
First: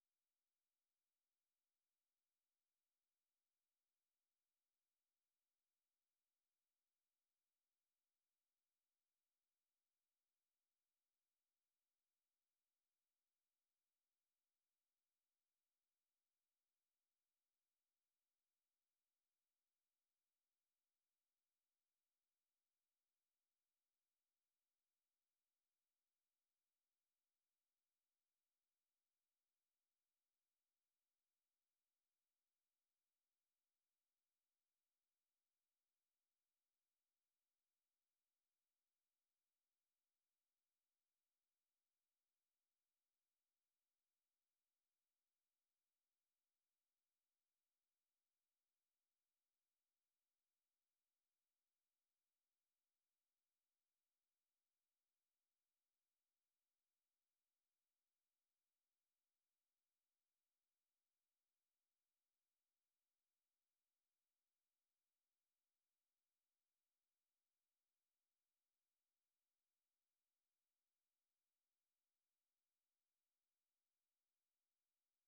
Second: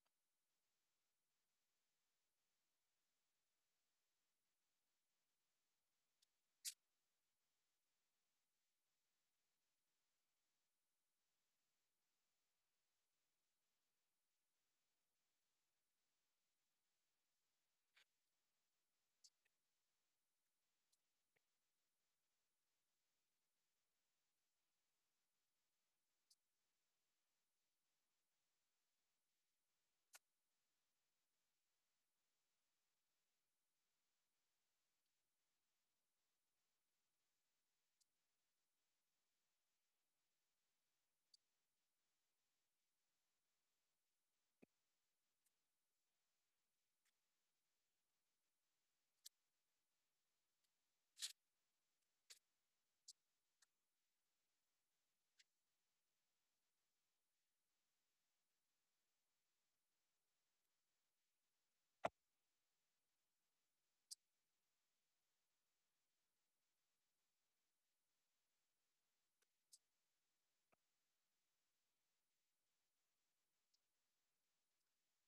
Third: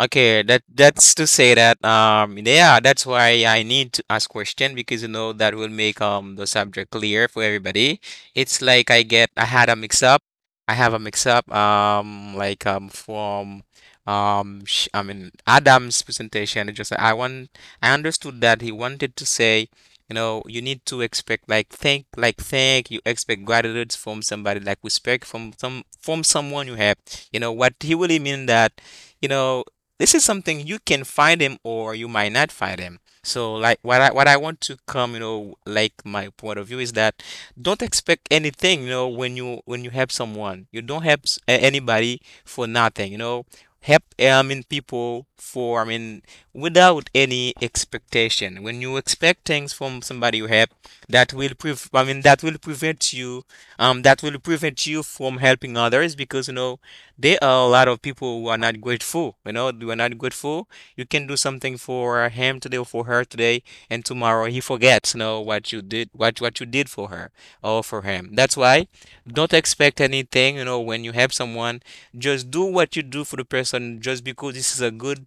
Okay, that's to say that, yeah, that's why I need to ask question, because you know that will make the subject clear for everybody. It's like, I had a mix up. I have a mix up, like, from sh I mean Adam's presentation. It just, I understood that he wanted to say, you know, you need to expect like thank, like thank, you expect gratitude from somebody, like respect from someone you have. You know what he really mean, that, you know this is something you can find him or you might not find him. So like, what I want to come, like, my point of view is that don't expect anything, when you help someone. You don't help anybody for nothing, you know. Help, I mean, people for, I mean, without any expectation. When you expect things from somebody you help, that will prove I mean that will prevent you, from helping others, because you know there are a lot of people who are not grateful. You are not grateful. You can do something for him today or for her today, and tomorrow he forgets, what you did, what you did for her or for him. That's why don't expect anything. When you help someone, just do what you do for the person, just because this is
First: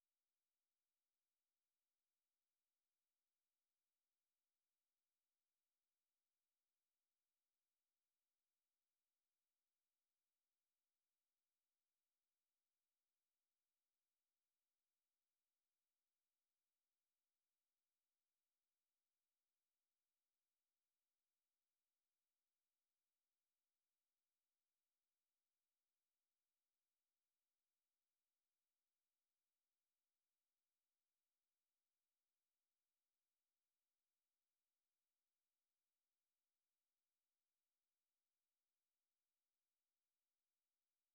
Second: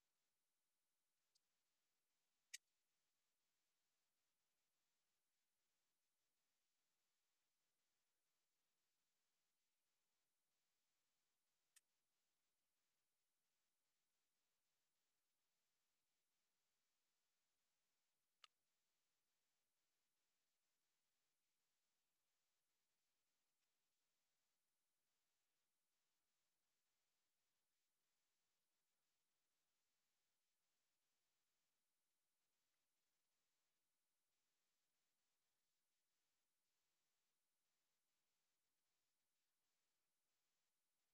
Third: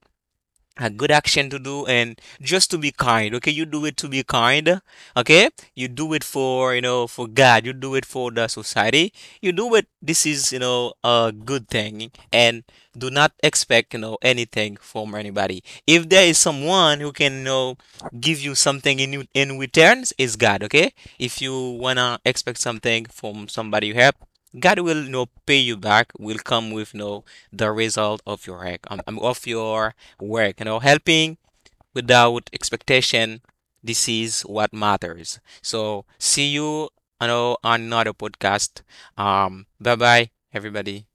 a good action to do and just to be kind. Okay, you do it to be kind. Okay, you do it for, you know, for God. You do it for the society. You do it, this is, you know, a good thing, and do not expect, you know, anything from anybody. If there is someone who can, you know, give you something in in returns, is God. Okay, if you wanna expect something from somebody you help, God will, you know, pay you back, will come with, you know, the result of your act, of your work. Helping without expectation. This is what matters. So see you, on another podcast. Bye bye, everybody.